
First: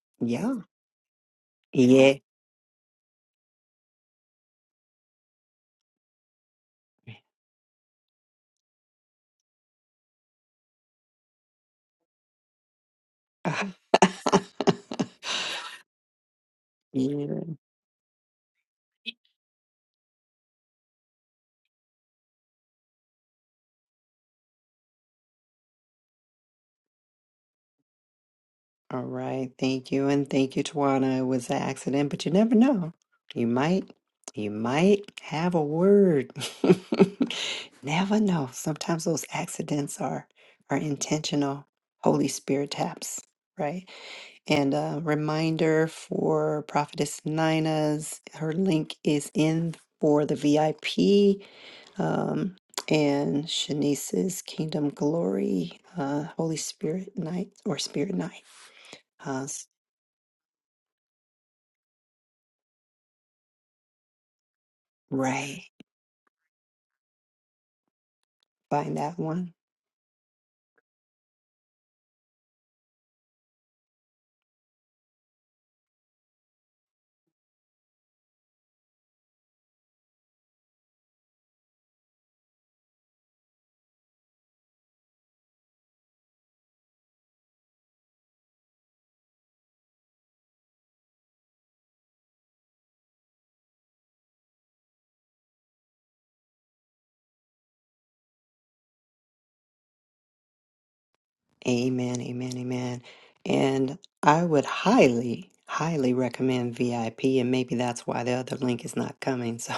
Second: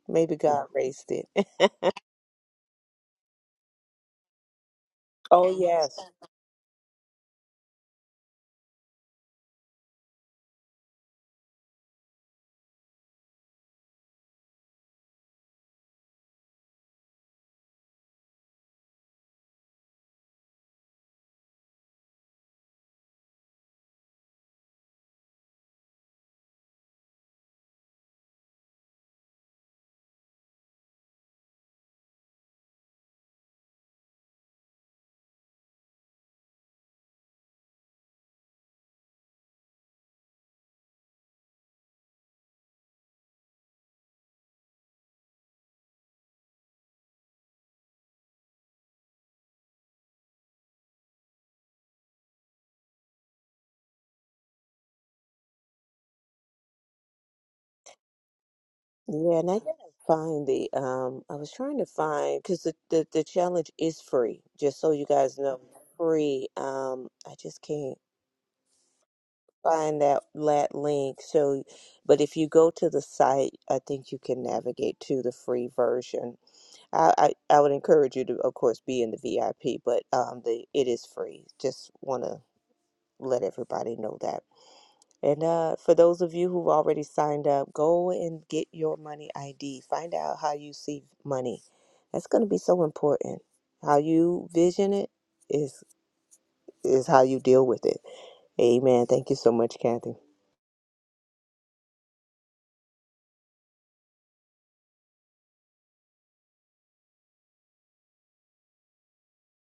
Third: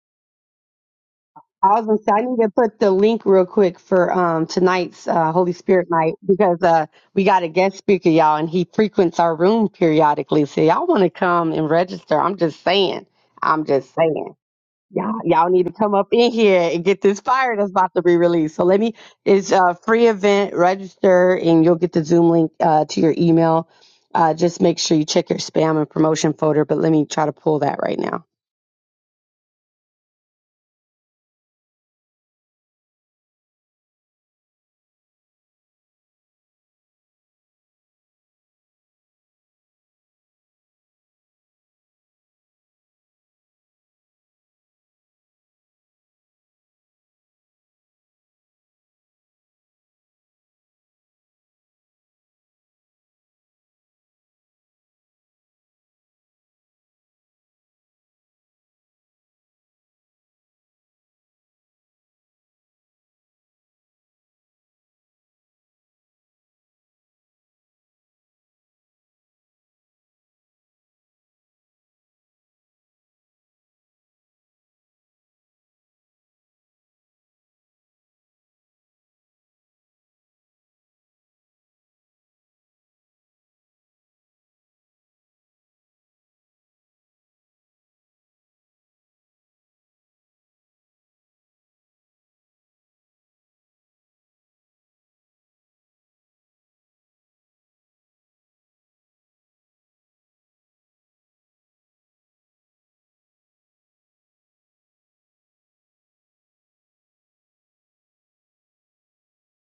[SPEAKER 2] Maybe
[SPEAKER 1] Yeah.
[SPEAKER 2] God raised it.
[SPEAKER 3] I was gonna say
[SPEAKER 1] Yeah.
[SPEAKER 3] I need to put the link real quick for um tonight's uh,
[SPEAKER 2] Oh
[SPEAKER 3] Holy Spirit
[SPEAKER 2] yes.
[SPEAKER 3] night because uh we got a guest speaker, y'all, and he frequents our room periodically. So y'all want to come and register? I'm just saying. I'm just saying. Y'all, y'all need to come up in here and get this
[SPEAKER 1] Yeah.
[SPEAKER 3] fire that's about to be released. So let me. It's a free event. Register and you'll get the Zoom link uh, to your email. Uh, just make sure you check your spam and promotion folder. But let me try to pull that right now.
[SPEAKER 1] All right. Thank you. And thank you, Tawana. It was an accident, but you never know. You might, you might have a word. never know. Sometimes those accidents are are intentional Holy Spirit taps, right? And a reminder for Prophetess Nina's, her link is in for the VIP um, and Shanice's Kingdom Glory, uh, Holy Spirit Night or Spirit Night.
[SPEAKER 2] Yeah,
[SPEAKER 1] Uh,
[SPEAKER 2] and I
[SPEAKER 1] s-
[SPEAKER 2] didn't find the um I was trying to find because the, the the challenge is free, just so you guys know,
[SPEAKER 1] right.
[SPEAKER 2] free. Um I just can't
[SPEAKER 1] Find that one.
[SPEAKER 2] find that lat link. So but if you go to the site, I think you can navigate to the free version. I, I I would encourage you to, of course, be in the VIP, but um, the it is free. Just want to let everybody know that. And uh, for those of you who've already signed up, go and get your money ID. Find out how you see money. That's going to be so important. How you vision it is is how you deal with it. Amen. Thank you so much, Kathy.
[SPEAKER 1] Amen, amen, amen. And I would highly, highly recommend VIP, and maybe that's why the other link is not coming.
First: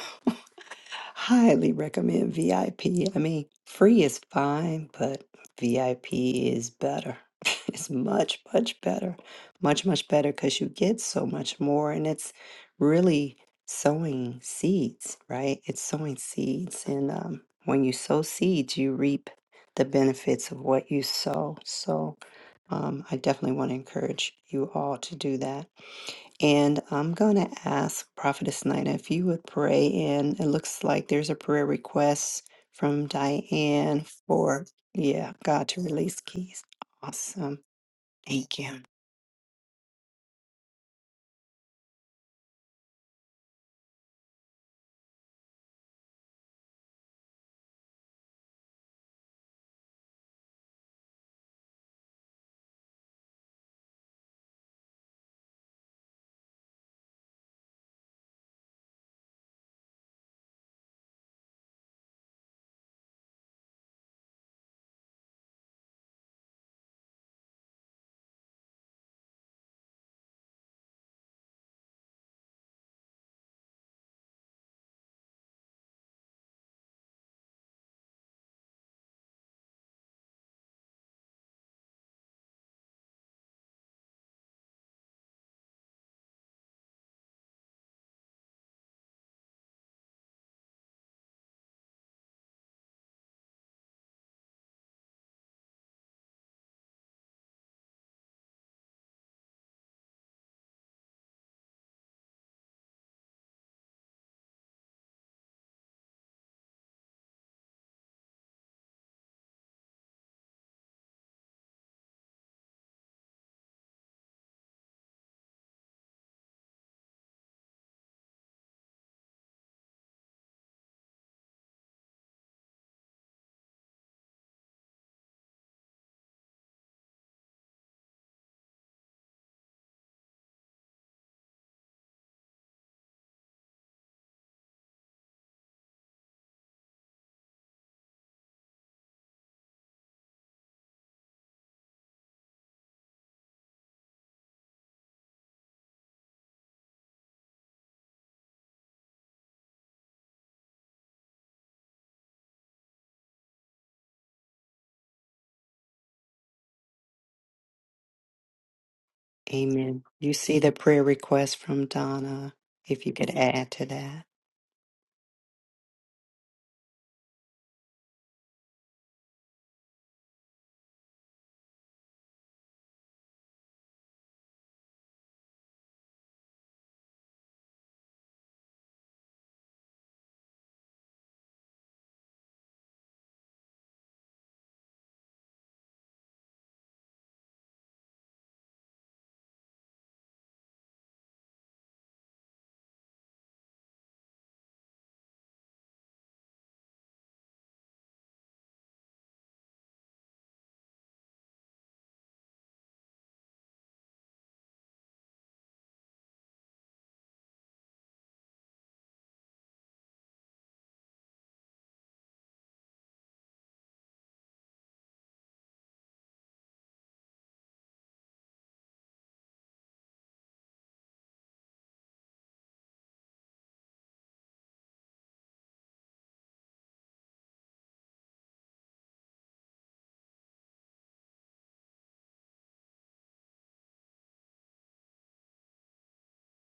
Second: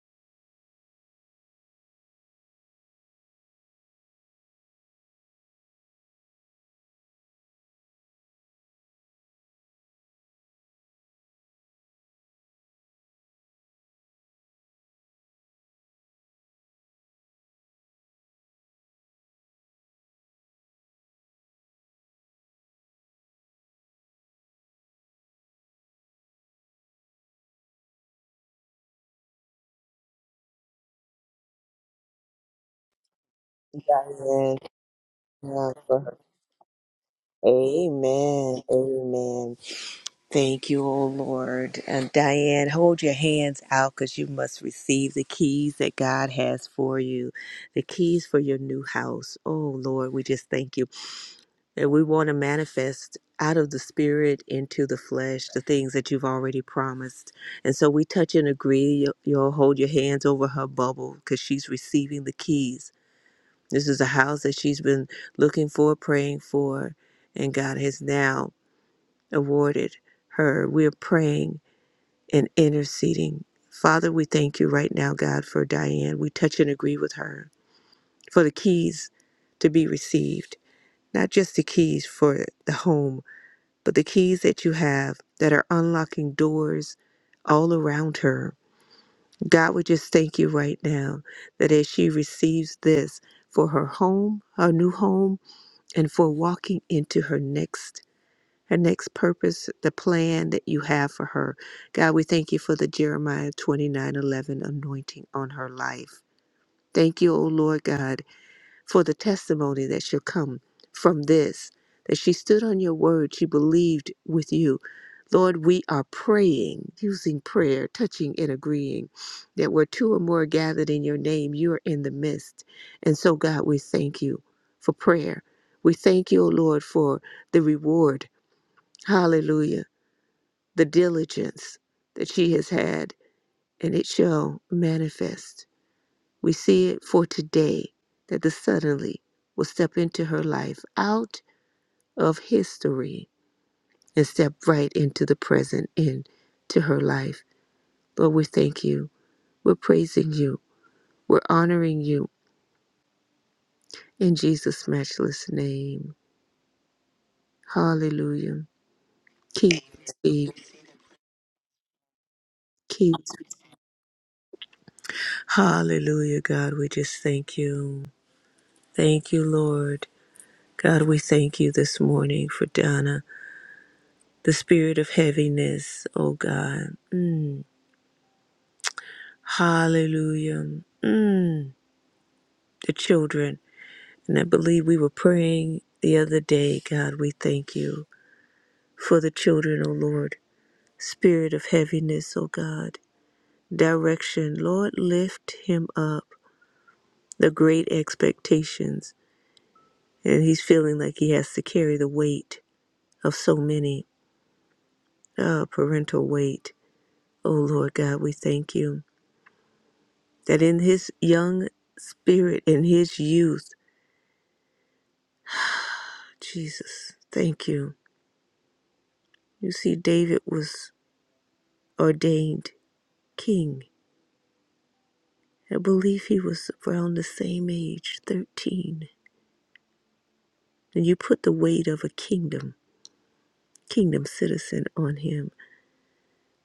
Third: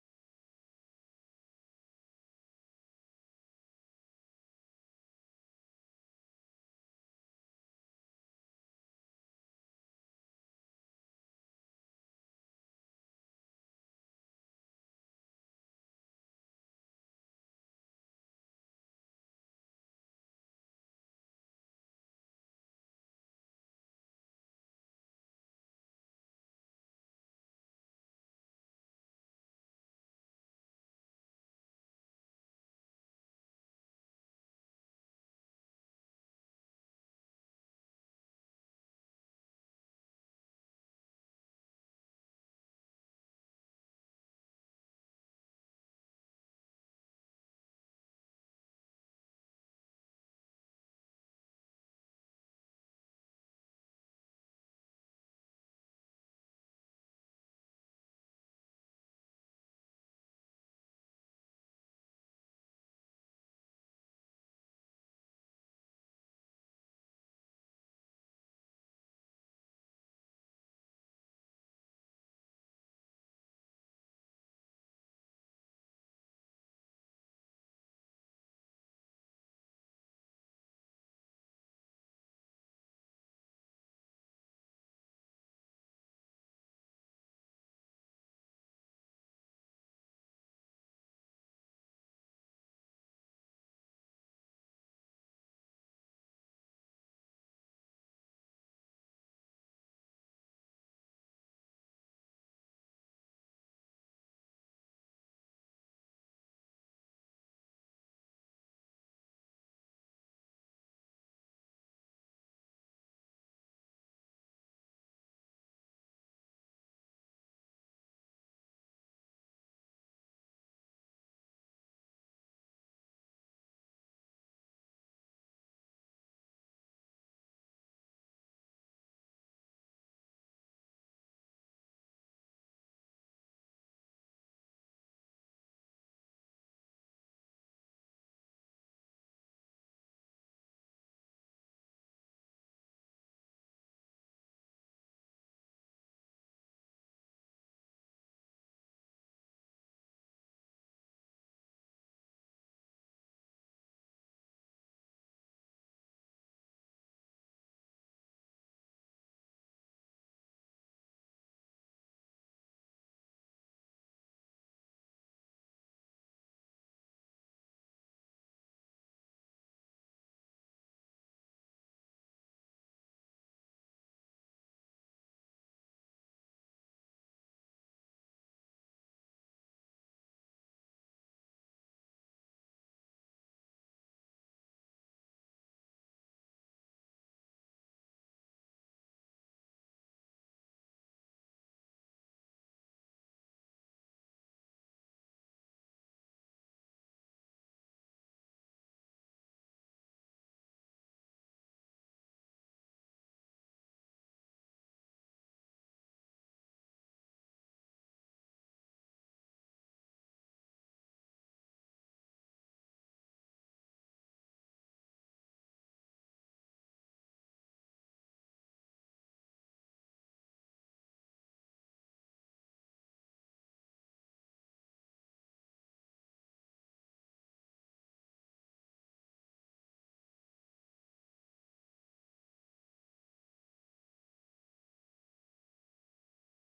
[SPEAKER 1] Highly recommend VIP. I P. I mean, free is fine, but VIP is better. it's much, much better. Much, much better because you get so much more. And it's really sowing seeds, right? It's sowing seeds. And um, when you sow seeds, you reap the benefits of what you sow. So um, I definitely want to encourage you all to do that. And I'm going to ask Prophetess Nina if you would pray And It looks like there's a prayer request from Diane
[SPEAKER 2] Diane.
[SPEAKER 1] for, yeah, God
[SPEAKER 2] yeah,
[SPEAKER 1] to
[SPEAKER 2] for
[SPEAKER 1] release keys. Awesome. Thank
[SPEAKER 2] Amen.
[SPEAKER 1] you.
[SPEAKER 2] Amen. Thank you, O Lord. And Diane, hold your hands out because you must receive the keys that God has for you, the keys for your new house. Oh, Lord, we just thank you. And we want to manifest out of the spirit into the flesh the things that you've already promised. And so we touch and agree. You'll you'll hold your hands over her bubble because she's receiving the keys. This is a house that she's been looking for, praying for, and God has now awarded her. We're praying and interceding. Father, we thank you right now, God, for Diane. We touch and agree with her for the keys to be received, not just the keys for the home, but the keys that you have that are unlocking doors all around her. God, we just thank you right now that as she receives this for her home, her new home, and for walking into her next her next purpose, the plan that you have for her. God, we thank you for the Jeremiah 29 11 anointing on her life. Thank you, O Lord God, for the testimony that shall come from this, that she stood on your word, she believed with you. Lord, we are praying, using prayer, touching and agreeing that where two or more are gathered in your name, you are in the midst. And so, God, we thank you for prayer. We thank you, O Lord, for the reward. Hallelujah the diligence that she has had, and it shall manifest. We see it for today that the suddenly will step into her life out of history and step right into the present into her life. Lord, we thank you. We're praising you. We're honoring you in Jesus' matchless name. Hallelujah. Keep,
[SPEAKER 1] Amen. You
[SPEAKER 2] keep,
[SPEAKER 1] see the prayer request from Donna, if you
[SPEAKER 2] keep.
[SPEAKER 1] could add to that.
[SPEAKER 2] Hallelujah, God. We just thank you. Thank you, Lord. God, we thank you this morning for Donna, the spirit of heaviness, oh God. Mm. Hallelujah. Mm. The children. And I believe we were praying the other day, God, we thank you for the children, oh Lord. Spirit of heaviness, oh God. Direction. Lord, lift him up. The great expectations. And he's feeling like he has to carry the weight of so many, uh, parental weight. Oh Lord God, we thank you. that in his young spirit, in his youth, Jesus, thank you. You see, David was ordained king. I believe he was around the same age, 13. And you put the weight of a kingdom, kingdom citizen on him.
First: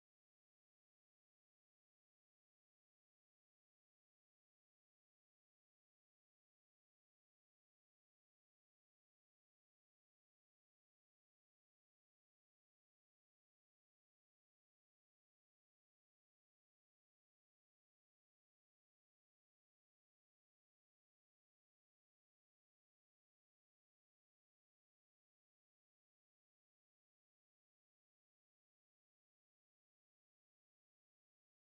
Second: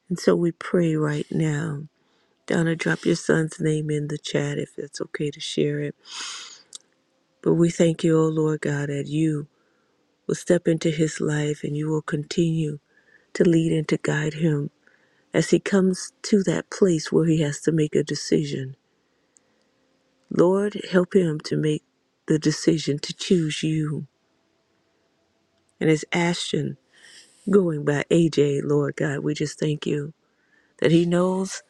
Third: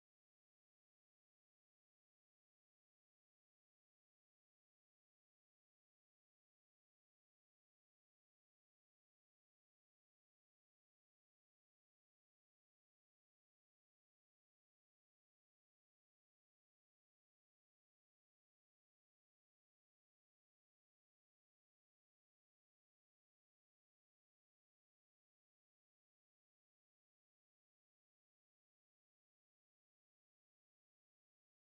[SPEAKER 2] And so we pray right now. Donna, drop your son's name in the chat if it's okay to share it. But we thank you, O Lord God, that you will step into his life and you will continue to lead and to guide him as he comes to that place where he has to make a decision. Lord, help him to make the decision to choose you. And as Ashton going by AJ, Lord God, we just thank you that he knows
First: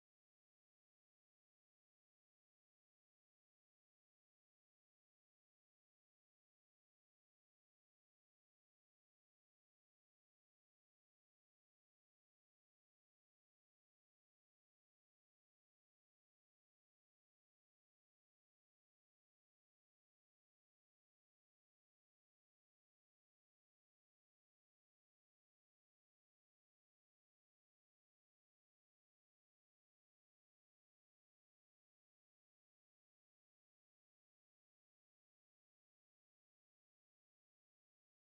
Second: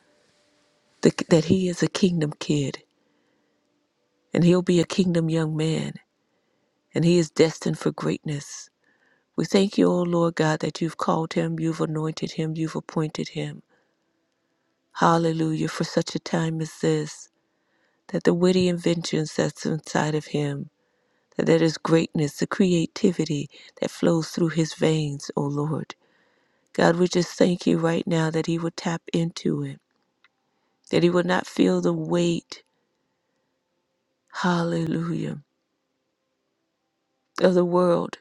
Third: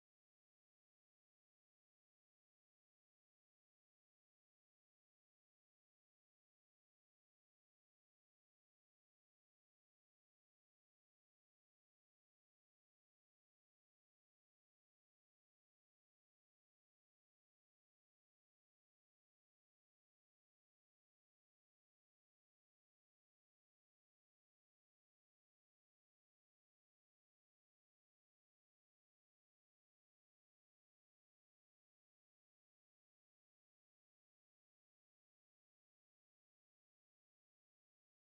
[SPEAKER 2] that, that he is a kingdom kid and he'll be a kingdom young man and he is destined for greatness. We thank you, O Lord God, that you've called him, you've anointed him, you've appointed him. Hallelujah, for such a time as this, that the witty inventions that's inside of him that there is greatness, the creativity that flows through his veins, O Lord. God, we just thank you right now that he would tap into it, that he would not feel the weight, hallelujah, of the world,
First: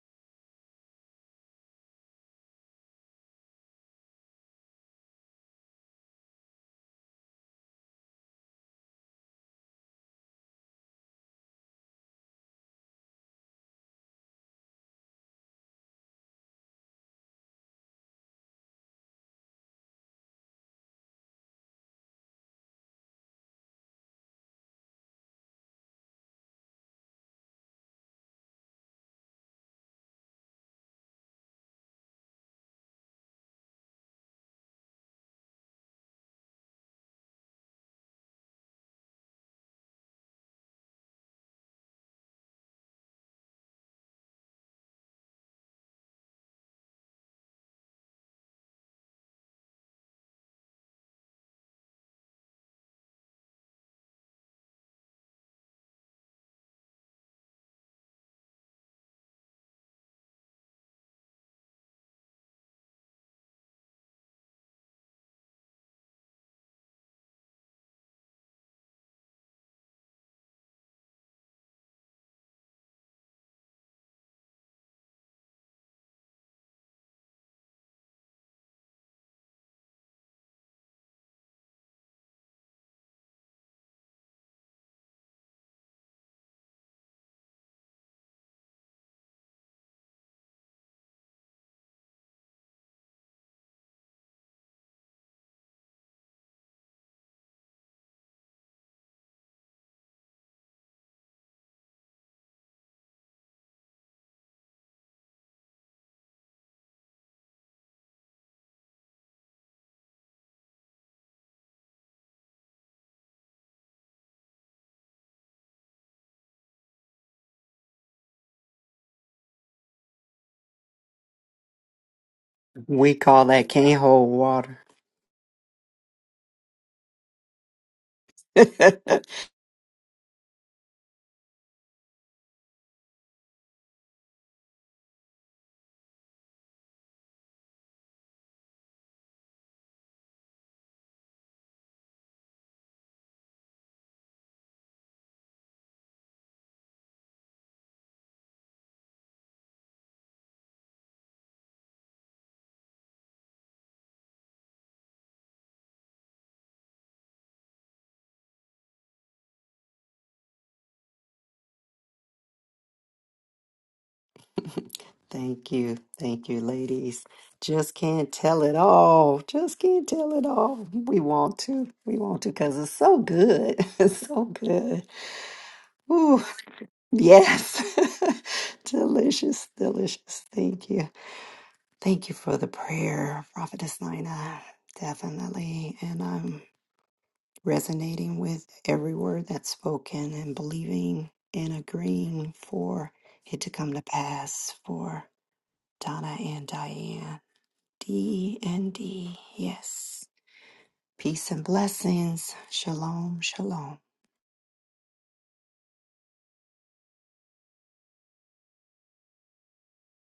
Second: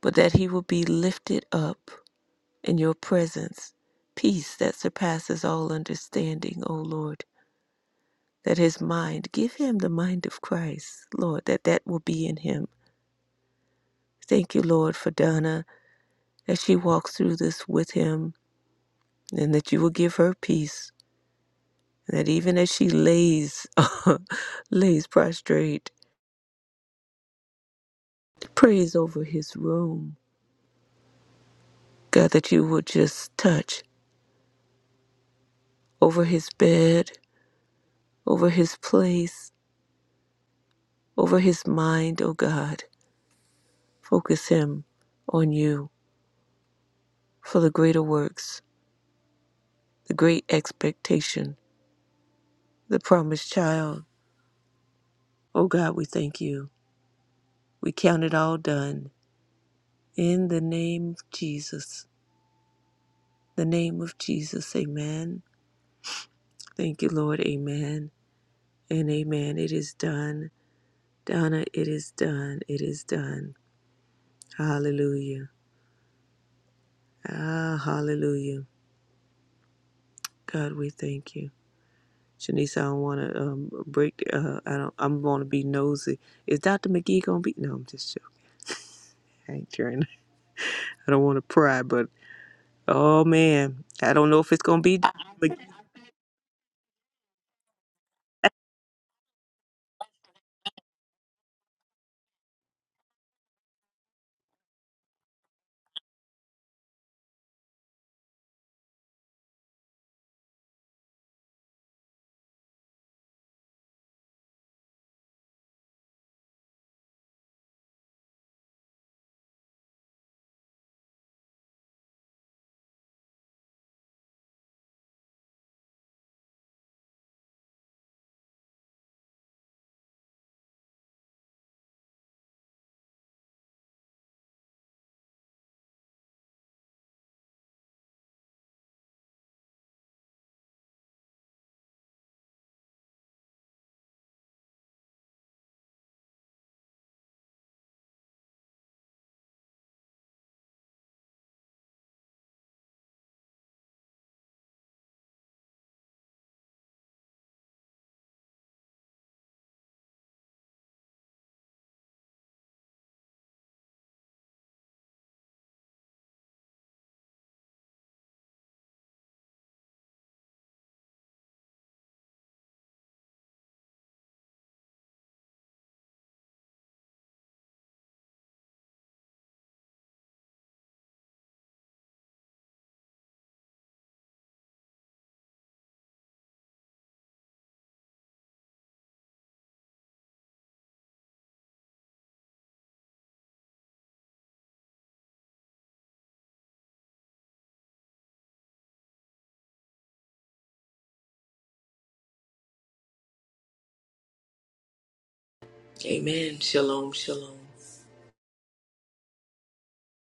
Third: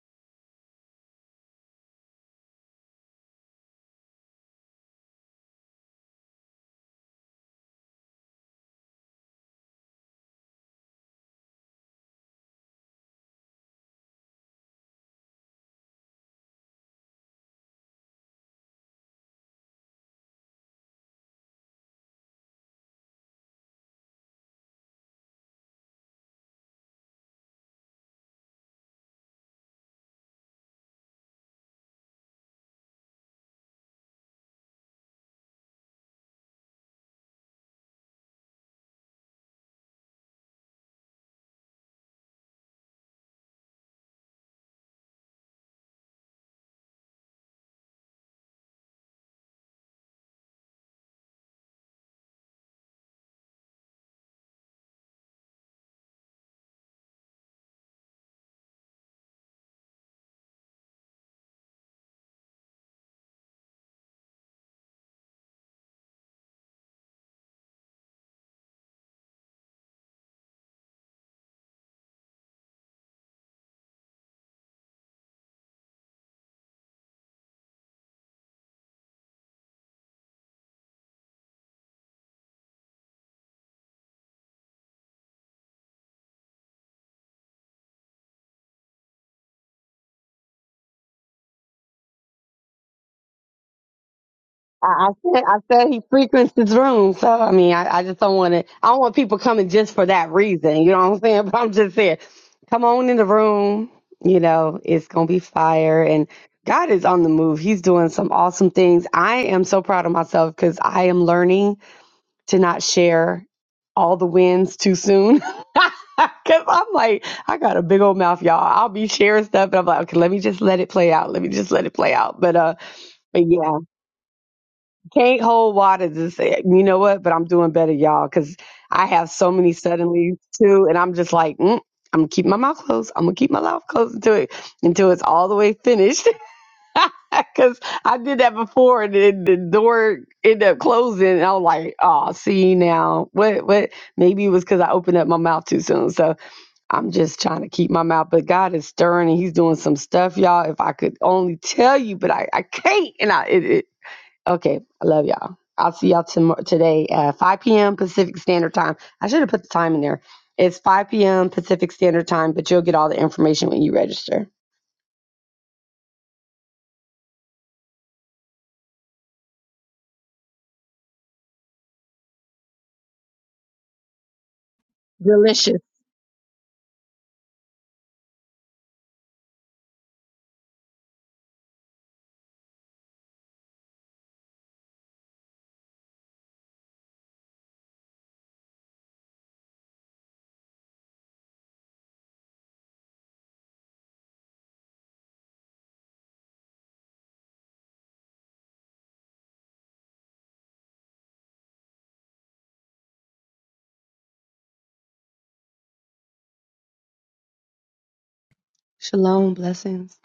[SPEAKER 2] but that he will be lifted up in your presence. Peace that surpasses all understanding, O Lord. That his mind, give him the mind of Christ, Lord, that that will be in him. Thank you, Lord, for Donna, as she walks through this with him and that you will give her peace. And that even as she lays, lays prostrate, prays over his room, God, that you will just touch over his bed, over his place, over his mind, oh God. Focus him on you for the greater works, the great expectation, the promised child. Oh God, we thank you. We count it all done. In the name of Jesus, the name of Jesus, amen Thank you, Lord. Amen and amen. It is done. Donna, it is done. It is done. Hallelujah. Ah, hallelujah. God, we thank you. Shanice, I don't want to um, break. Uh, I don't. I'm going to be nosy. Is Dr. McGee going to be? No, I'm just joking. I ain't trying. I don't want to pry, but oh man, I don't know if it's going to be.
[SPEAKER 3] I, I said I
[SPEAKER 2] Mc-
[SPEAKER 3] said he frequents this room, so I mean I, I just don't want to. I don't want people coming just for that reason. You know what I'm saying? But I'm just saying, come on in the room. You know it's gonna be fire, and God is on the move. He's doing some awesome things. I am so proud of myself because I am learning to not share all the wins too soon. Cause I'm like, I got a big old mouth, y'all. I'll be sharing stuff, and I'm like, okay, let me just let it play out. Let me just let it play out. But uh,
[SPEAKER 1] We
[SPEAKER 3] but
[SPEAKER 1] call
[SPEAKER 3] yeah.
[SPEAKER 1] that can't hold water.
[SPEAKER 3] Can't hold water to say, you know what, but I'm doing better, y'all, because I have so many suddenly too. And I'm just like, mm, I'm going to keep my mouth closed. I'm going to keep my mouth closed until, it, until it's all the way finished. Because I did that before and then the door ended up closing. And I was like, oh, see now, what, what? Maybe it was because I opened up my mouth too soon. So I'm just trying to keep my mouth. But God is stirring and He's doing some stuff, y'all. If I could only tell you, but I, I can't. And I, it, Okay, I love y'all. I'll see y'all tomorrow today at 5 p.m. Pacific Standard Time. I should have put the time in there. It's 5 p.m. Pacific Standard Time, but you'll get all the information when you register.
[SPEAKER 1] Thank you. Thank you, ladies. Just can't tell it all. Just can't tell it all. We want to. We want to because it's so good. It's so good.
[SPEAKER 3] Delicious.
[SPEAKER 1] Ooh, yes. delicious, delicious. Thank you. Thank you for the prayer, Prophetess Nina. Definitely. And I'm resonating with every word that's spoken and believing and agreeing for it to come to pass for Donna and Diane. D and D. Yes. Peace and blessings. Shalom, shalom.
[SPEAKER 2] Amen. Shalom, shalom.
[SPEAKER 3] Shalom. Blessings.